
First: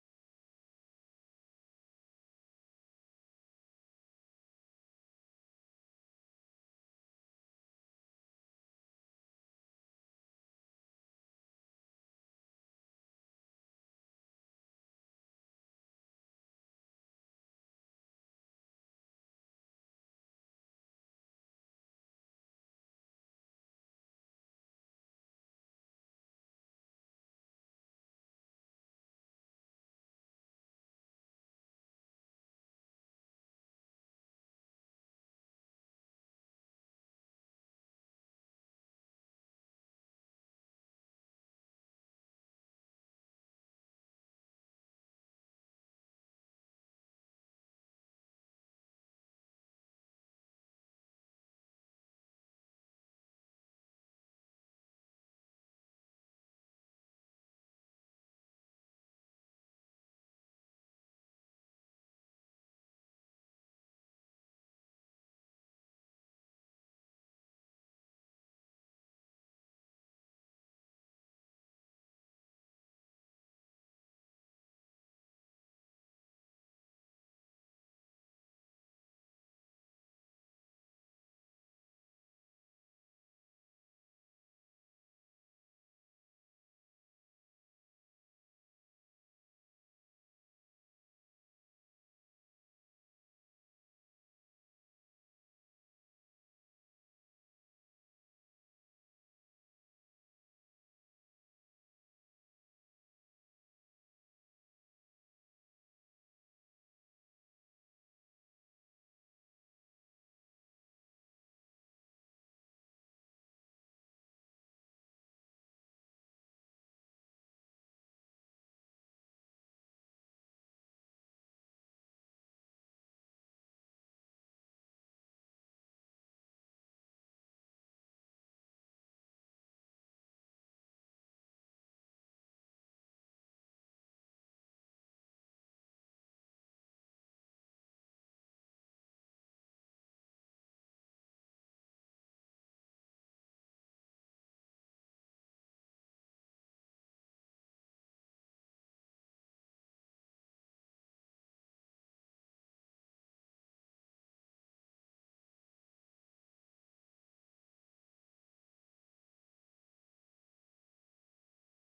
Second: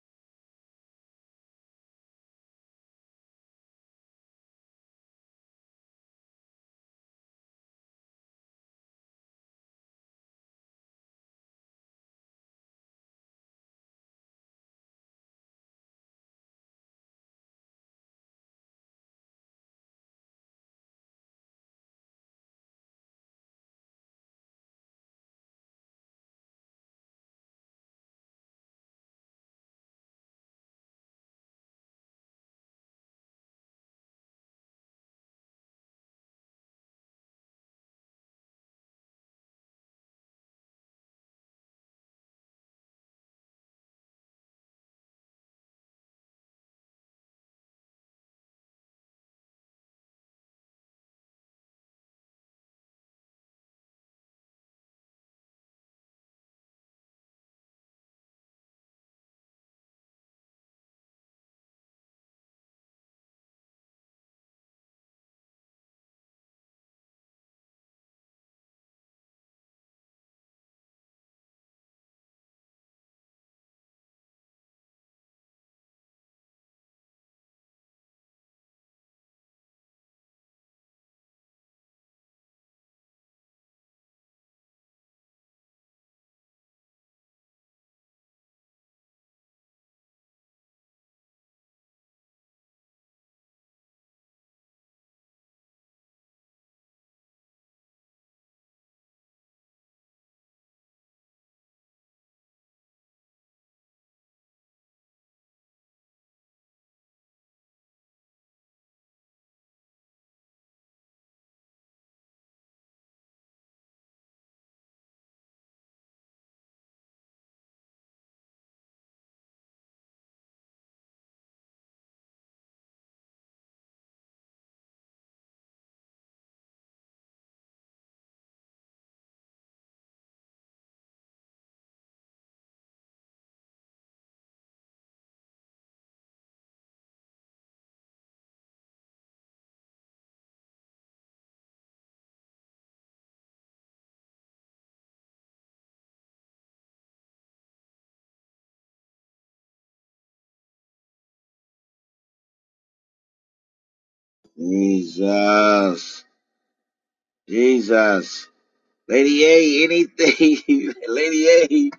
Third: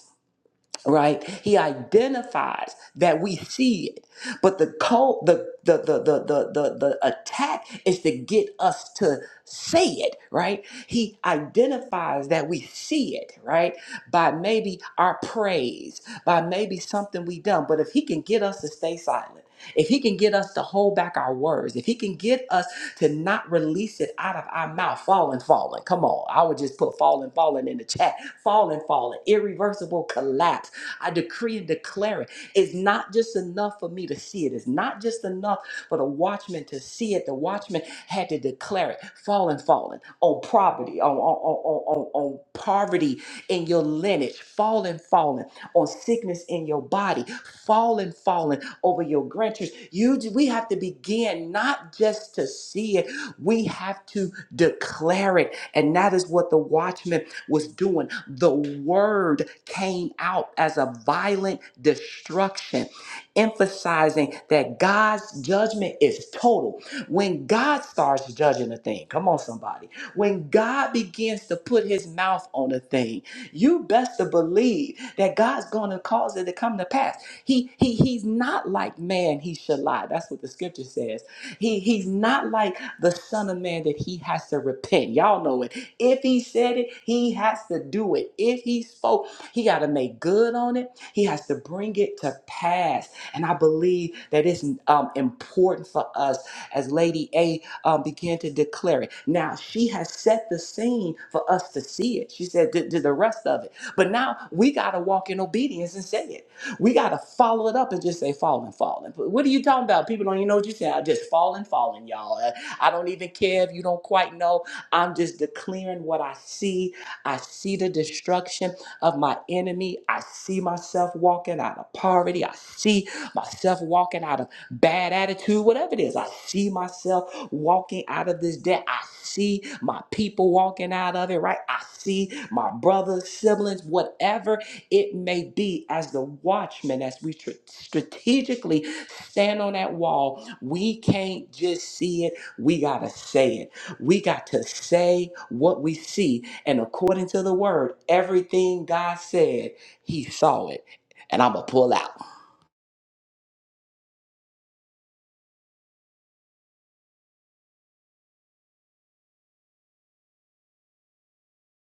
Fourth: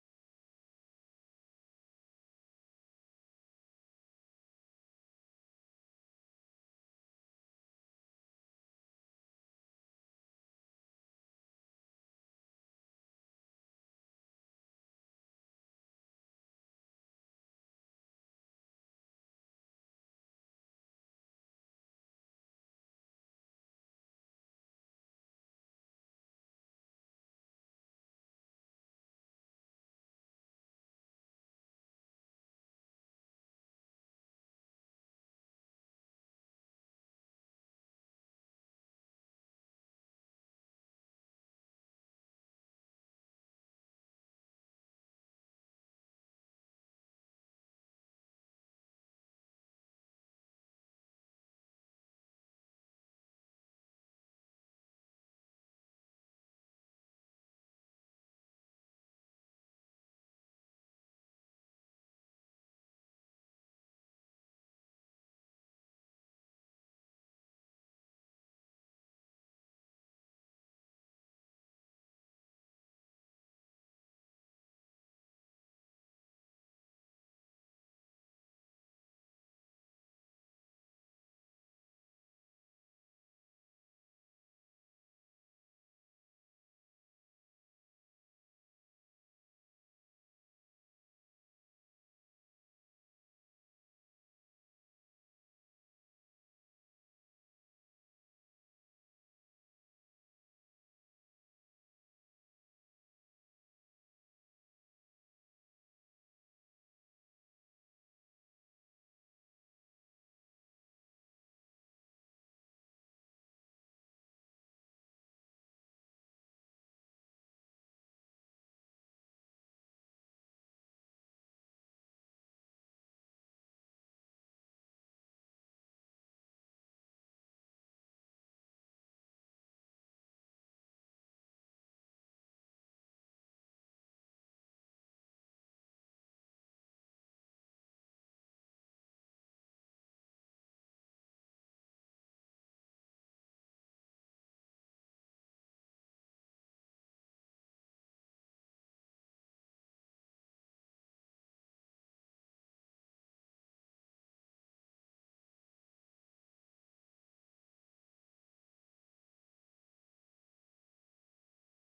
Speaker 2: right he identifies that we see it but the co the the the the the, the, the attack is to get us to say it right he identifies that we see it right by maybe our praise by maybe something we done but if he can get us to stay silent if he can get us to hold back our words, if he can get us to not release it out of our mouth, falling, falling. Come on. I would just put falling, falling in the chat. Falling, falling. Irreversible collapse I decree and declare it. It's not just enough for me to see it. It's not just enough for the watchman to see it. The watchman had to declare it. Fallen, fallen on property, on, on, on, on, on on poverty in your lineage. Fallen, fallen on sickness in your body. Fallen, fallen over your grandchildren. You, we have to begin not just to see it. We have to declare it. And that is what the watchman was doing, the word came out as a violent destruction, emphasizing that God's judgment is total. When God starts judging a thing, come on, somebody, when God begins to put his mouth on a thing, you best to believe that God's going to cause it to come to pass. He, he he's not like man he should lie. That's what the scripture says. He he's not like the son of man that he has to repent. Y'all know it. If he said it, he has to do it. If he spoke, he got to make good on it. He has to bring it to pass. And I believe that it's um, important for us as Lady A um, began to declare it. Now, she has set the scene for us to see it. She said, "Did the rest of it. But now we got to walk in obedience and say it. We got to follow it up and just say, falling, falling. But What are you talking about? People don't even know what you said. I just falling, falling, y'all. Uh, I don't even care if you don't quite know. I'm just declaring what I see. I see the destruction of my enemy. I see myself walking out of poverty. I see myself walking out of bad attitude, whatever it is. I see myself walking out of this debt. I see my people walking out of it, right? I see my brothers, siblings, whatever it may be, as the watchmen, as we tr- strategically stand on that wall, we can't just see it, we got to say it. We got to say what we see. And according to the word, everything God said, he saw it. And I'm going to pull out.
Speaker 1: Jesus. Jesus. Lady A, anything. Lady A,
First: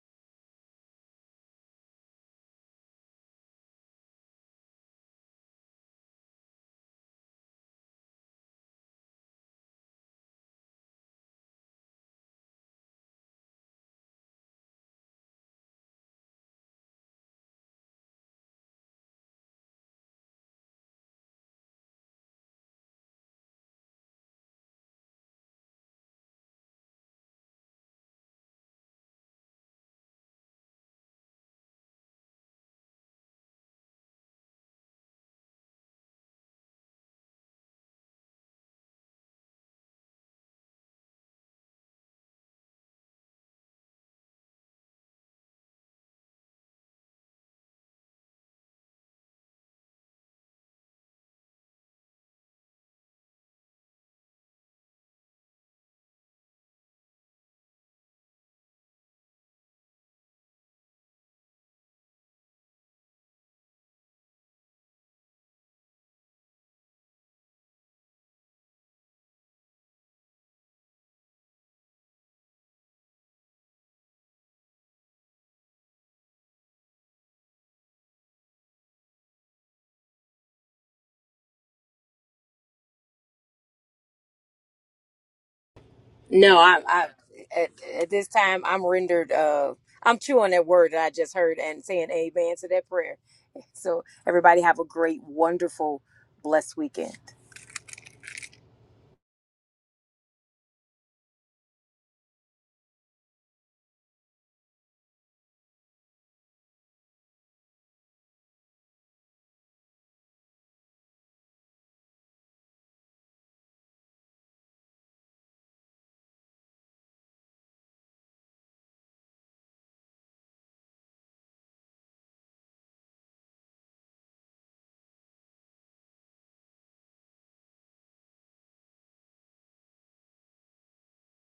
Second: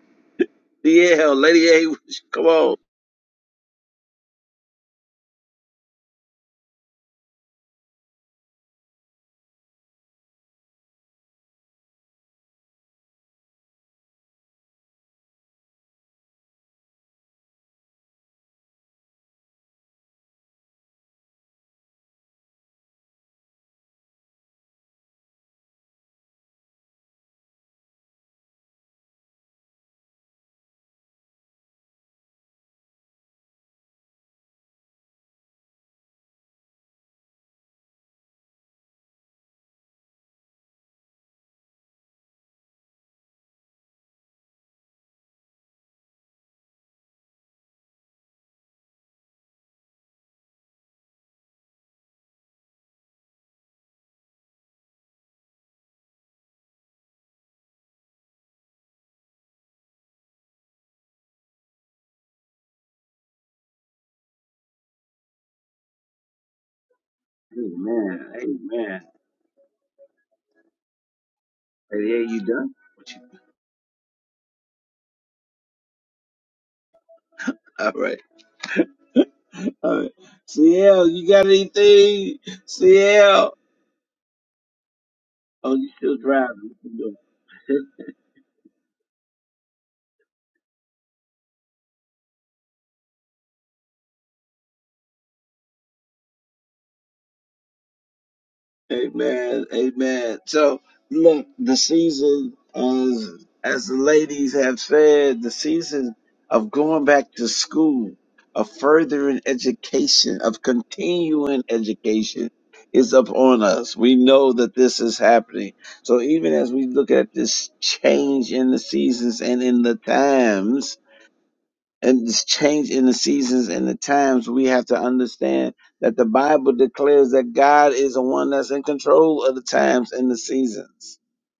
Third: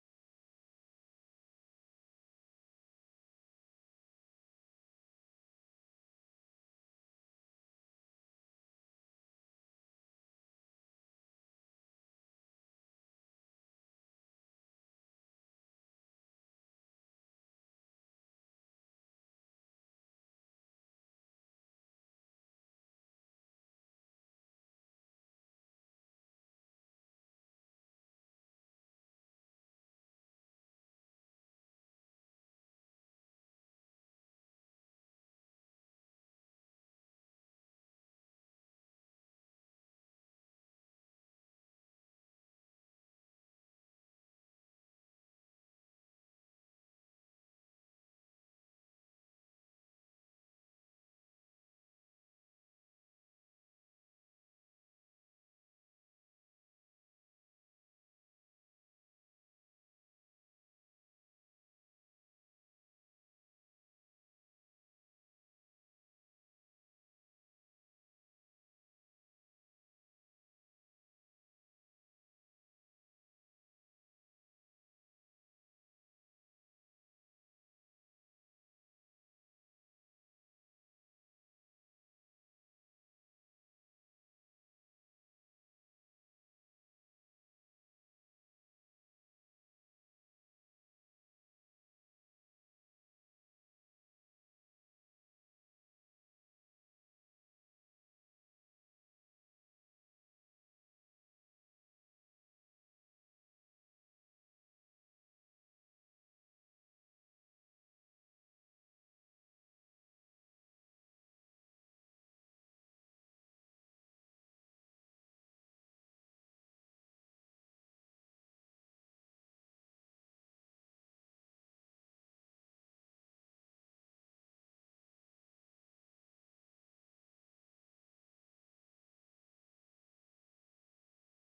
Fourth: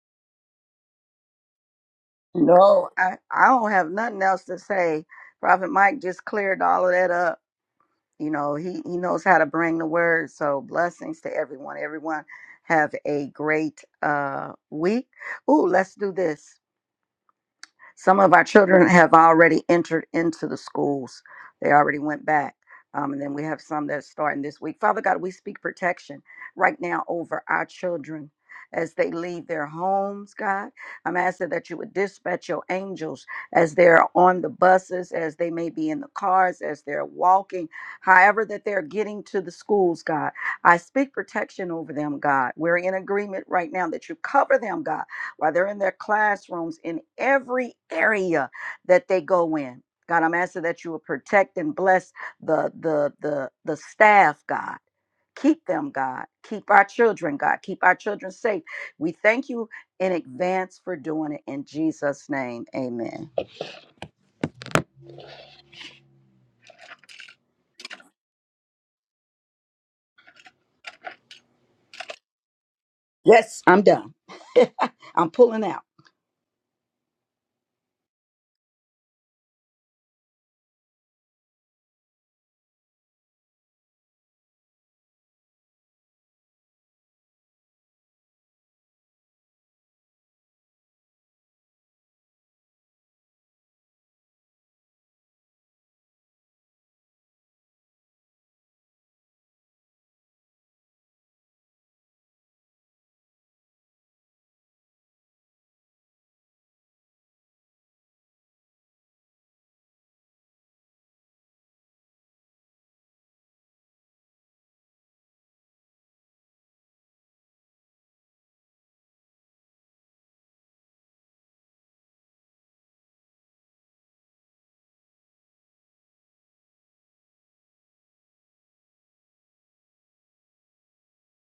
Speaker 1: DL, Lady A, come on.
Speaker 3: No, I, I don't have nothing else to say. Prophet Mike just cleared all of that up. You know, he, he knows how to bring the word. So blessings to everyone. Everyone have a great uh, week. Ooh, let's do this. Some of our children have already entered into the schools. They already went back. Um, and then we have some that are starting this week. Father God, we speak protection right now over our children as they leave their homes, God. I'm asking that you would dispatch your angels as they're on the buses, as they may be in the cars, as they're walking, however that they're getting to the schools, God. I speak protection over them, God. We're in agreement right now that you cover them, God while they're in their classrooms, in every area that they go in. God, I'm asking that you will protect and bless the the the the staff, God. Keep them, God. Keep our children, God. Keep our children safe. We thank you in advance for doing it in Jesus' name. Amen.
Speaker 1: Amen. Amen. Lady A, you done? What you,
Speaker 3: Yes, I'm done. I'm pulling out.
Speaker 1: All right. Uh, CL, you got anything? CL. Oh, you still
Speaker 4: No,
Speaker 1: driving. You
Speaker 4: I,
Speaker 1: can
Speaker 4: I
Speaker 1: do
Speaker 4: at, at this time I'm rendered. Uh, I'm chewing that word that I just heard and saying amen to that prayer. So everybody have a great, wonderful, blessed weekend.
Speaker 1: it. Amen. Amen. So, look, the season, as, as the ladies have said, the season of going back to school, of furthering education, of continuing education is upon us. We know that this is happening. So even as we look at this change in the seasons and in the times, and this change in the seasons and the times, we have to understand that the Bible declares that God is the one that's in control of the times and the seasons.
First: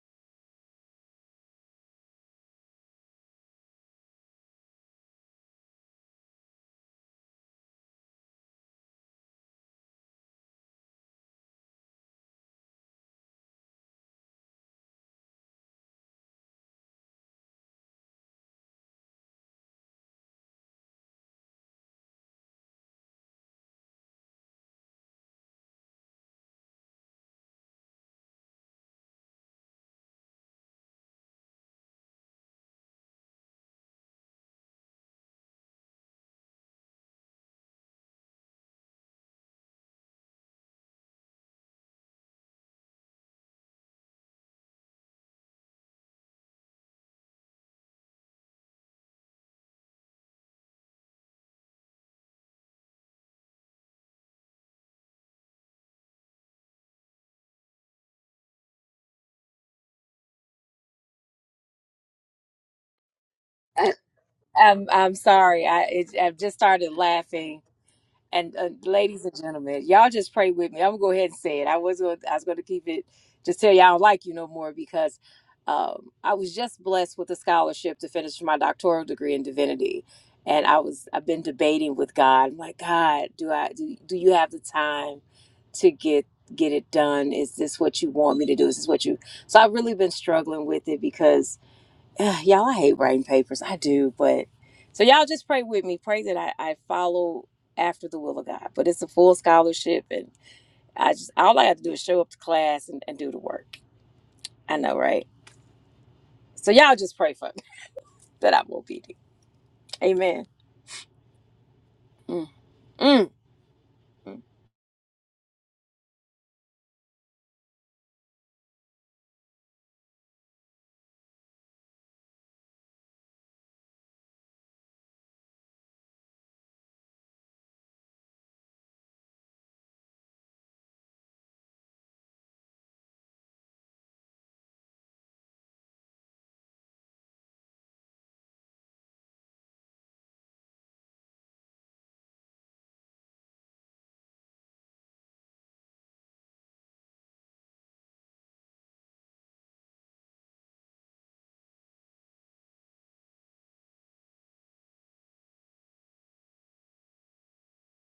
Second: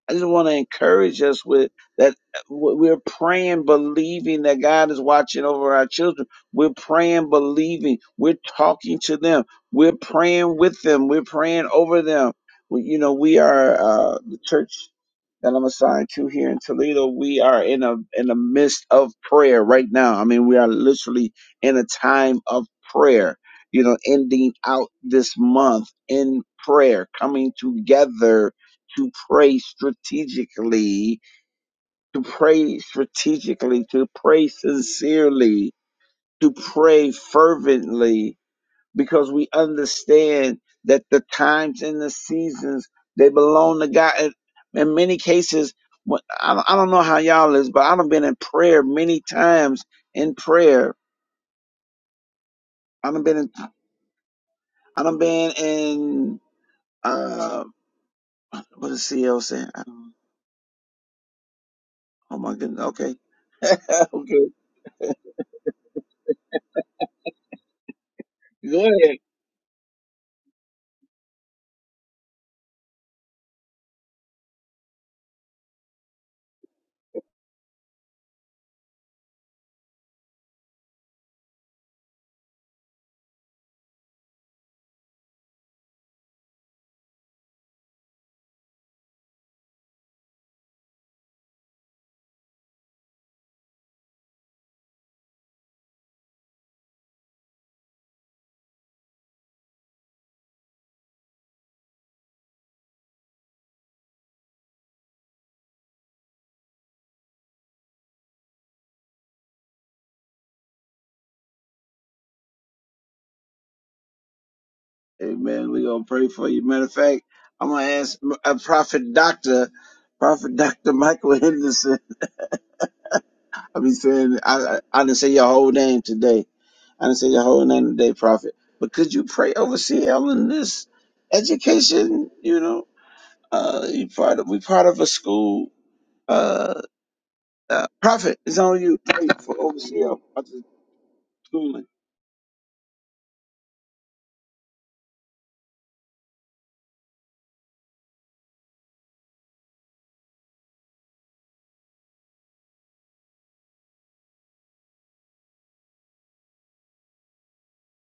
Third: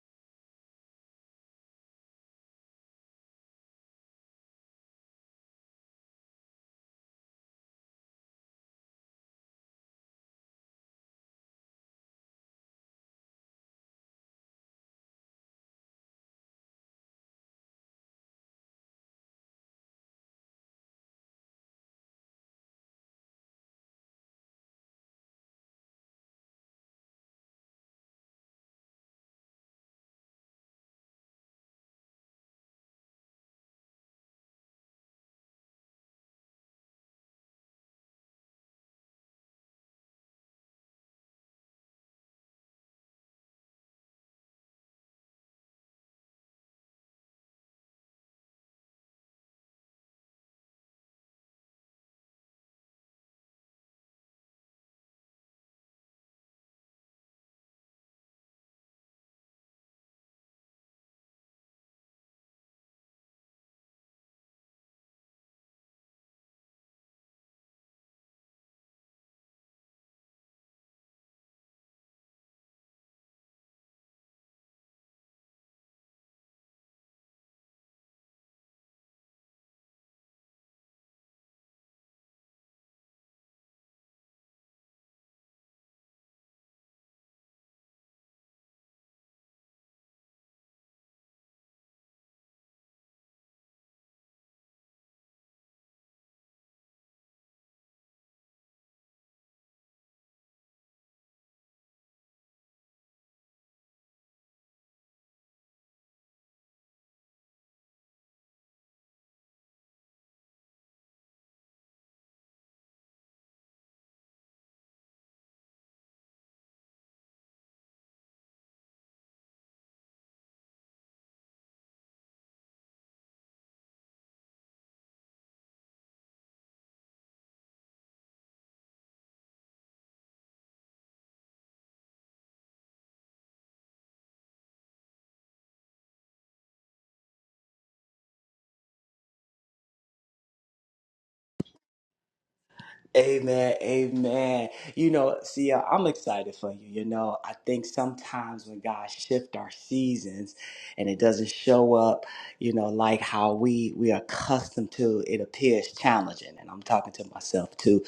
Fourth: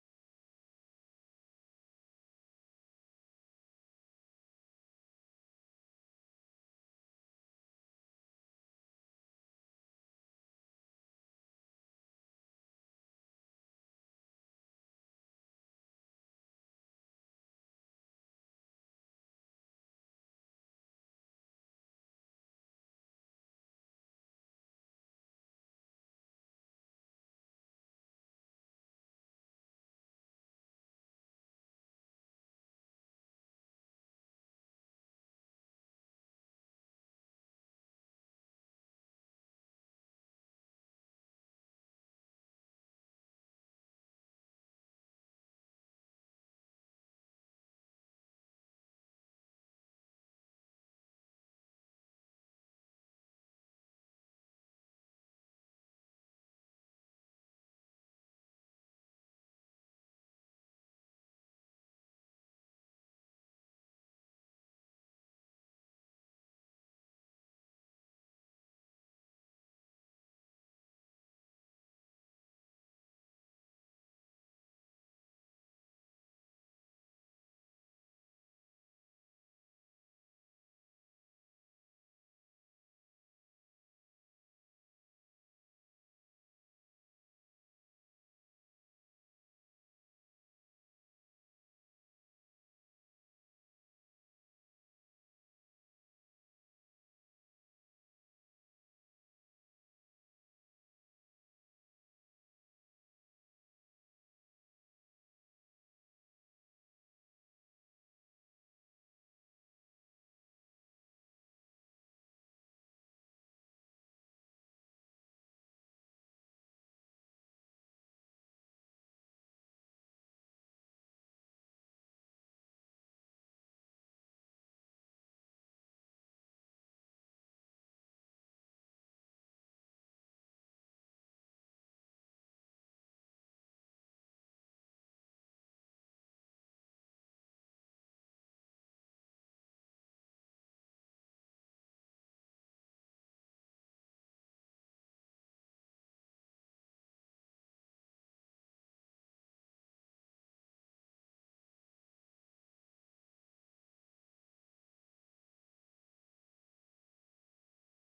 Speaker 1: I just want to encourage us with that w- we're praying, believing that God is watching over our children. We're praying, believing. We're talking to them. We're praying with them. We're praying over them. We, you know, we are uh, the church that I'm assigned to here in Toledo, we are in a in the midst of prayer right now. I mean, we are literally in a time of prayer. You know, ending out this month in prayer, coming together to pray strategically, to pray strategically, to pray sincerely, to pray fervently, because we understand that the times and the seasons they belong to God. And In many cases, when- I don't I don't know how y'all is, but I've been in prayer many times in prayer. I've been in, I've been in uh, what is CL saying? I don't- Oh my goodness. Okay,
Speaker 4: I,
Speaker 1: okay,
Speaker 4: I'm I'm sorry. I it, I've just started laughing And uh,
Speaker 1: go ahead.
Speaker 4: ladies and gentlemen, y'all just pray with me. I'm gonna go ahead and say it. I was gonna, I was gonna keep it. Just tell you I don't like you no more because um, I was just blessed with a scholarship to finish my doctoral degree in divinity, and I was I've been debating with God. I'm like, God, do I do, do you have the time to get get it done? Is this what you want me to do? Is this what you? So I've really been struggling with it because Ugh, y'all, I hate writing papers. I do, but so y'all just pray with me. Pray that I, I follow after the will of God. But it's a full scholarship, and I just all I have to do is show up to class and, and do the work. I know, right? So y'all just pray for me that I'm obedient. Amen. Mm, mm, mm.
Speaker 1: Amen. We gonna pray for you. Matter of fact, I'm gonna ask a prophet doctor, prophet doctor Michael Henderson. I be saying I I, I didn't say your whole name today. I didn't say your whole name today, Prophet. But could you pray over CL in this education? You know, uh, you part of we part of a school. Uh, uh Prophet is on you. Pray for over CL. about the schooling.
Speaker 2: Amen, amen. You know, see, uh, I'm excited for you. You know, I think sometimes when God shift our seasons and it doesn't show up, you know, like how we we are accustomed to, it appears challenging. And I'm talking to myself too.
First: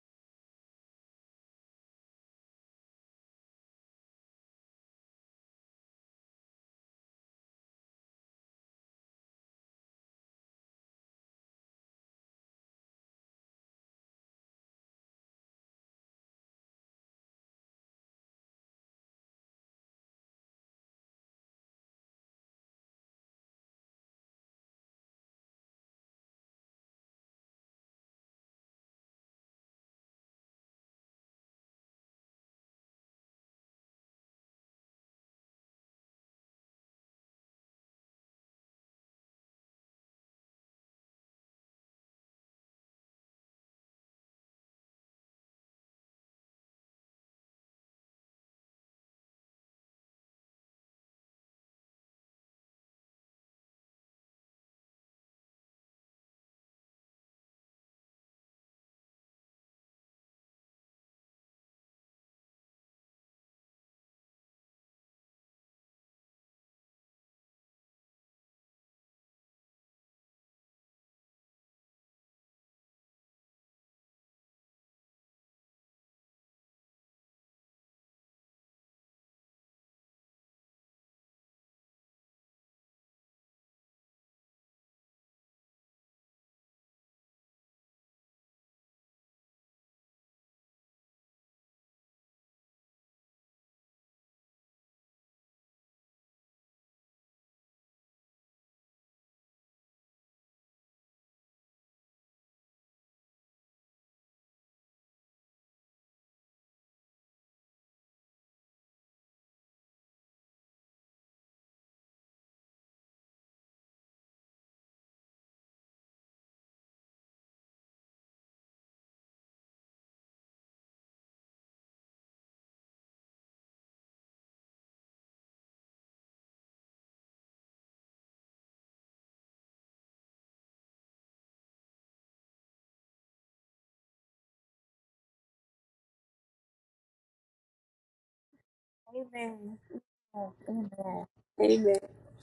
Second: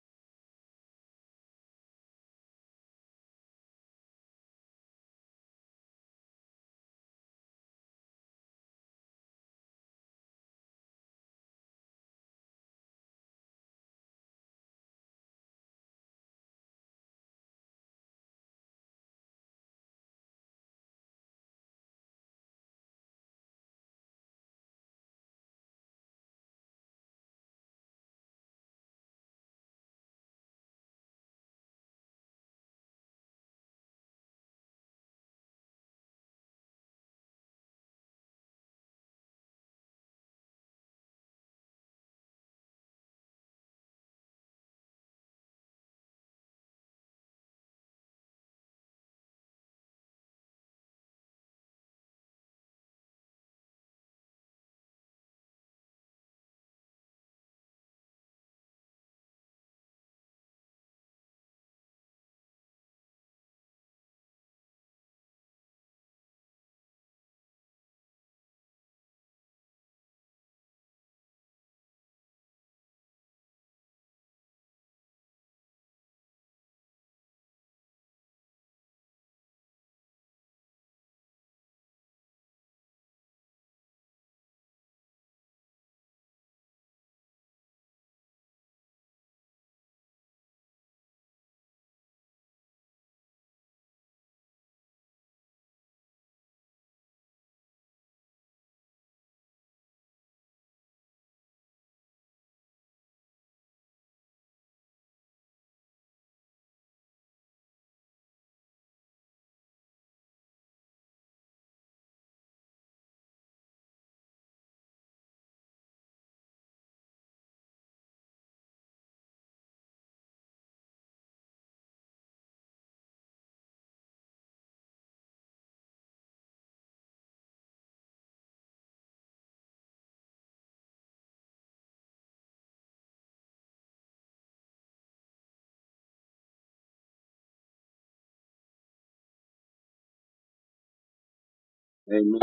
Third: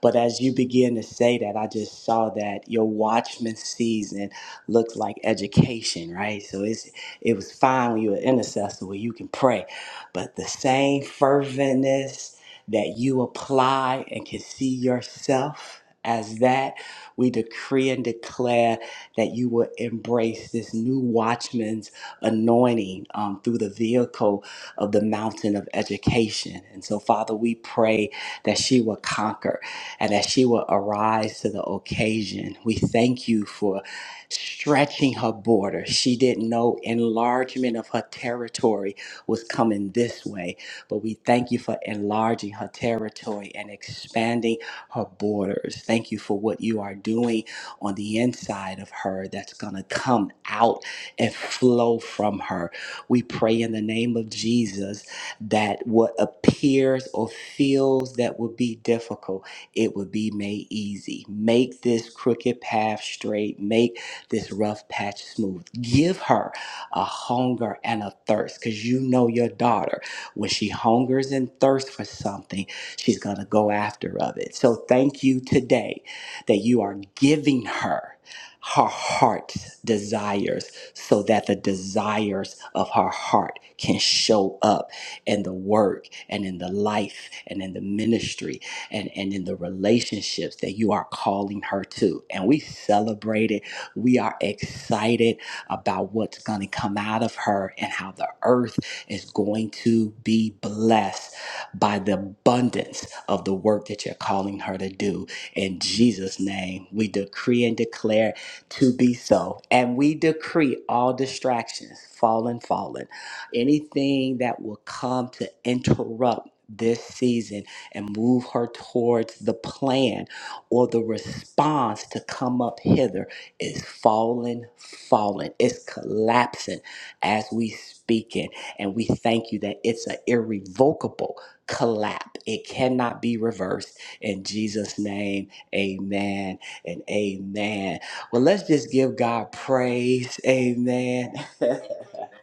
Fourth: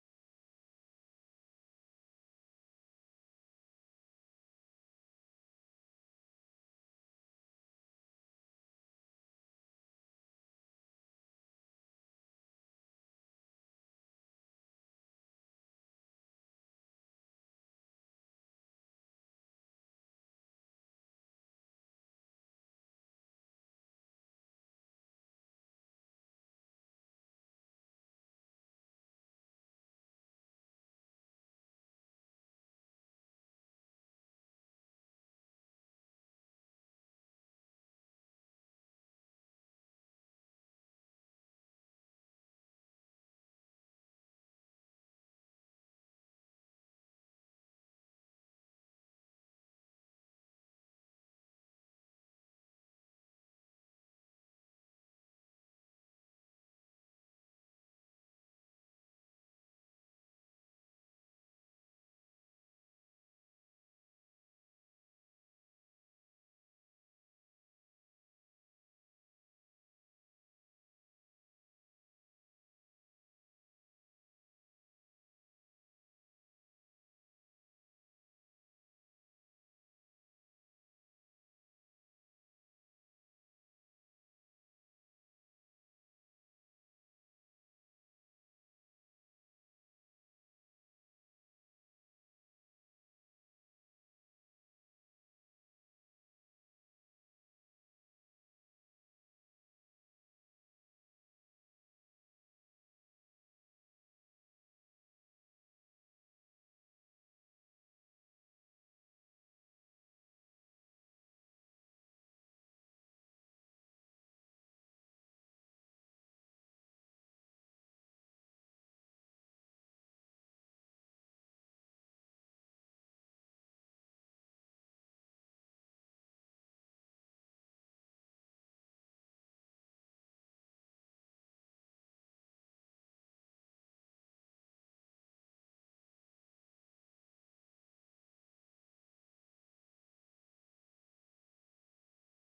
Speaker 2: But as you begin to say that, I just saw that your watchman season looks like education, right? So it's it was fine when you were an intercessor where you can pray, but the same ferventness, that you apply and can see yourself as that. We decree and declare that you will embrace this new watchman's anointing um, through the vehicle of the mountain of education. And so, Father, we pray that she will conquer and that she will arise to the occasion. We thank you for stretching her border. She didn't know enlargement of her territory was coming this way but we thank you for enlarging her territory and expanding her borders. Thank you for what you are doing on the inside of her that's going to come out and flow from her. We pray in the name of Jesus that what appears or feels that would be difficult, it would be made easy. Make this crooked path straight, make this rough patch smooth. Give her a hunger and a thirst because you know your daughter. When she hungers and thirsts for something, she's going to go after of it. So thank you today that you are giving her her heart's desires so that the desires of her heart can show up in the work and in the life and in the ministry and, and in the relationships that you are calling her to. And we celebrate it. We are excited about what's going to come out of her and how the earth is going to be blessed by the abundance of the work that you're calling her to do. In Jesus' name, we decree and declare to be so. And we decree all distractions, fallen, fallen, anything that will come to interrupt this season and move her towards the plan or the response to come up hither is falling, falling. It's collapsing as we speak and we thank you that it's an irrevocable collapse. It cannot be reversed. In Jesus' name, amen and amen. Well, let's just give God
Speaker 4: Amen.
Speaker 2: praise.
Speaker 4: Amen.
Speaker 2: Amen.
Speaker 4: Amen.
Speaker 1: Amen.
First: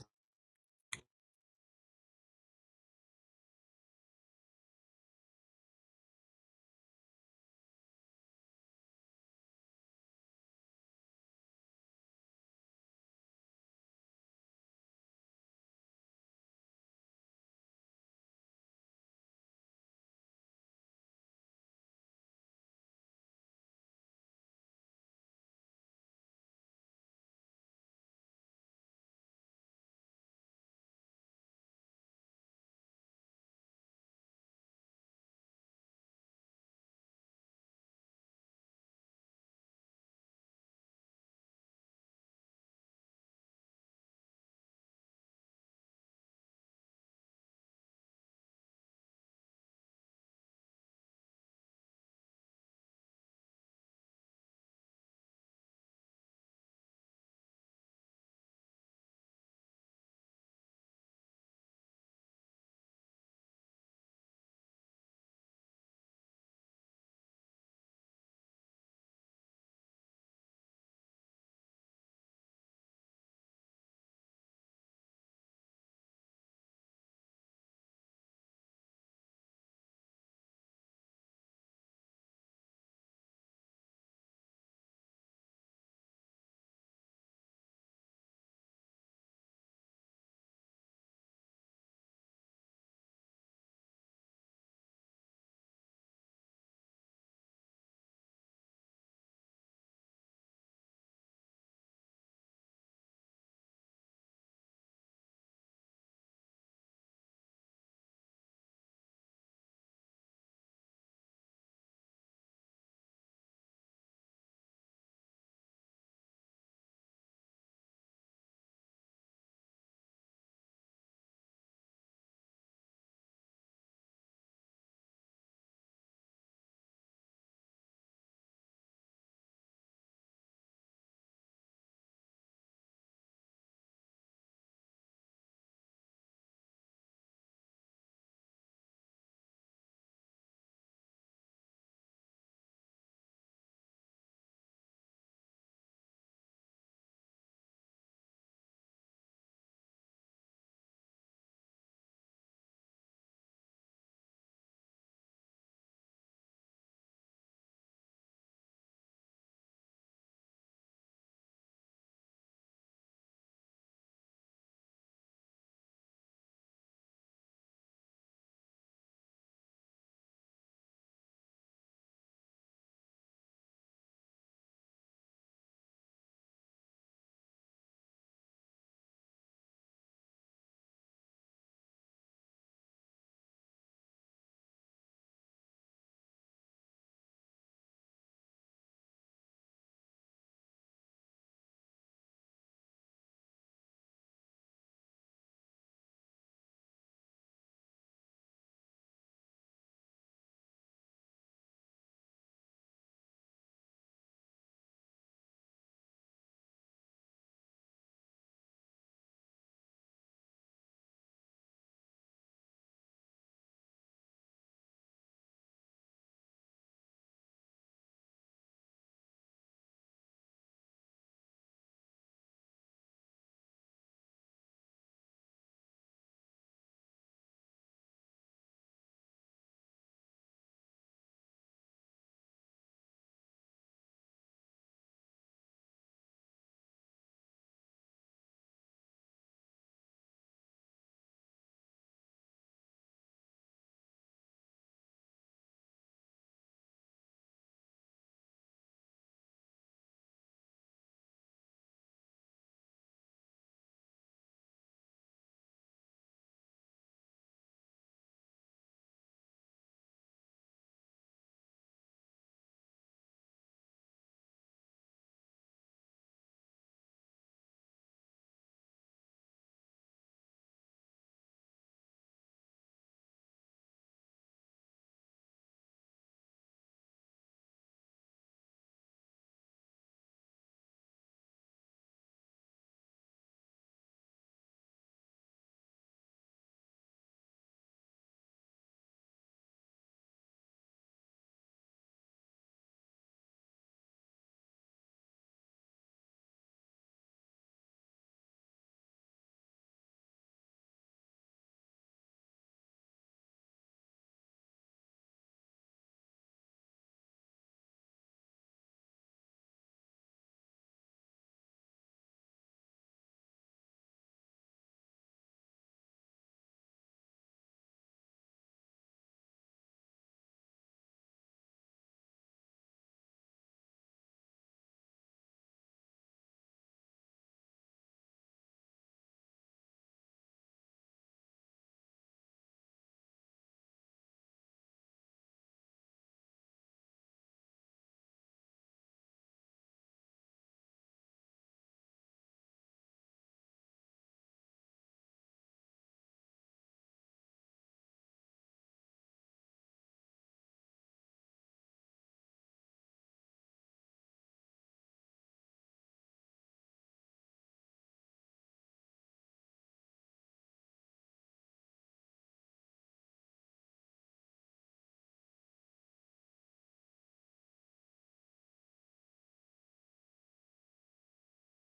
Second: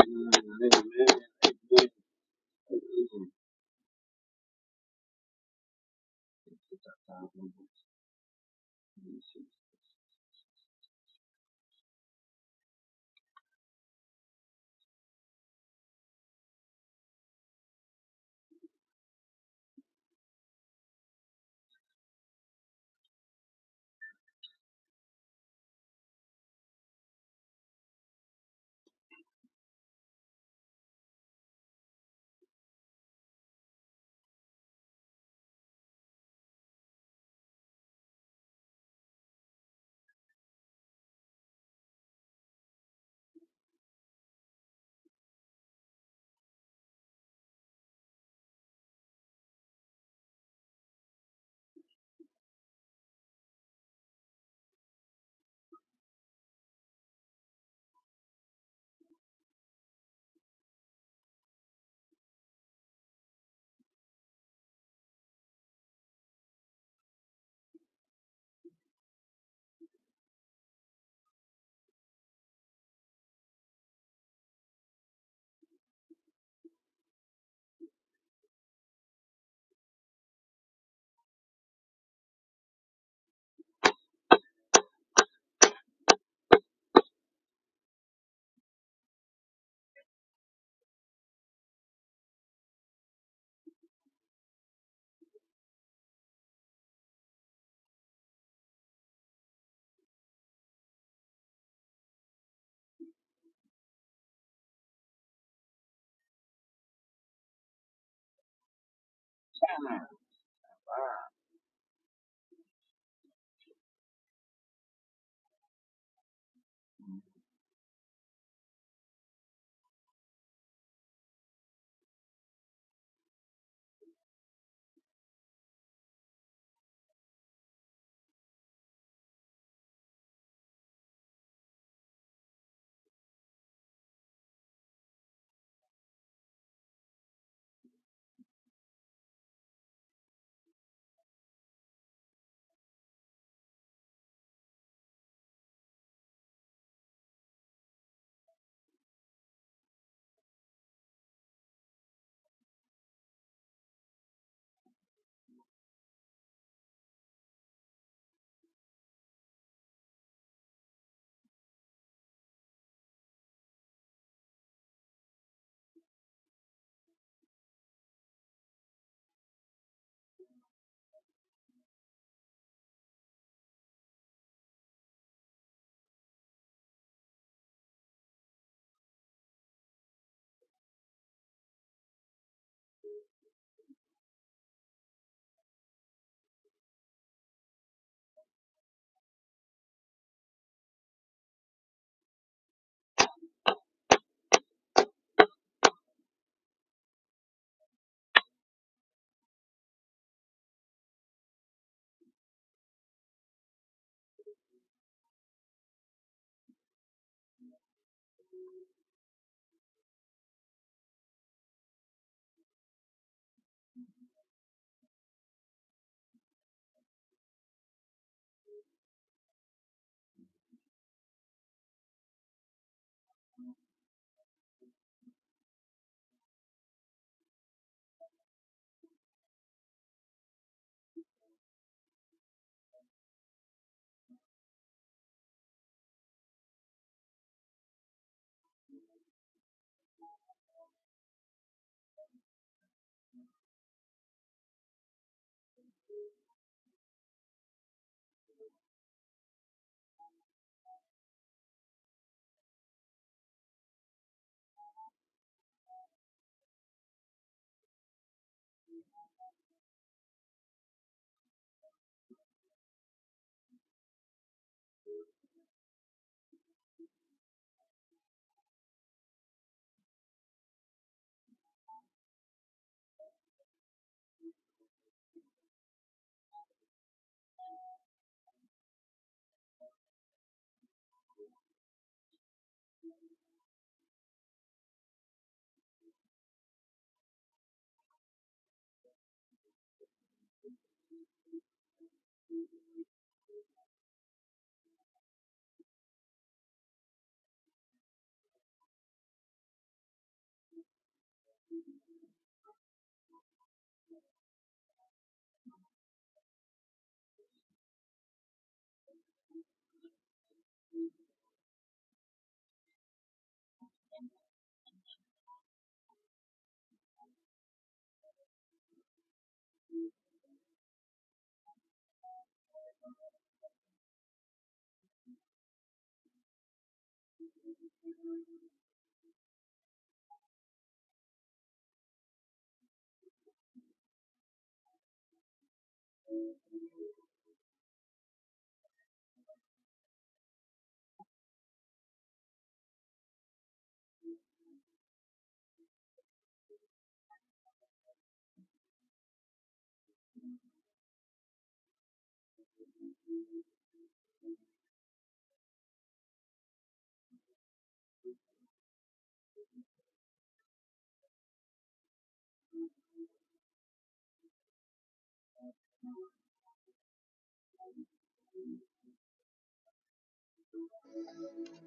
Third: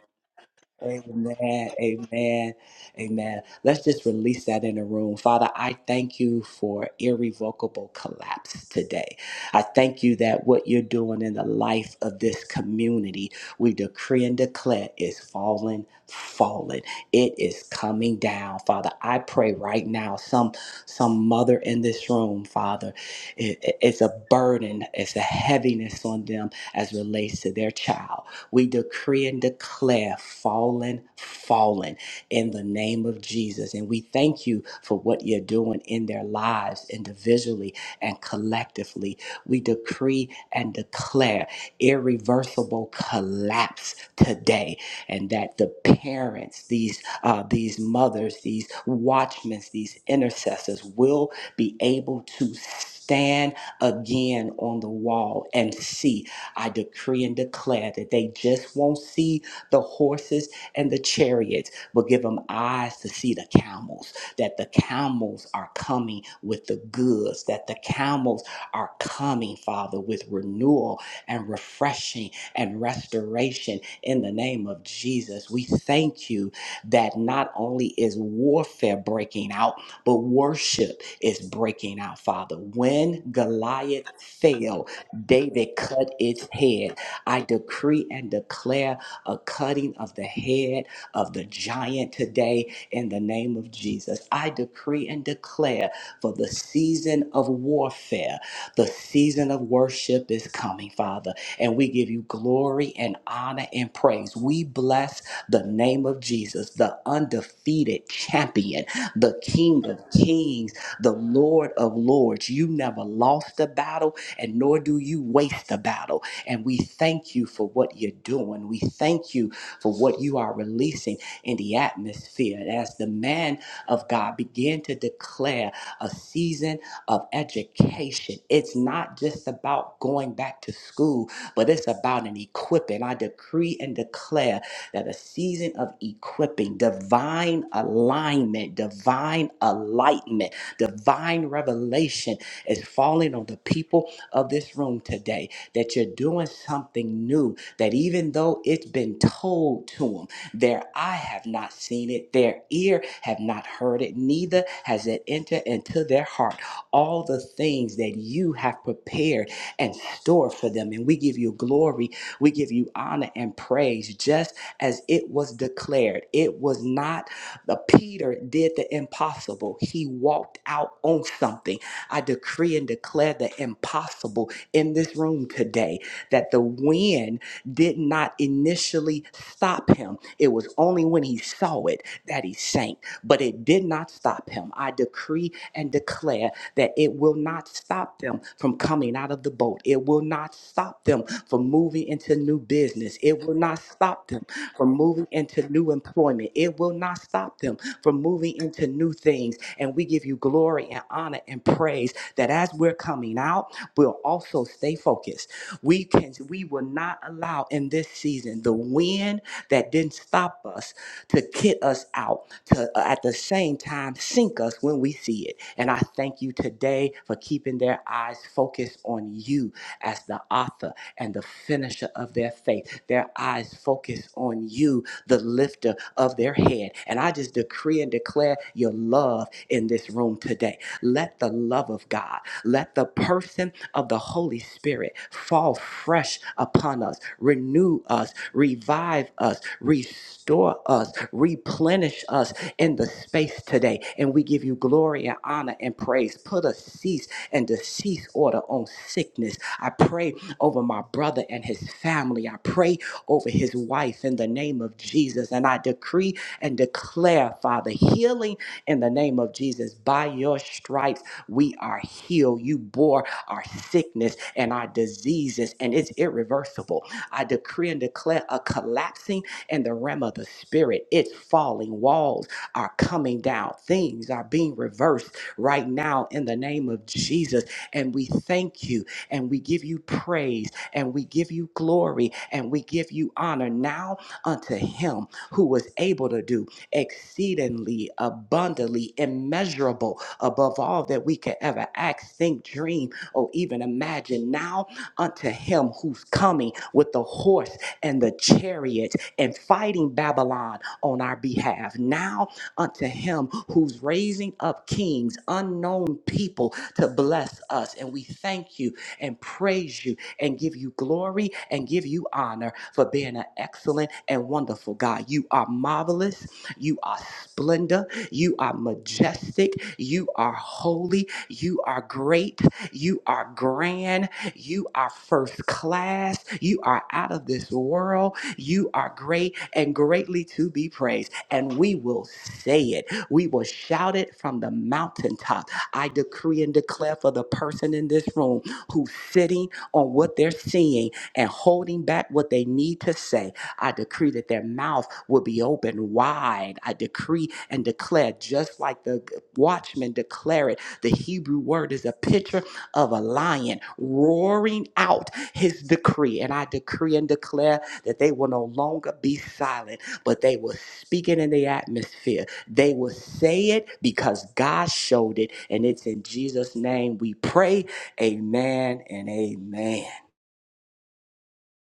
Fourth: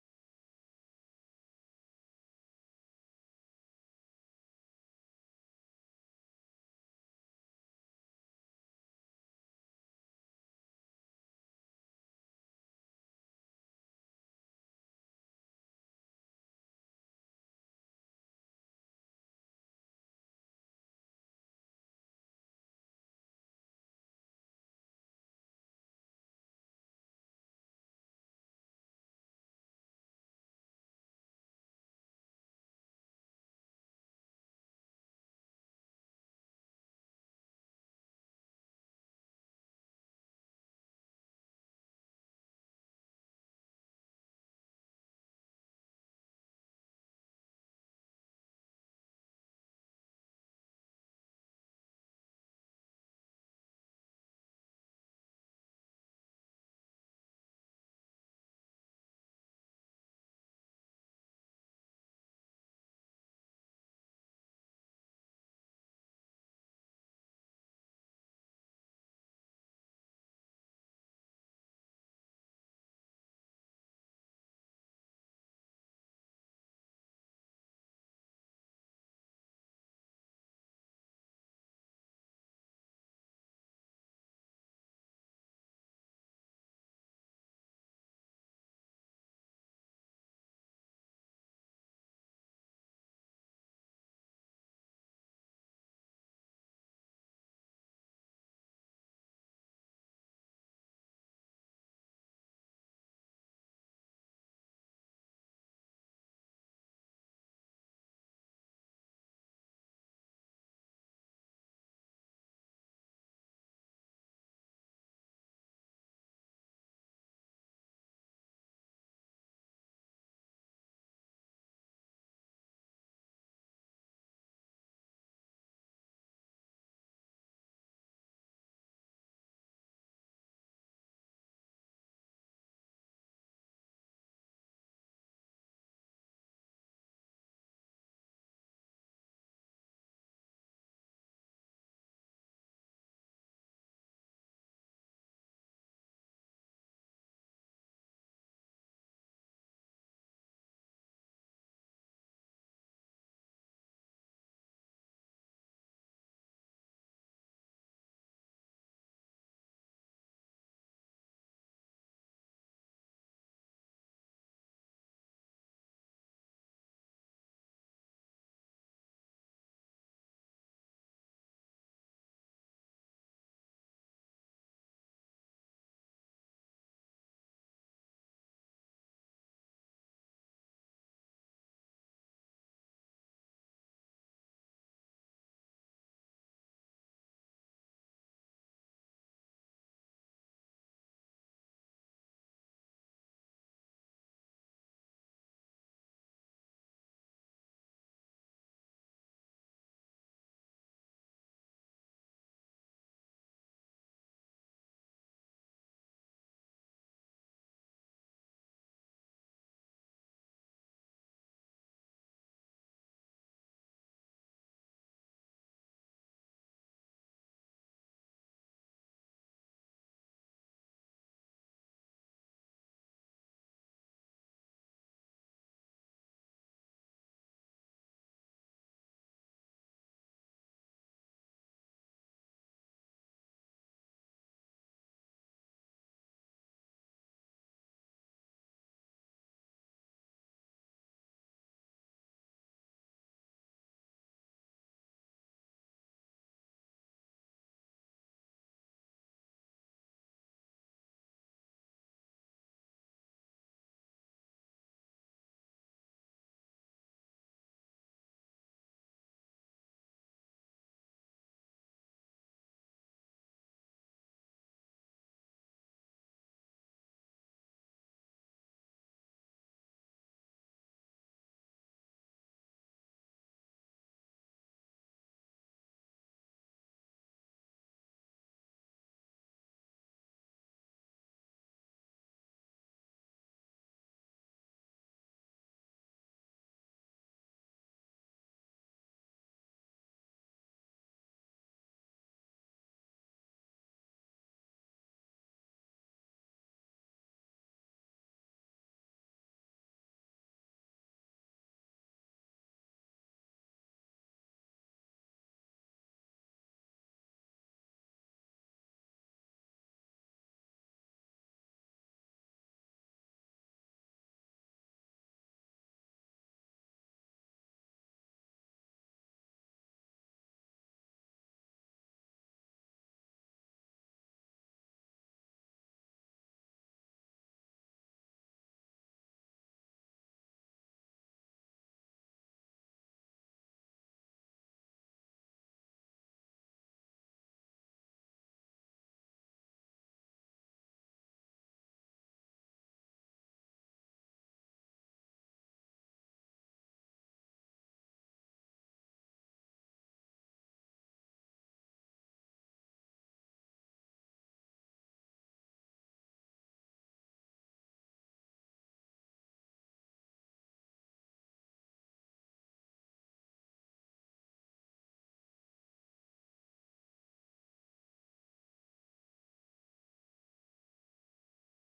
Speaker 2: Amen.
Speaker 1: Amen.
Speaker 2: Amen. Amen. Let's just release that in the room. Father, I thank you for irrevocable collapse today. I thank you that what you're doing in the life of this community, we decree and declare is falling, falling. It is coming down. Father, I pray right now, some some mother in this room, Father, it- it- it's a burden, it's a heaviness on them as relates to their child. We decree and declare fallen, fallen in the name of Jesus. And we thank you for what you're doing in their lives individually and collectively. We decree and declare irreversible collapse today, and that the parents, these uh, these mothers, these watchmen, these intercessors will be able to stand again on the wall and see I decree and declare that they just won't see the horses and the chariots, but give them eyes to see the camels, that the camels are coming with the goods, that the camels are coming, Father, with renewal and refreshing and restoration in the name of Jesus. We thank you that not only is warfare breaking out, but worship is breaking out, Father. When Goliath fell, David cut its head. I decree and declare a cutting of the head of the giant today in the name of Jesus. I decree and declare for the season of warfare, the season of worship is coming, Father. And we give you glory and honor and praise. We bless the name of Jesus, the undefeated champion, the King of kings, the Lord of lords. You never lost a battle and nor do you waste the battle. And we thank you for what you're doing. We thank you for what you are releasing in the atmosphere. And as the man of God began to declare a season of education, it's not just about going back to school, but it's about an equipping. I decree and declare that a season of equipping, divine alignment, divine enlightenment, divine revelation is falling on the people of this room today that you're doing something new, that even though it's been told to them, their eye have not seen it, their ear have not heard it, neither has it entered into their heart. All the things that you have prepared and stored for them. And we give you glory, we give you honor and praise, just as it was declared. It was not the Peter did the impossible. He walked out on something I decree and declare the impossible in this room today that the wind did not initially stop him. It was only when he saw it that he sank, but it did not stop him. I decree and declare that it will not stop them from coming out of the boat. It will not stop them from moving into new business. It will not stop them from moving into new employment. It will not stop them from moving into new things. And we give you glory and honor and praise that as we're coming out, we'll also stay focused. We can we will not allow in this season the wind that didn't stop us to kit us out to uh, at the same time sink us when we see it. And I thank you today for keeping their eyes focused on you as the author and the finisher of their faith. Their eyes focus on you, the lifter of their head. And I just decree and declare your love in this room today. Let the love of God, let the person of the Holy Spirit fall fresh upon us, renew us, revive us, restore us, replenish replenish us in the space today. And we give you glory and honor and praise. Put a cease and decease order on sickness. I pray over my brother and his family. I pray over his wife in the name of Jesus. And I decree and declare, Father, healing in the name of Jesus. By your stripes, we are healed. You bore our sickness and our diseases, and it's irreversible. I decree and declare a collapsing in the realm of the spirit. It's falling. Walls are coming down. Things are being reversed right now in the name of Jesus. And we thank you and we give you praise and we give you glory and we give you honor now unto him who was able to do exceedingly abundantly immeasurable above all that we could ever ask, think, dream, or even imagine. Now unto him who's coming with the horse and the chariot and fighting Babylon on our behalf. Now unto him who's raising up kings, unknown people to bless us. And we thank you and praise you and give you glory and give you honor for being an excellent and wonderful God. You are marvelous. You are splendor. You are majestic. You are holy. You are great. You are grand. You are first class. You are out of this world. You are great and greatly to be praised. And we will say it. We will shout it from the mountaintop. I decree and declare for the person in this room who's sitting on what they're seeing and holding back what they need to say. I decree that their mouth will be open wide. I decree and declare, just like the watchman declare it, the Hebrew word is a picture of a lion roaring out his decree. And I decree and declare that they will no longer be silent, but they will speak it in the atmosphere. They will say it because God showed it. And it's in Jesus' name we pray. Amen and amen.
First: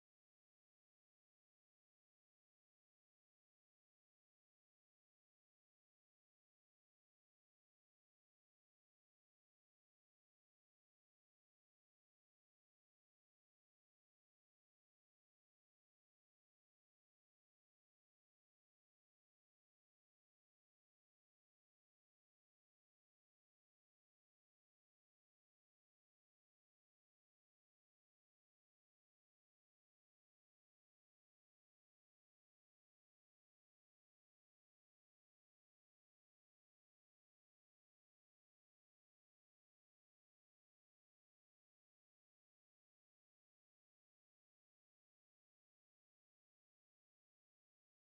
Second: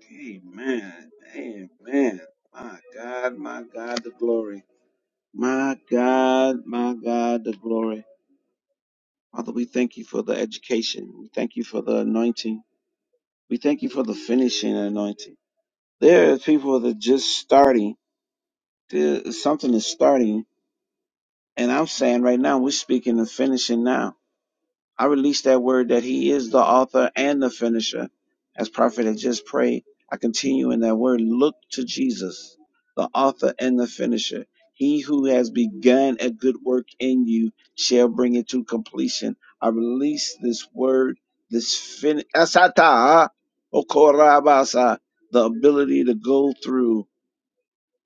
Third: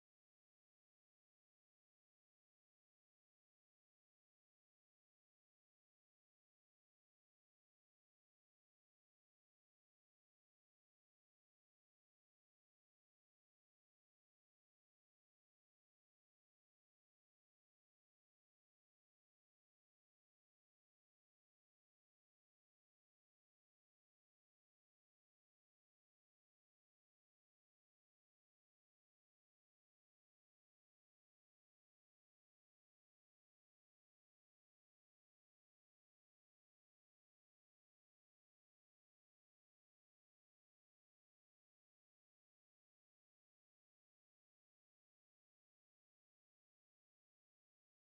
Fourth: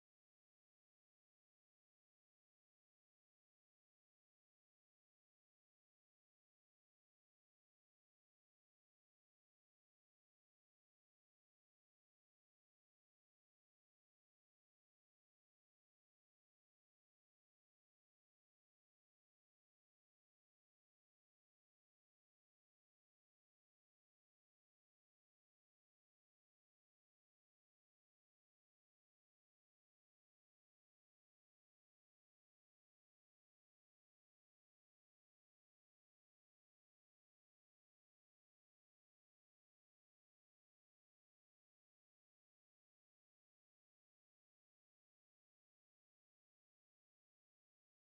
Speaker 1: Amen. Amen. Amen. My God, my God, the glory. My God, my God, the glory. Father, we thank you for the education. We thank you for the anointing. We thank you for the finishing anointing. There are people that just starting. to- Something is starting. And I'm saying right now, we're speaking of finishing now. I release that word that He is the author and the finisher. As Prophet had just prayed, I continue in that word. Look to Jesus, the author and the finisher. He who has begun a good work in you shall bring it to completion. I release this word, this fin asata okorabasa, the ability to go through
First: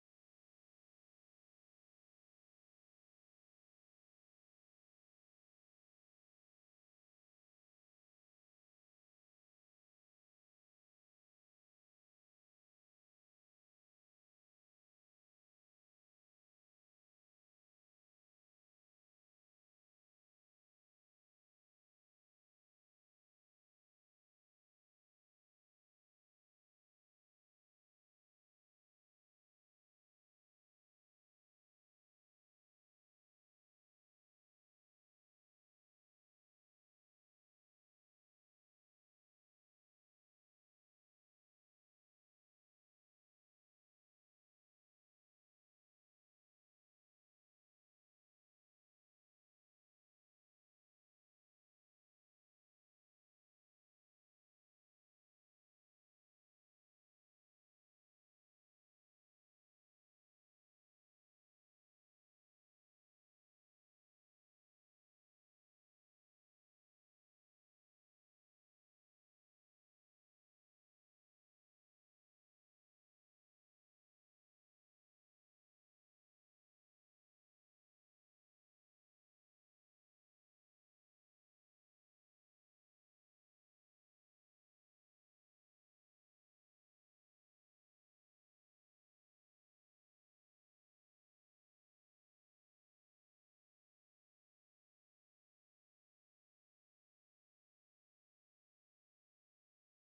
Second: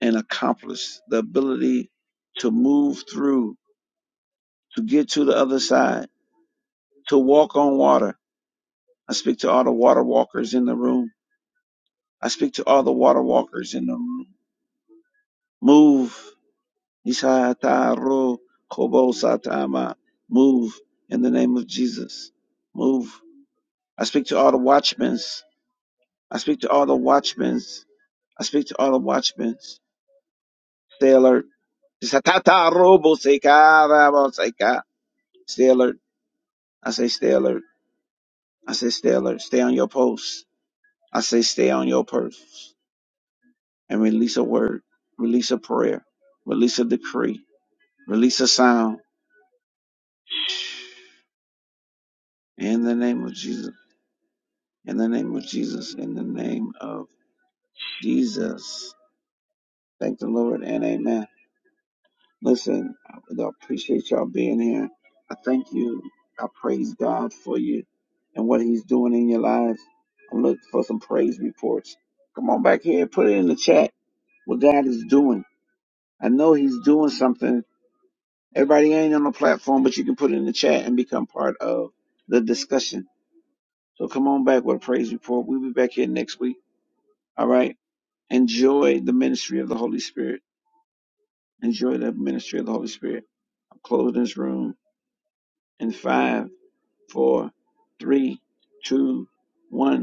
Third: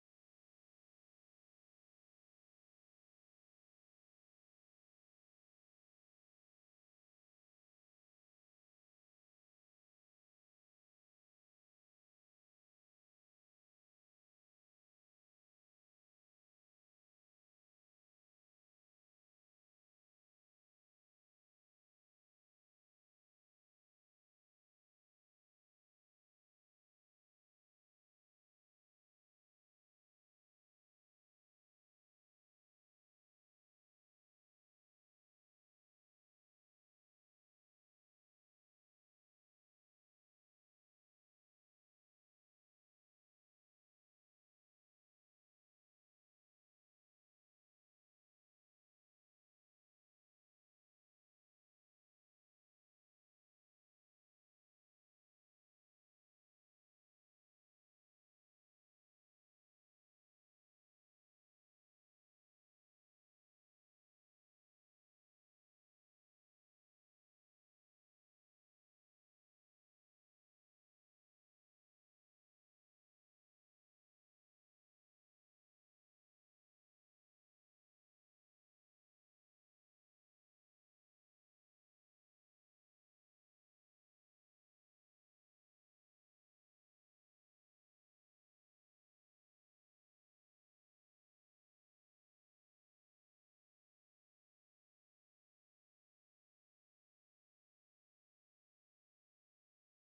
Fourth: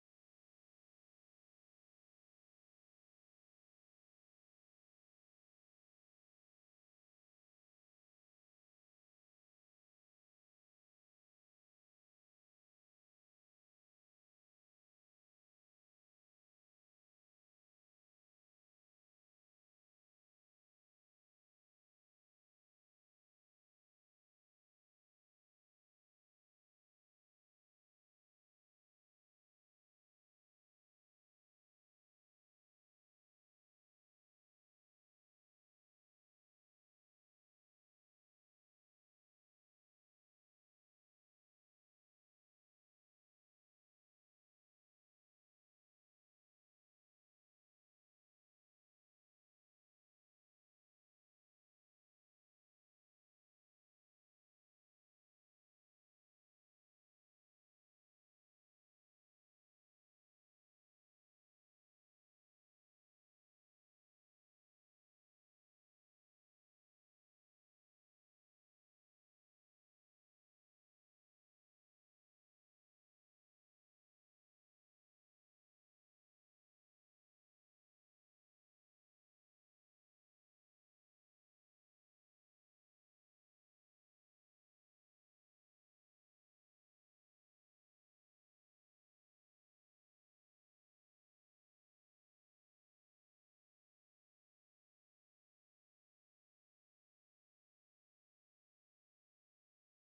Speaker 1: and accomplish, the ability to move through, to get to the other side, to walk on water I speak to all the water walkers in the room. I speak to all the water walkers in the room. Move. Isataro kobo satama. Move in the name of Jesus. Move. I speak to all the watchmen. I speak to all the watchmen. I speak to all the watchmen. Stay alert. Isataro boseka raboseka. Stay alert. I say stay alert. I say stay alert. Stay on your post. I say stay on your purse. and release a word, release a prayer, release a decree, release a sound in the name of Jesus. In the name of Jesus. In the name of Jesus. Thank the Lord and amen. Listen, I I appreciate y'all being here. I thank you. I praise God for you and what He's doing in your lives. I'm looking for some praise reports. Come on back here, put it in the chat what God is doing. I know He's doing something Everybody ain't on the platform, but you can put it in the chat and become part of the discussion. So come on back with a praise report. We'll be back here next week. All right. Enjoy the ministry of the Holy Spirit. Enjoy the ministry of the Holy Spirit. I'm closing this room in five, four, three, two, one.